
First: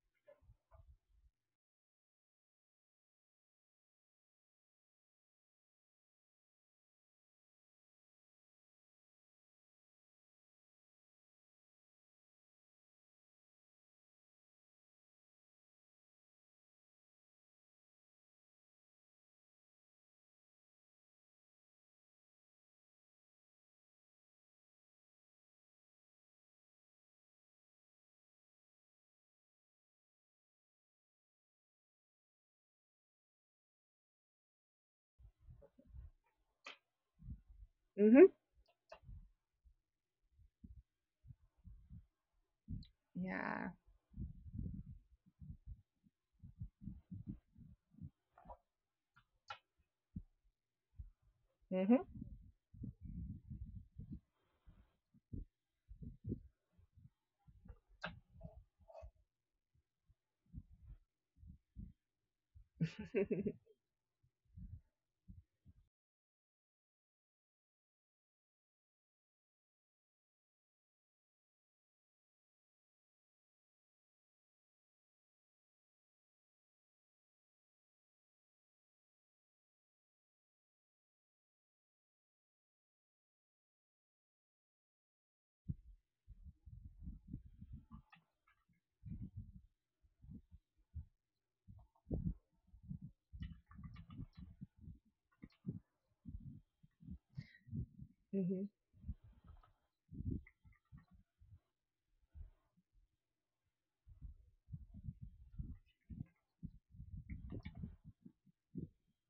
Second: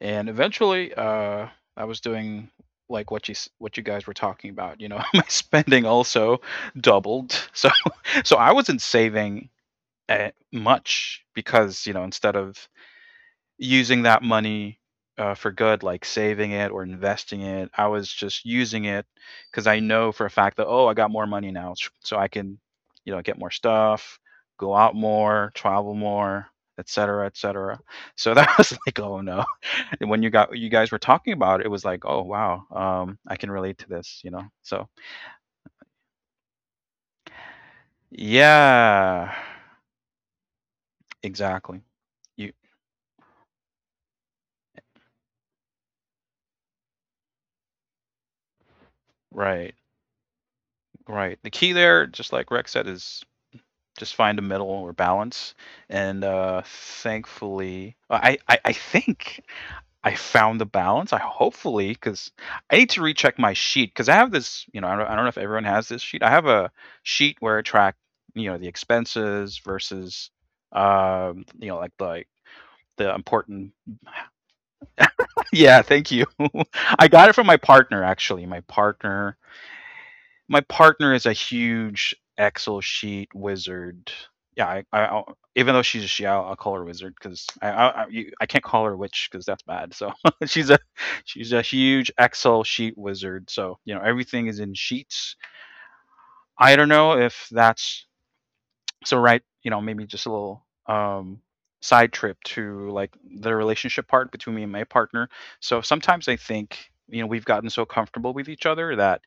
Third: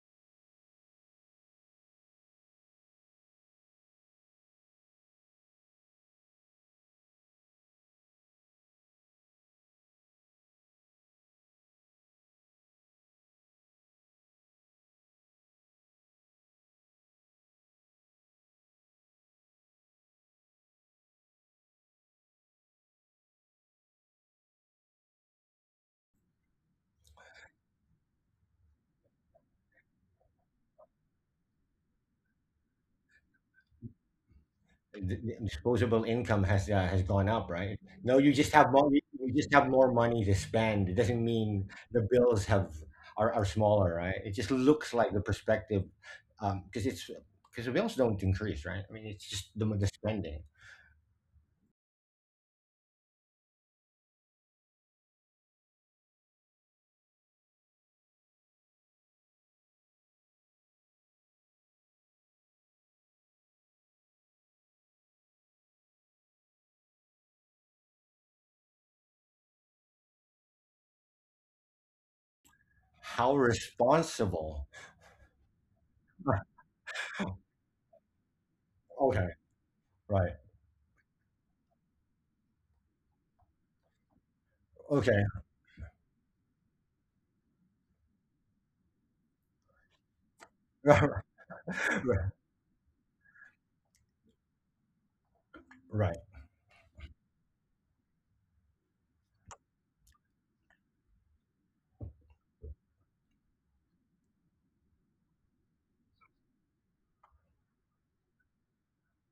S3: And eventually, I was doing like what you what you guys were talking about. You know, my spending also doubled. So I wasn't saving much because you know instead of using that money, for good, like saving it or investing it, I was just using it because I know for a fact that, oh, I got more money now, so I can, you know, get more stuff, go out more, travel more, etc., cetera, etc. Cetera. So that was like, oh no, when you guys were talking about it, it was like, oh wow, I can relate to this. So
S2: The disposable income has gone up, right? No,
S1: Mhm.
S2: you just have more,
S3: yeah,
S2: you just have more money to spend. It doesn't mean
S3: exactly.
S2: the bills
S3: You
S2: have are
S1: Yeah.
S2: smaller, right? It just looks like the perspective, because it's because the bills don't increase, right? I mean, it's just
S3: right,
S2: the spending.
S3: right. The key there,
S1: Mhm.
S3: just like Rex said, is just find a middle or balance. And thankfully, I think I found the balance. I hopefully because I need to recheck my sheet because I have this. You know, I don't know if everyone has this sheet. I have a sheet where I track, you know, the expenses versus you know, like the
S2: How
S3: important.
S2: responsible?
S3: yeah, thank you. I got it from my partner, actually. My
S2: Okay,
S3: partner,
S2: right.
S3: my partner is a huge Excel sheet wizard. Yeah,
S2: Okay.
S3: even though she's a she, I'll call her wizard because I can't call her witch because that's bad. So she's a she's a huge
S2: Right,
S3: Excel sheet wizard. So you know everything is in sheets.
S2: right,
S3: I don't know if that's.
S1: Mhm.
S3: So right, you know, maybe just a little side trip to like the relationship part between me and my partner. So sometimes I think, you know, we've gotten so comfortable with each other that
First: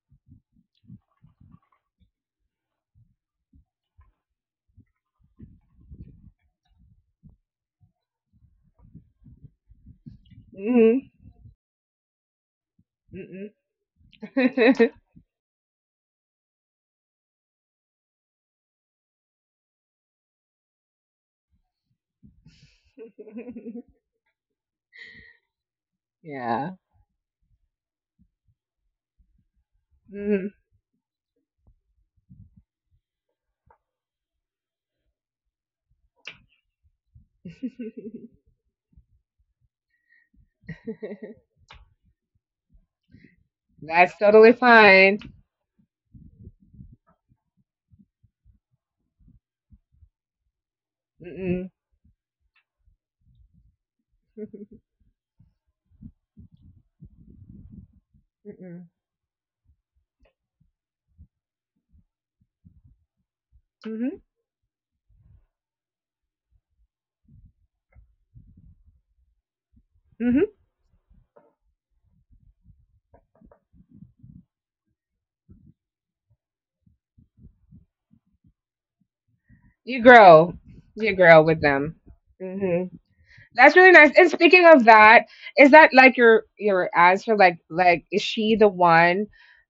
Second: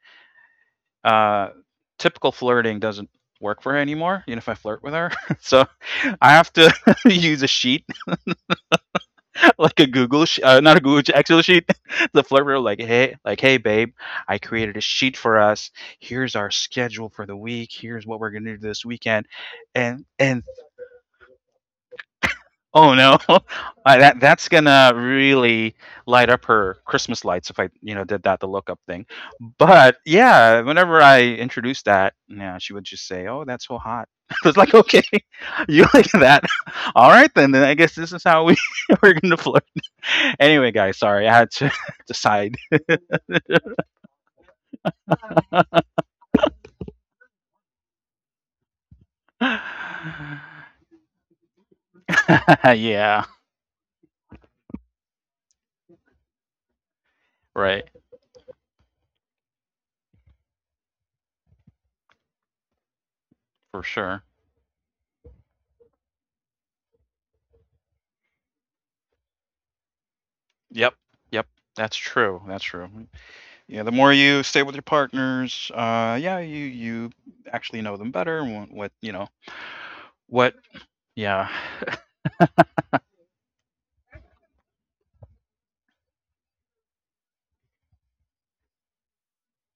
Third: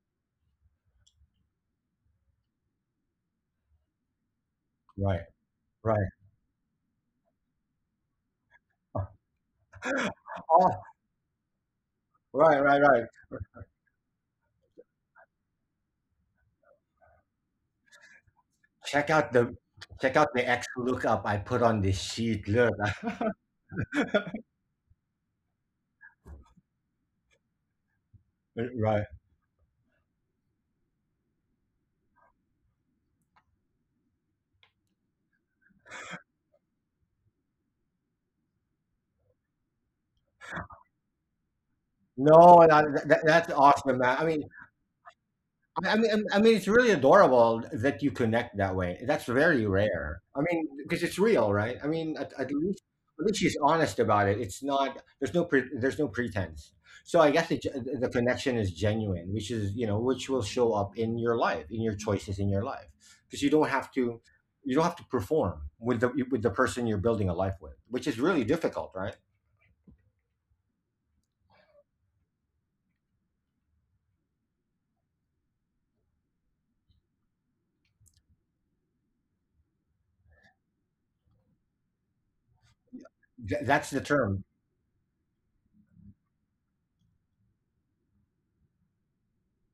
S3: uh typical flirting doesn't work for her anymore, you know, if I flirt with her.
S2: right.
S3: so
S2: Right.
S3: I have to use a sheet, like a
S2: Oh,
S3: not a Google
S1: Mhm.
S3: sheet, Excel sheet, the flirt
S2: right,
S3: rule,
S2: right, right.
S3: like, hey, babe, I created a
S1: Mhm.
S3: sheet for us. Here's our schedule for the week. Here's what we're gonna do this
S2: Check out
S3: weekend,
S2: the
S3: and
S2: Check out the
S3: and
S2: X lookup I put on this sheet. Look,
S3: oh no, I, that's gonna really light up
S1: yeah.
S3: her Christmas lights if I, you know, did that the lookup
S2: right.
S3: thing. But
S1: Mhm.
S3: yeah, whenever I introduced that, yeah, she would just say, "Oh, that's so hot." I was like, "Okay, you like that? All right, then. Then I guess this is how we we're gonna flirt." Anyway, guys, sorry, I had to decide.
S2: No, that's awesome, man.
S1: That's
S2: I mean,
S1: totally fine.
S2: I mean, it's really adorable that you connect that way. That's very rare. I mean, because it's real,
S1: Mm-mm.
S2: right? I mean, at
S3: yeah,
S2: least she's honest about it. It's not there's no pretense. So I guess
S3: right,
S2: the connection is
S1: Mm-mm.
S2: genuine, which is you know which will show up in your life, in your choices in your life, because
S3: for sure.
S1: Mhm.
S2: you don't have to perform with the person you're building a life with, which is really difficult, right?
S1: Mhm.
S3: Yep, yep, that's true. That's true. Yeah, the more you stay with your partners, yeah, you actually know them better. And what you know,
S1: You
S3: what?
S1: grow. You grow
S3: Yeah,
S1: with them. Hmm. That's
S2: That's
S1: really
S2: the
S1: nice. And
S2: term.
S1: speaking of that, is that like your answer? Like is she the one,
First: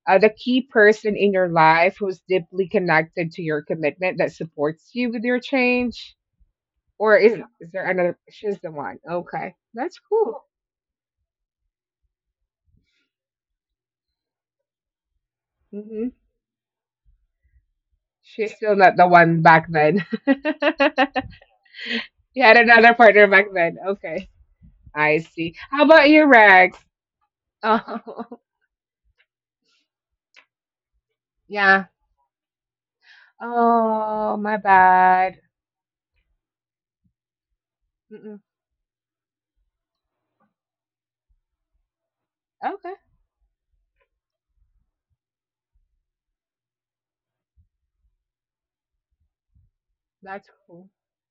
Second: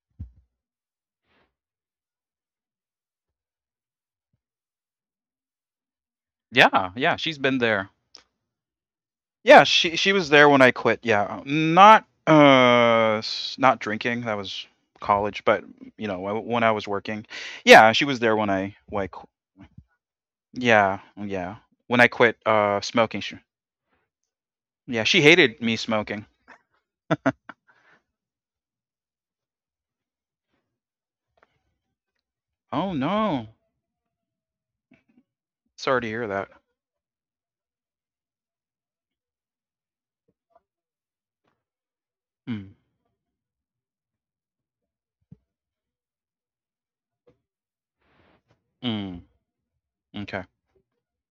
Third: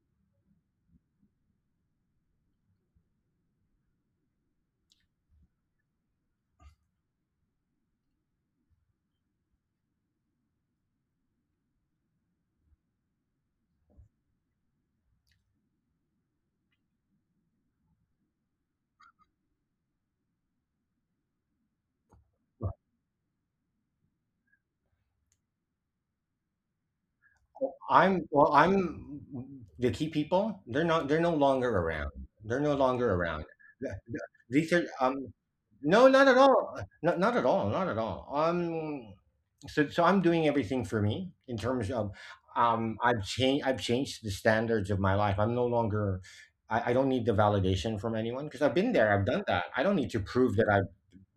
S1: the key person in your life who's deeply connected to your commitment that supports you with your change?
S3: yeah, yeah.
S1: Or is
S3: She's been
S1: is there
S3: there.
S1: another? She's the one. Okay,
S3: Yeah, she
S1: that's
S3: she was
S1: cool.
S3: there when I quit. Yeah, not not drinking. That was college, but you
S1: Hmm.
S3: know, when I was working, yeah, she was there when
S1: She's
S3: I
S1: still not the
S3: like,
S1: one back then.
S3: yeah, yeah, when I quit
S1: You had another
S3: smoking.
S1: partner
S3: She,
S1: back then. Okay,
S3: yeah,
S1: I
S3: she
S1: see.
S3: hated me
S1: How about
S3: smoking.
S1: you, Rex?
S2: I'm
S1: Oh,
S2: well, I'm the key people. They're not. They're no longer
S1: yeah.
S2: around. They're no
S3: Oh
S2: longer around.
S3: no,
S2: Th- th-
S1: Oh, my
S2: These are.
S1: bad.
S3: sorry
S2: No,
S3: to
S2: not
S3: hear
S2: at
S3: that.
S2: all. Not not at all. Not at all.
S1: Mm-mm.
S2: So so I'm doing everything for me in terms of
S3: Mm,
S2: um.
S1: Okay,
S2: I've changed. I've changed the standards of my life. I'm no longer. I don't need the validation from anyone because I've been there.
S3: mm,
S2: I've done that. I don't need to
S3: okay,
S1: that's
S2: prove that
S1: cool.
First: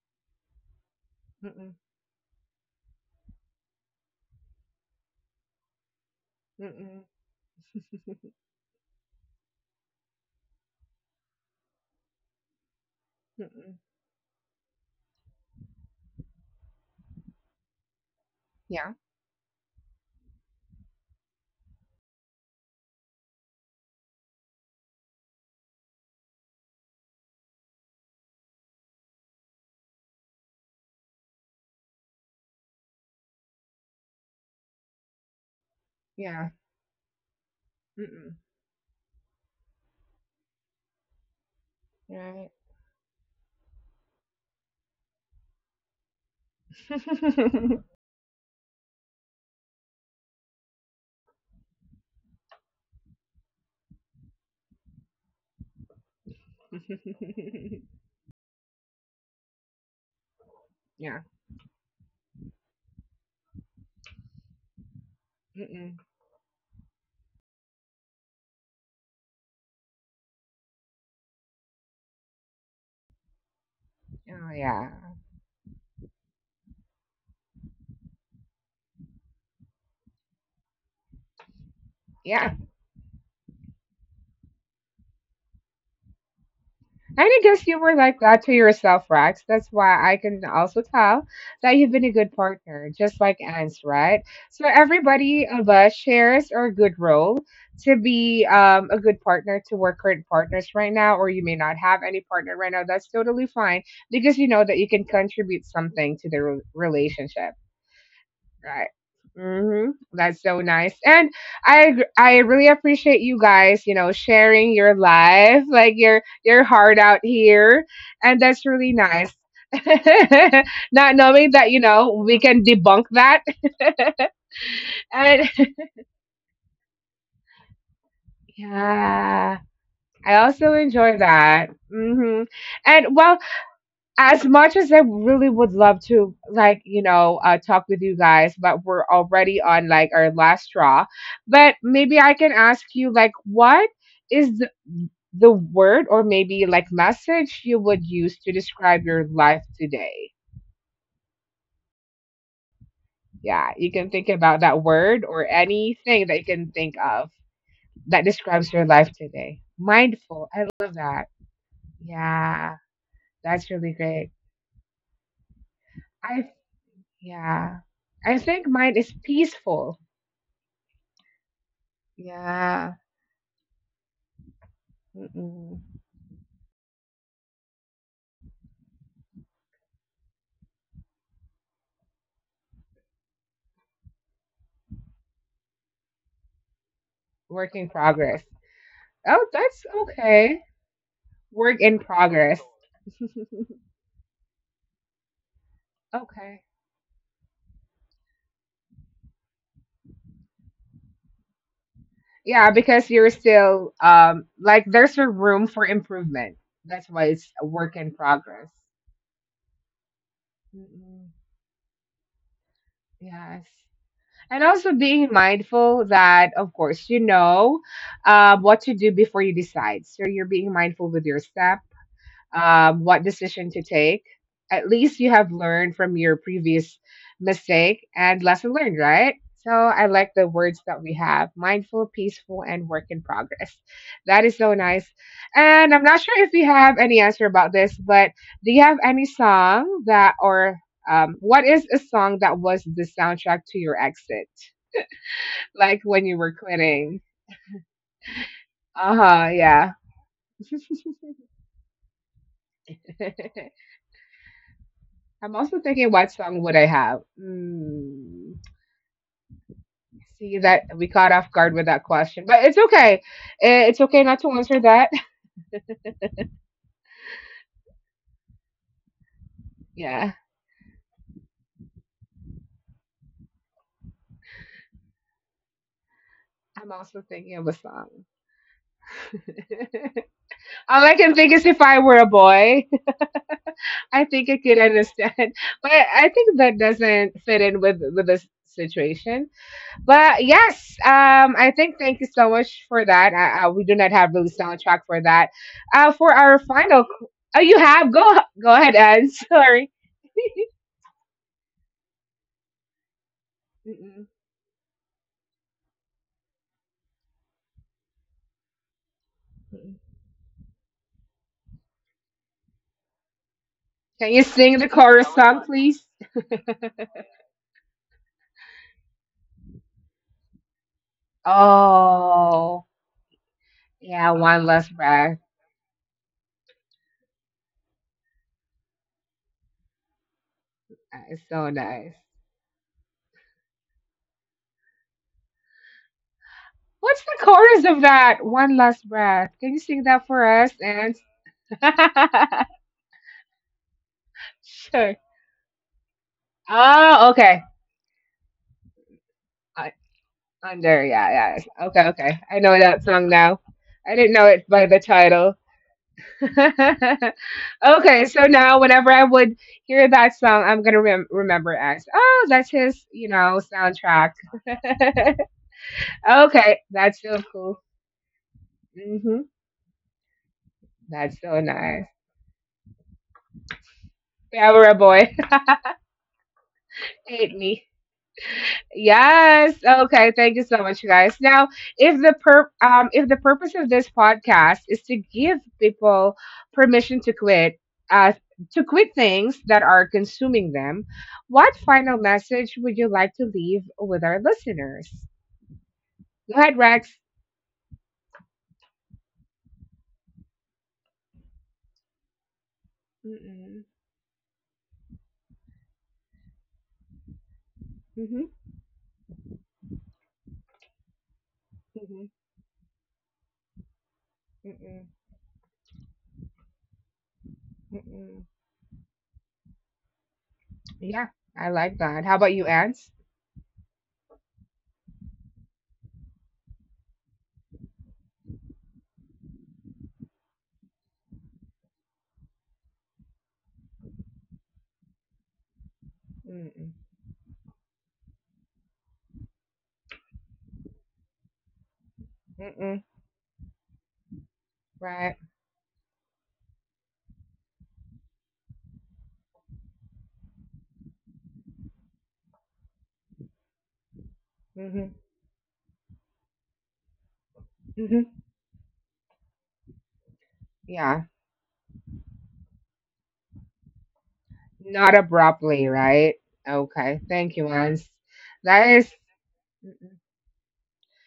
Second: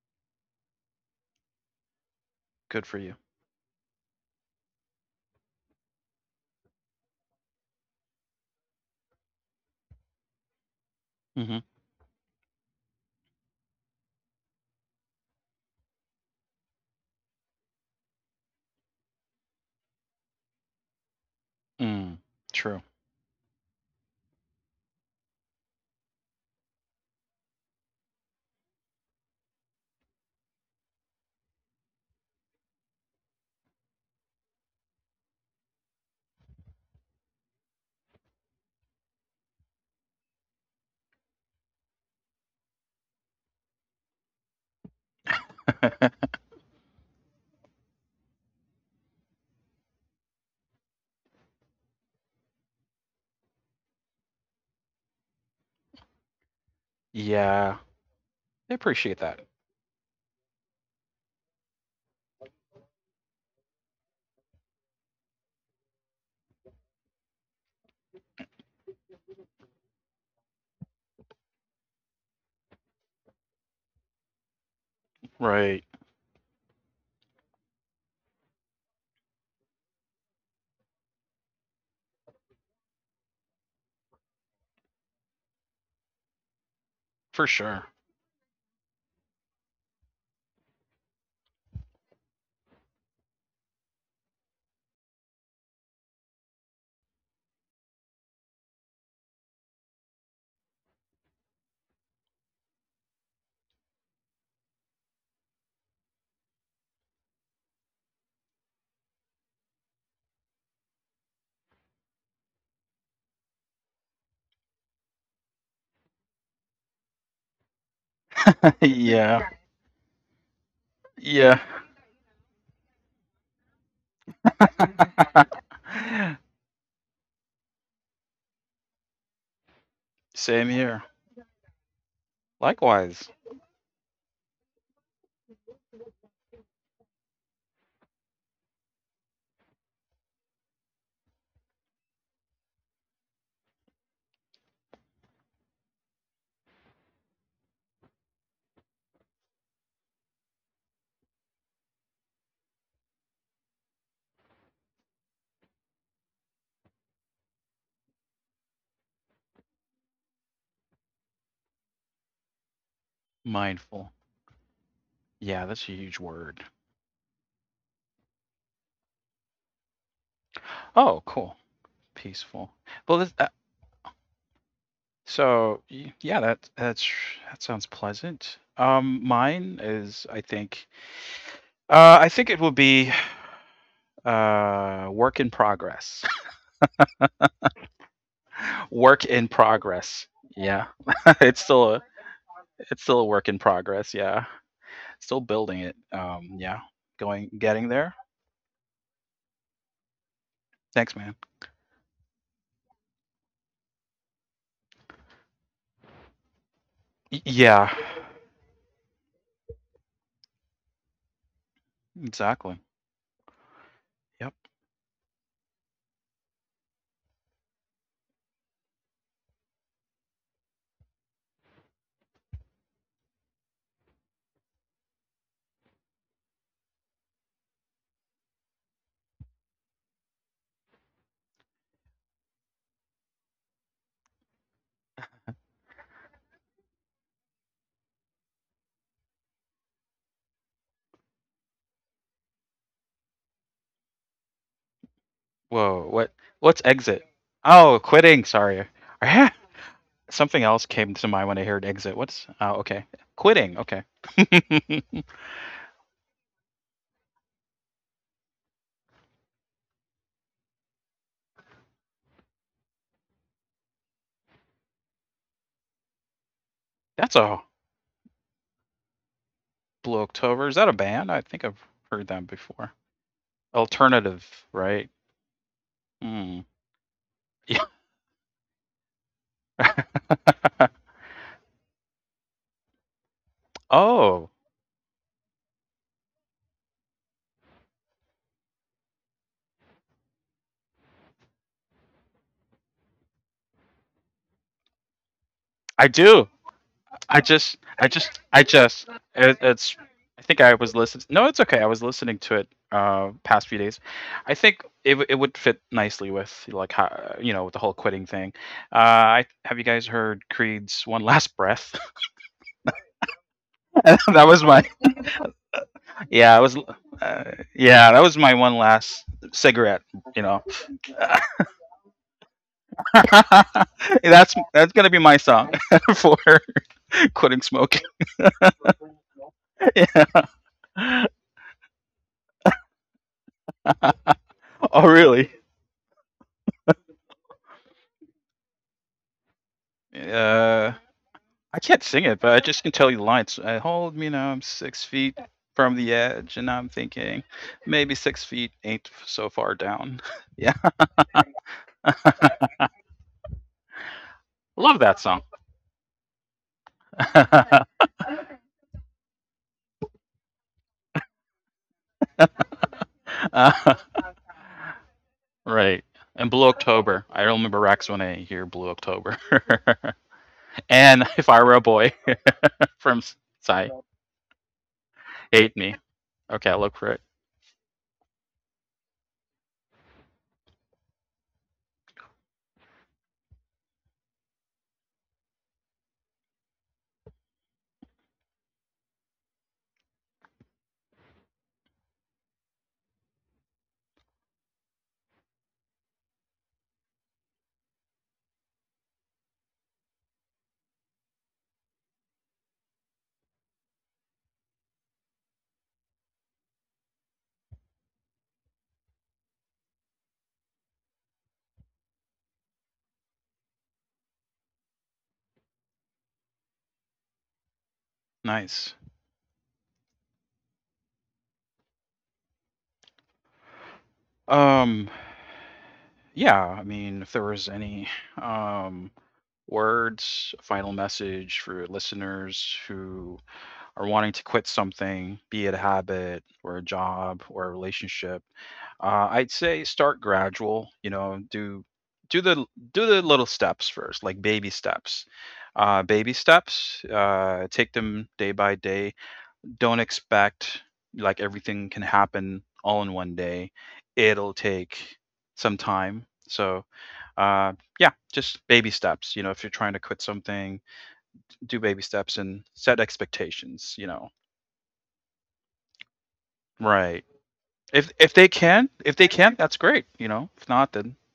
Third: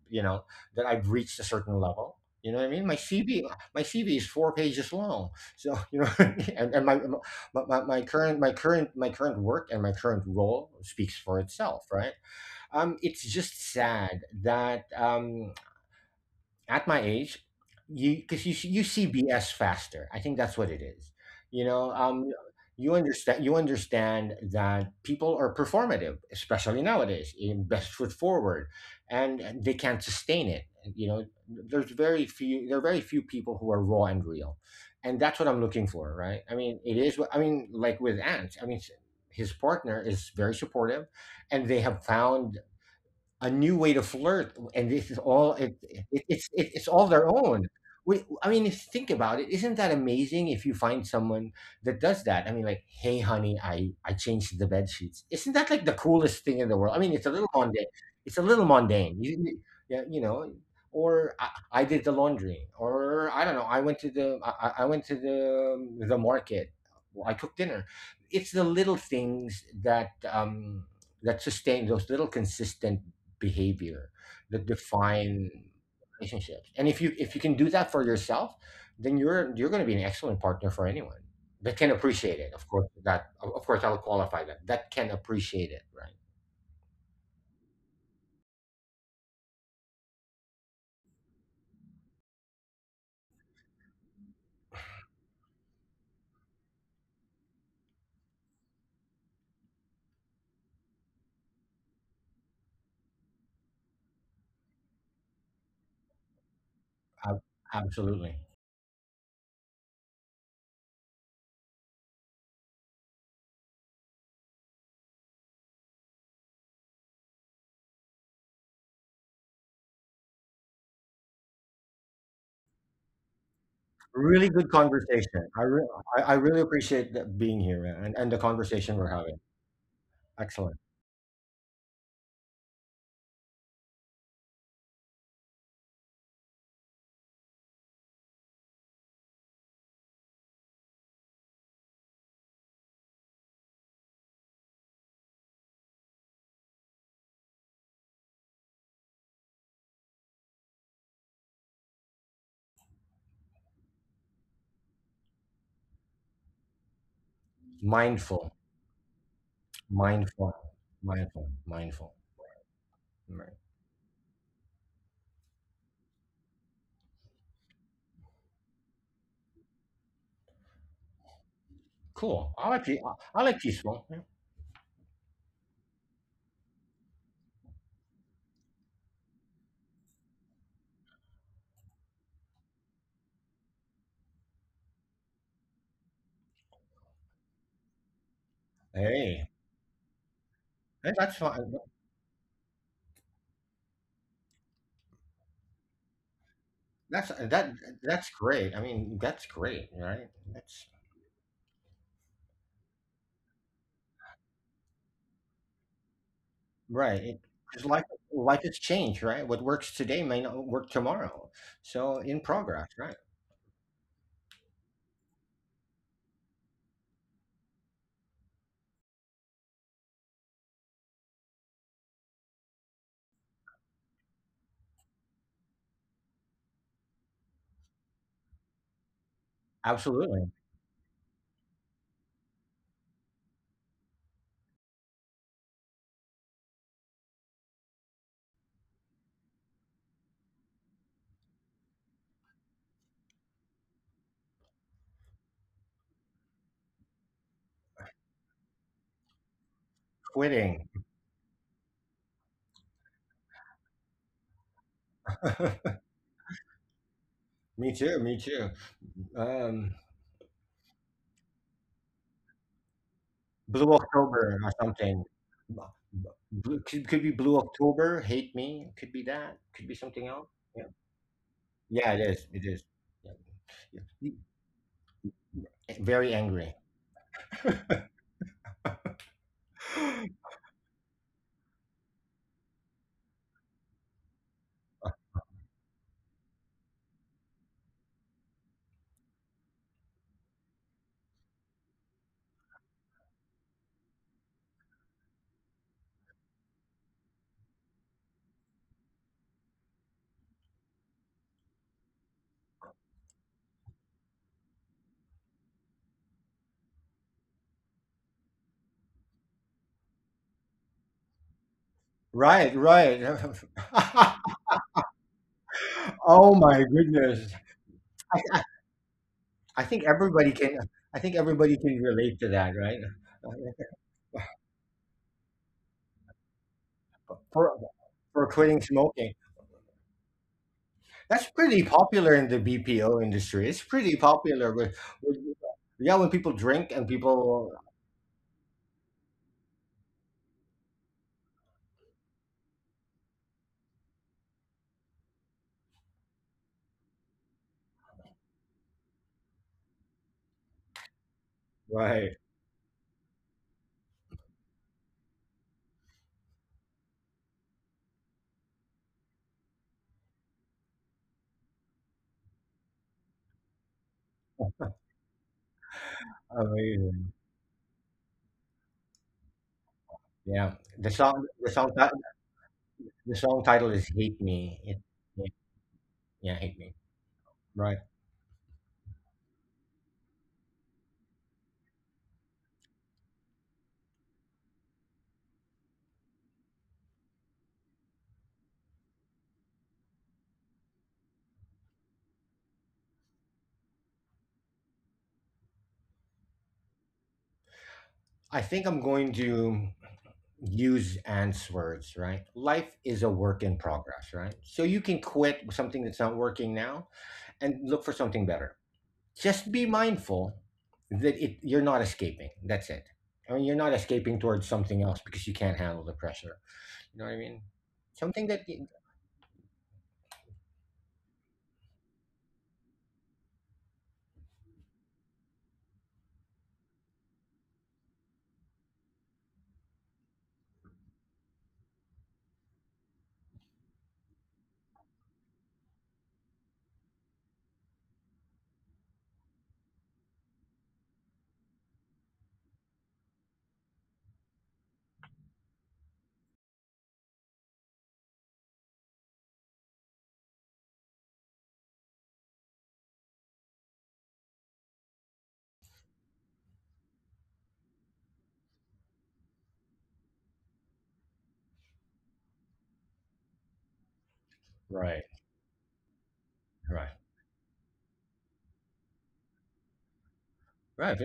S2: you know I've reached a certain
S1: Mm-mm.
S2: level. You know what I
S3: good
S2: mean?
S3: for you.
S2: My CV is 4 pages long. So you know, and, and my,
S1: Mm-mm.
S2: my current my current work and my current role speaks for
S3: Hmm.
S2: itself, right? It's just
S1: Mm-mm.
S2: sad that at my age, you because you
S1: Yeah.
S2: see BS faster. I think that's what it is. You know,
S3: Mm, true.
S2: you understand that people are performative, especially nowadays, in best foot forward, and they can't sustain it. You know, there are very few people who are raw and real, and that's what I'm looking for, right?
S1: Yeah.
S2: I mean, it is. I mean, like with
S1: Mm-mm.
S2: Ant, I mean. His partner is very supportive, and they have
S1: Right.
S2: found a new way to flirt, and this is all it's all their own. I mean, think about it. Isn't that amazing? If you find someone that does that, I mean, like, hey, honey, I changed the bed sheets. Isn't that like the coolest thing in the world? I mean, it's a little
S3: Yeah,
S2: mundane. It's a
S3: I
S2: little
S3: appreciate
S2: mundane.
S3: that.
S2: Yeah, you know.
S1: yeah.
S2: Or I did the laundry, or I don't know. I, I went to
S1: Mm-mm.
S2: the market. I cooked dinner. It's the little things that that sustain those little consistent behavior
S1: Oh,
S2: that
S1: yeah.
S2: define
S3: Right,
S2: relationships. And if you can do that for yourself, then you're going to be an excellent partner for anyone that can appreciate
S1: Yeah.
S2: it. Of course, that of course I'll qualify that that can appreciate it, right?
S1: And I
S3: for
S1: guess you
S3: sure.
S1: were like that to yourself, Rex. That's why I can also tell that you've been a good partner, just like Anne's, right? So everybody of us shares our good role to be a good partner to our current partners right now, or you may not have any partner right now. That's totally fine because you know that you can contribute something to the re-
S2: Ab-
S1: relationship.
S2: Absolutely.
S1: Right. Mm-hmm. That's so nice. And I agr- I really appreciate you guys, you know, sharing your life, like your heart out here. And that's really nice.
S3: yeah,
S1: Not knowing
S3: yeah.
S1: that, you know, we can debunk that.
S2: Really good
S1: And
S2: conversation. I really appreciate that being here and the conversation we're having.
S1: yeah, I
S3: Same
S1: also
S2: Excellent.
S3: here.
S1: enjoy that. Mm-hmm. And
S3: Likewise,
S1: well, as much as I really would love to, like, you know, talk with you guys, but we're already on like our last straw. But maybe I can ask you, like, what is the word or maybe like message you would use to describe your life today? Yeah, you can think about that word or anything that you can think of that
S2: Mindful,
S1: describes your life today. Mindful.
S2: mindful,
S1: I love that.
S2: mindful.
S1: Yeah,
S2: Right.
S1: that's really
S3: mindful.
S1: great.
S3: Yeah, that's a huge
S1: I,
S3: word.
S1: yeah, I think mine is peaceful.
S3: Oh, cool.
S2: Cool.
S3: Peaceful.
S1: Yeah.
S3: Well, this,
S2: I like peaceful.
S1: Mm-mm.
S3: so yeah, that's that sounds pleasant. Mine is, I think it will be work in progress.
S1: Work in progress.
S3: work
S1: Oh,
S2: Hey,
S3: in
S1: that's
S3: progress.
S1: okay.
S3: Yeah,
S2: hey, that's
S3: it's
S2: fine.
S1: Work in
S3: still a.
S1: progress.
S3: It's still a work in progress, yeah. Still building it.
S1: Okay.
S3: Yeah,
S2: That's uh, that
S3: getting there.
S2: that's great. I mean, that's great, right? That's
S3: Thanks, man.
S1: Yeah, because you're still like there's a room for improvement. That's why
S2: right.
S1: it's a
S2: Because
S1: work
S3: Yeah,
S1: in
S2: life
S1: progress.
S2: has changed, right? What works today may not work
S1: Mm-mm.
S2: tomorrow. So in
S3: exactly.
S2: progress, right?
S1: Yes.
S3: Yep.
S1: And also being mindful that, of course, you know what to do before you decide. So you're being mindful with your steps, what decision to take. At least you have learned from your previous mistake and lesson learned, right? So I like the
S2: Absolutely.
S1: words that we have: mindful, peaceful, and work in progress. That is so nice. And I'm not sure if you have any answer about this, but do you have any song that, or what is a song that was the soundtrack to your exit? Like
S3: Whoa.
S1: when
S3: What?
S1: you were
S3: What's
S1: quitting?
S3: exit? Oh, quitting. Sorry.
S1: Uh huh, yeah.
S3: Something
S2: Quitting.
S3: else came to mind when I heard exit. What's? Oh, okay. Quitting. Okay.
S1: I'm also thinking, what song would I have?
S2: me too. Me
S1: Mm,
S2: too. Um,
S1: see that we caught off guard with that question, but it's okay. Eh,
S2: Blue
S1: it's okay not to
S2: October or
S1: answer that.
S2: something. B- Blue, could be
S3: That's
S2: Blue
S3: a
S2: October. Hate me. Could be that. Could be
S3: Blue
S2: something
S1: Yeah,
S2: else.
S3: October. Is
S2: Yeah.
S3: that a band? I think I've
S2: Yeah. It
S3: heard
S2: is.
S3: that
S2: It is.
S3: before.
S2: Yeah. Yeah.
S3: Alternative, right?
S2: Very
S3: Mm.
S2: angry.
S1: I'm also thinking of a
S3: Yeah.
S1: song. All I can think is if I were a boy, I think
S3: oh,
S1: I could understand. But I think that doesn't fit in with this situation. But yes, I think thank you so much for that. We do not have really soundtrack for that.
S3: I
S1: For
S3: do.
S1: our final, qu- oh, you have, go
S3: I
S1: go ahead,
S3: just,
S1: Anne.
S3: it,
S1: Sorry.
S3: it's. I think I was listening. No, it's okay. I was listening to it past few days. I think it would fit nicely with like how, you know, with the whole quitting thing. I have you guys heard Creed's "One Last Breath"?
S2: Right, right.
S1: Can you
S3: that was
S1: sing
S3: my
S1: the chorus song, please?
S3: yeah. I
S2: Oh
S3: was
S2: my
S3: uh,
S2: goodness.
S3: yeah. That was my
S2: I,
S3: one
S2: I,
S3: last
S2: I
S3: cigarette.
S2: think
S3: You know,
S2: everybody can I think everybody can relate to
S1: Oh,
S2: that, right?
S1: yeah, one
S3: that's
S1: last
S3: gonna be my
S1: breath.
S3: song for quitting
S2: For
S3: smoking.
S2: for quitting smoking.
S3: Yeah.
S1: That is
S2: That's
S1: so
S2: pretty
S1: nice.
S2: popular in the BPO industry. It's pretty popular
S3: Oh really?
S2: with yeah, when people drink and
S1: What's the chorus
S2: people
S1: of that? One last breath. Can you sing that for us?
S3: Uh.
S1: And
S3: I can't sing it, but I just can tell you the lines. I hold me now, I'm six
S1: sure.
S3: feet from the edge, and I'm
S1: Oh,
S3: thinking
S1: okay.
S3: maybe 6 feet ain't so far
S1: I-
S3: down. yeah,
S1: Under, yeah, yeah, yeah. Okay, okay.
S2: right.
S1: I know that song now. I didn't know it by the
S3: love that song.
S1: title. Okay, so now whenever I would hear that song, I'm gonna rem- remember it as, oh, that's his, you know,
S3: Uh,
S1: soundtrack.
S3: right. And Blue
S1: Okay, that's
S3: October.
S1: so
S3: I
S2: Amazing.
S3: remember
S1: cool.
S3: Rex when I hear Blue October.
S1: Hmm.
S2: Yeah.
S3: and
S2: The
S1: That's
S3: if
S2: song
S1: so
S3: I were a
S2: the song
S1: nice.
S3: boy
S2: ti-
S3: from
S2: the song
S3: Psy,
S2: title is Hate Me.
S1: Barbara
S2: It,
S1: boy,
S2: yeah,
S3: hate me.
S2: yeah,
S3: Okay, I'll
S2: Hate
S3: look
S2: Me.
S3: for it.
S1: hate me.
S2: Right.
S1: Yes. Okay. Thank you so much, you guys. Now, if the per if the purpose of this podcast is to give people permission uh, to quit things that are consuming them, what final message would you like to leave with our listeners? Go ahead, Rex.
S2: I think I'm going to use answers, right? Life is a work
S1: Mm-mm.
S2: in progress, right? So you can quit something that's not working now and look for
S1: Mm-hmm.
S2: something better. Just be mindful that it you're not
S1: Mm-hmm.
S2: escaping. That's it. I mean, you're not escaping towards
S1: Mm-mm.
S2: something else because you can't handle the pressure. You know what I mean?
S1: Mm-mm.
S2: Something that
S3: Nice.
S1: Yeah, I like that. How about you, Ants?
S3: Um, yeah. I mean, if there was any, um, words, a final message for listeners who are wanting to quit something, be it a habit or a
S1: Mm-mm.
S3: job or a relationship? I'd say start gradual. You know, do the
S1: Mm-mm.
S3: do the little steps first, like baby steps.
S1: Right.
S3: Baby steps. Take them day by day, don't expect like everything can happen all in one day. It'll
S1: Mm-hmm.
S3: take some time. So, uh, yeah,
S1: Hmm.
S3: just baby steps. You know, if you're trying to quit something,
S1: Yeah,
S3: do baby steps and set expectations. You know,
S1: not
S2: right,
S1: abruptly, right?
S2: right,
S3: right?
S1: Okay, thank you,
S3: If
S1: Lance. That
S3: if
S1: is,
S3: they can, that's great. You know, if not, then
S2: right.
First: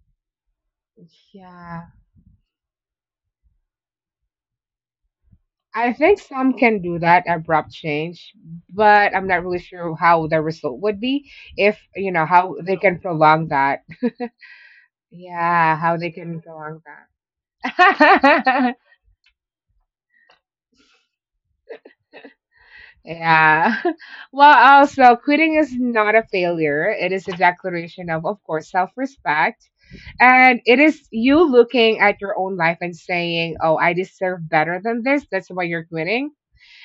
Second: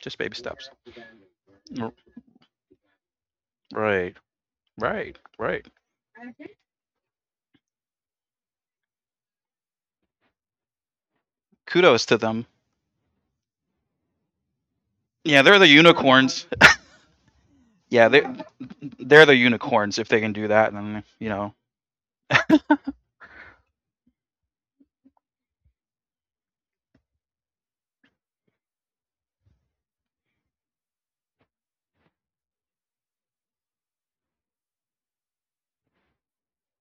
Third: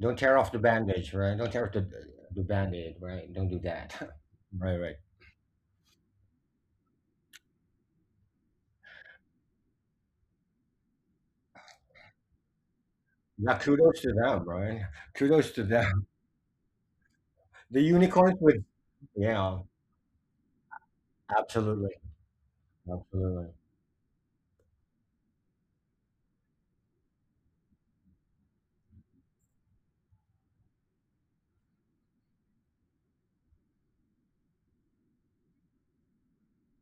S2: Don't
S3: baby
S2: tear off the
S3: steps.
S2: bandage, right? Don't tear off
S1: yeah.
S3: R-
S2: the band-aid, right? Don't do that.
S3: Right,
S2: right, right.
S3: right, right.
S1: I think some can do that abrupt change, but I'm not really sure how the result would be if,
S3: Kudos
S1: you
S3: to
S1: know,
S3: them.
S1: how they can prolong
S2: Yeah,
S1: that.
S2: kudos to them, right?
S3: Yeah,
S2: Kudos
S3: they're
S2: to
S3: the
S1: Yeah, how
S2: them.
S1: they can
S3: unicorns.
S1: prolong
S2: The
S3: Yeah,
S2: unicorns with
S1: that.
S3: they're the
S2: yeah.
S3: unicorns if they can do that. Then you know,
S2: Absolutely, absolutely.
S1: yeah. Well, also, quitting is not a failure. It is a declaration of course, self respect. And it is you looking at your own life and saying, "Oh, I deserve better than this." That's why you're quitting.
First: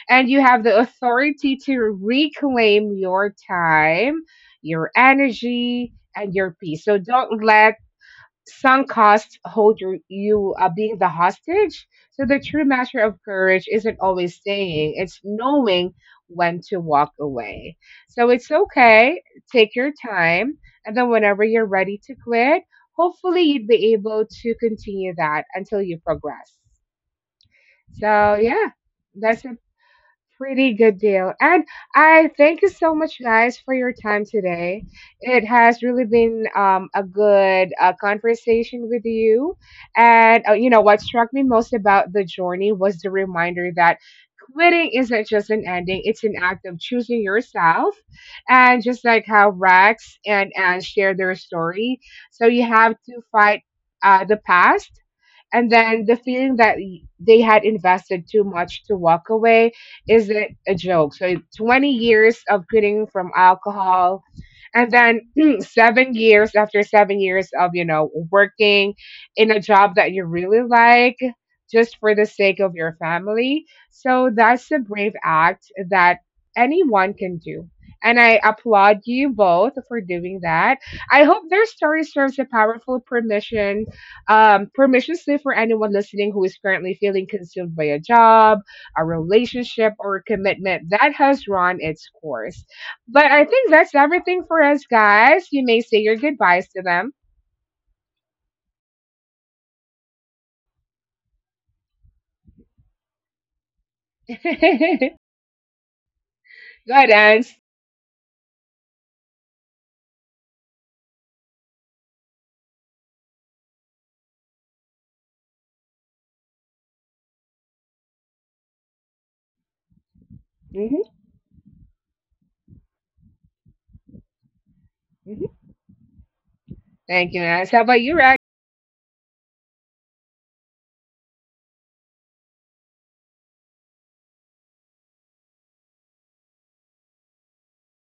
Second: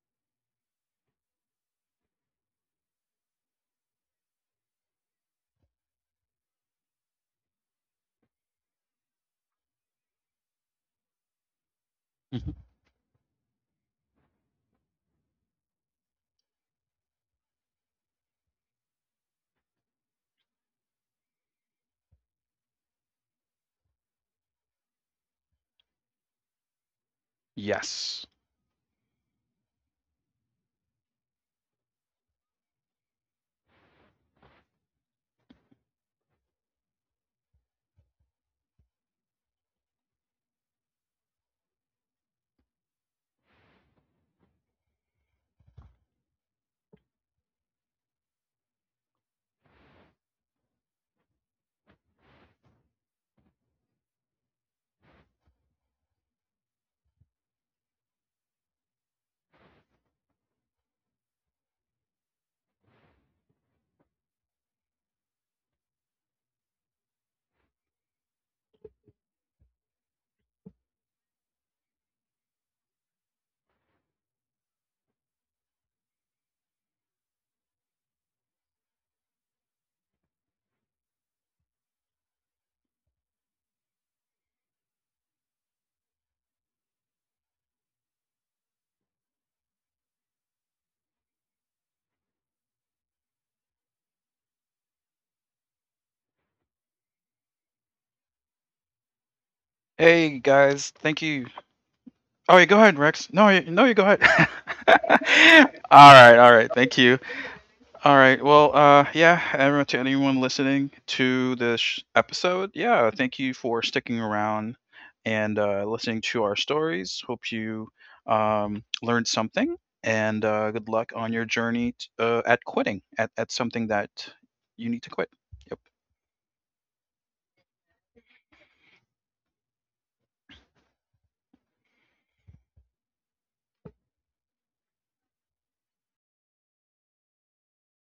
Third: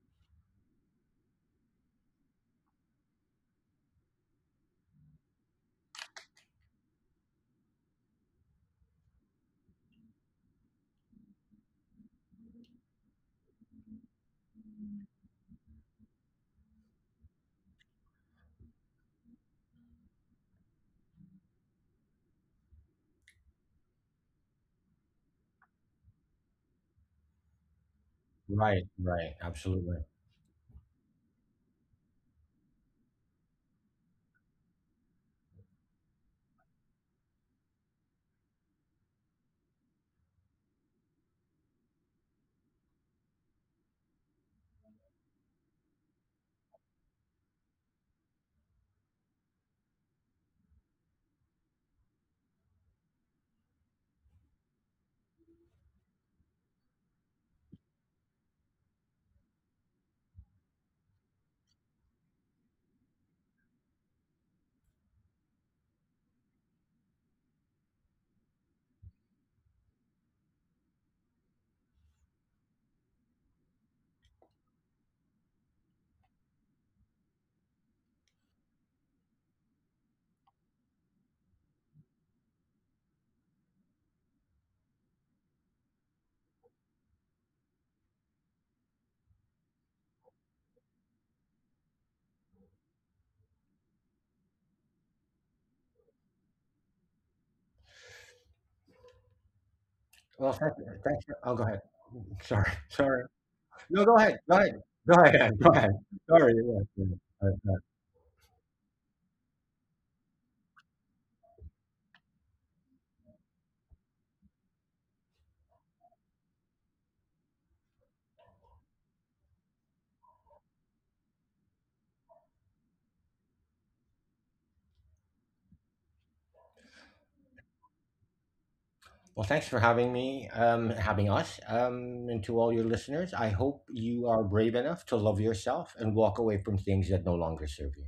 S1: And you have the authority to reclaim your time, your energy, and your peace. So don't let some costs hold you being the hostage. So the
S3: mhm.
S1: true measure of courage isn't always staying, it's knowing when to walk away. So it's okay, take your time, and then whenever you're ready to quit, hopefully you'd be able to continue that until you progress.
S3: Yes.
S1: So yeah,
S2: Right, right,
S1: that's it.
S2: absolutely.
S1: Pretty good deal. And I thank you so much, guys, for your time today. It has really been a good conversation with you. And, you know, what struck me most about the journey was the reminder that quitting isn't just an ending, it's an act of choosing yourself. And just like how Rex and Anne share their story, so you have to fight the past and then the feeling that they had invested too much to walk away isn't a joke. So 20 years of quitting from alcohol and then 7 years after 7 years of, you know, working in a job that you really like just for the sake of your family. So that's a brave act that anyone can do. And I applaud you both for doing that. I hope their story serves a powerful permission, permission slip for anyone listening who is currently feeling consumed by a job, a relationship, or a commitment that has run its course. But I think that's everything for us, guys. You may say your goodbyes to them.
S3: Hey
S2: Well, thank
S3: guys,
S2: Thanks
S3: thank
S2: for
S3: you.
S2: oh, go ahead.
S3: Oh, yeah,
S2: Sorry,
S3: go ahead,
S2: sorry.
S3: Rex. No, no, you
S2: No,
S3: go
S2: go ahead,
S3: ahead.
S1: Go
S2: go ahead. Go ahead, go ahead.
S3: all right,
S2: Sorry.
S3: all right. Thank
S2: Yes,
S1: ahead,
S3: you.
S2: yes,
S1: Ans.
S2: yes.
S3: All right. Well, yeah, everyone, to anyone listening to this episode, yeah, thank you for sticking around and listening to our stories. Hope you learned something, and good
S1: Hmm.
S3: luck on your journey at quitting at something that you need to quit.
S1: Hmm.
S3: Yep.
S1: Thank you, Ans. How about you, Rex?
S2: Well, thanks for having me, having us, and to all your listeners. I hope you are brave enough to love yourself and walk away from things that no longer serve you.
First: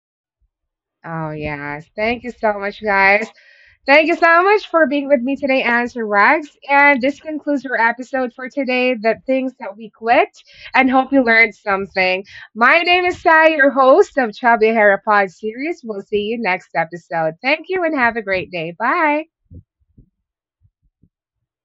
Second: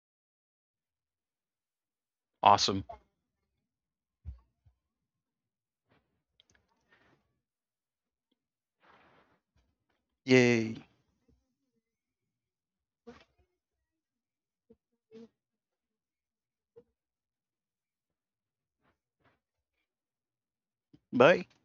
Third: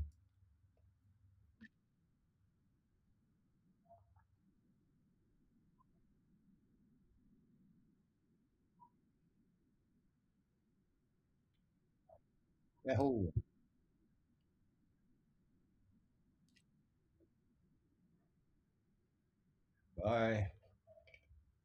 S1: Oh, yes. Thank you so much,
S3: Awesome.
S1: guys. Thank you so much for being with me today, Ans and Rex. And this concludes our episode for today, The Things That We Clicked,
S3: Yay.
S1: and hope you learned something. My name is
S2: Yahoo.
S1: Sai, your host of Chubby Hair Pod series. We'll see you next episode. Thank you and have a great day. Bye.
S2: Bye.
S3: Bye.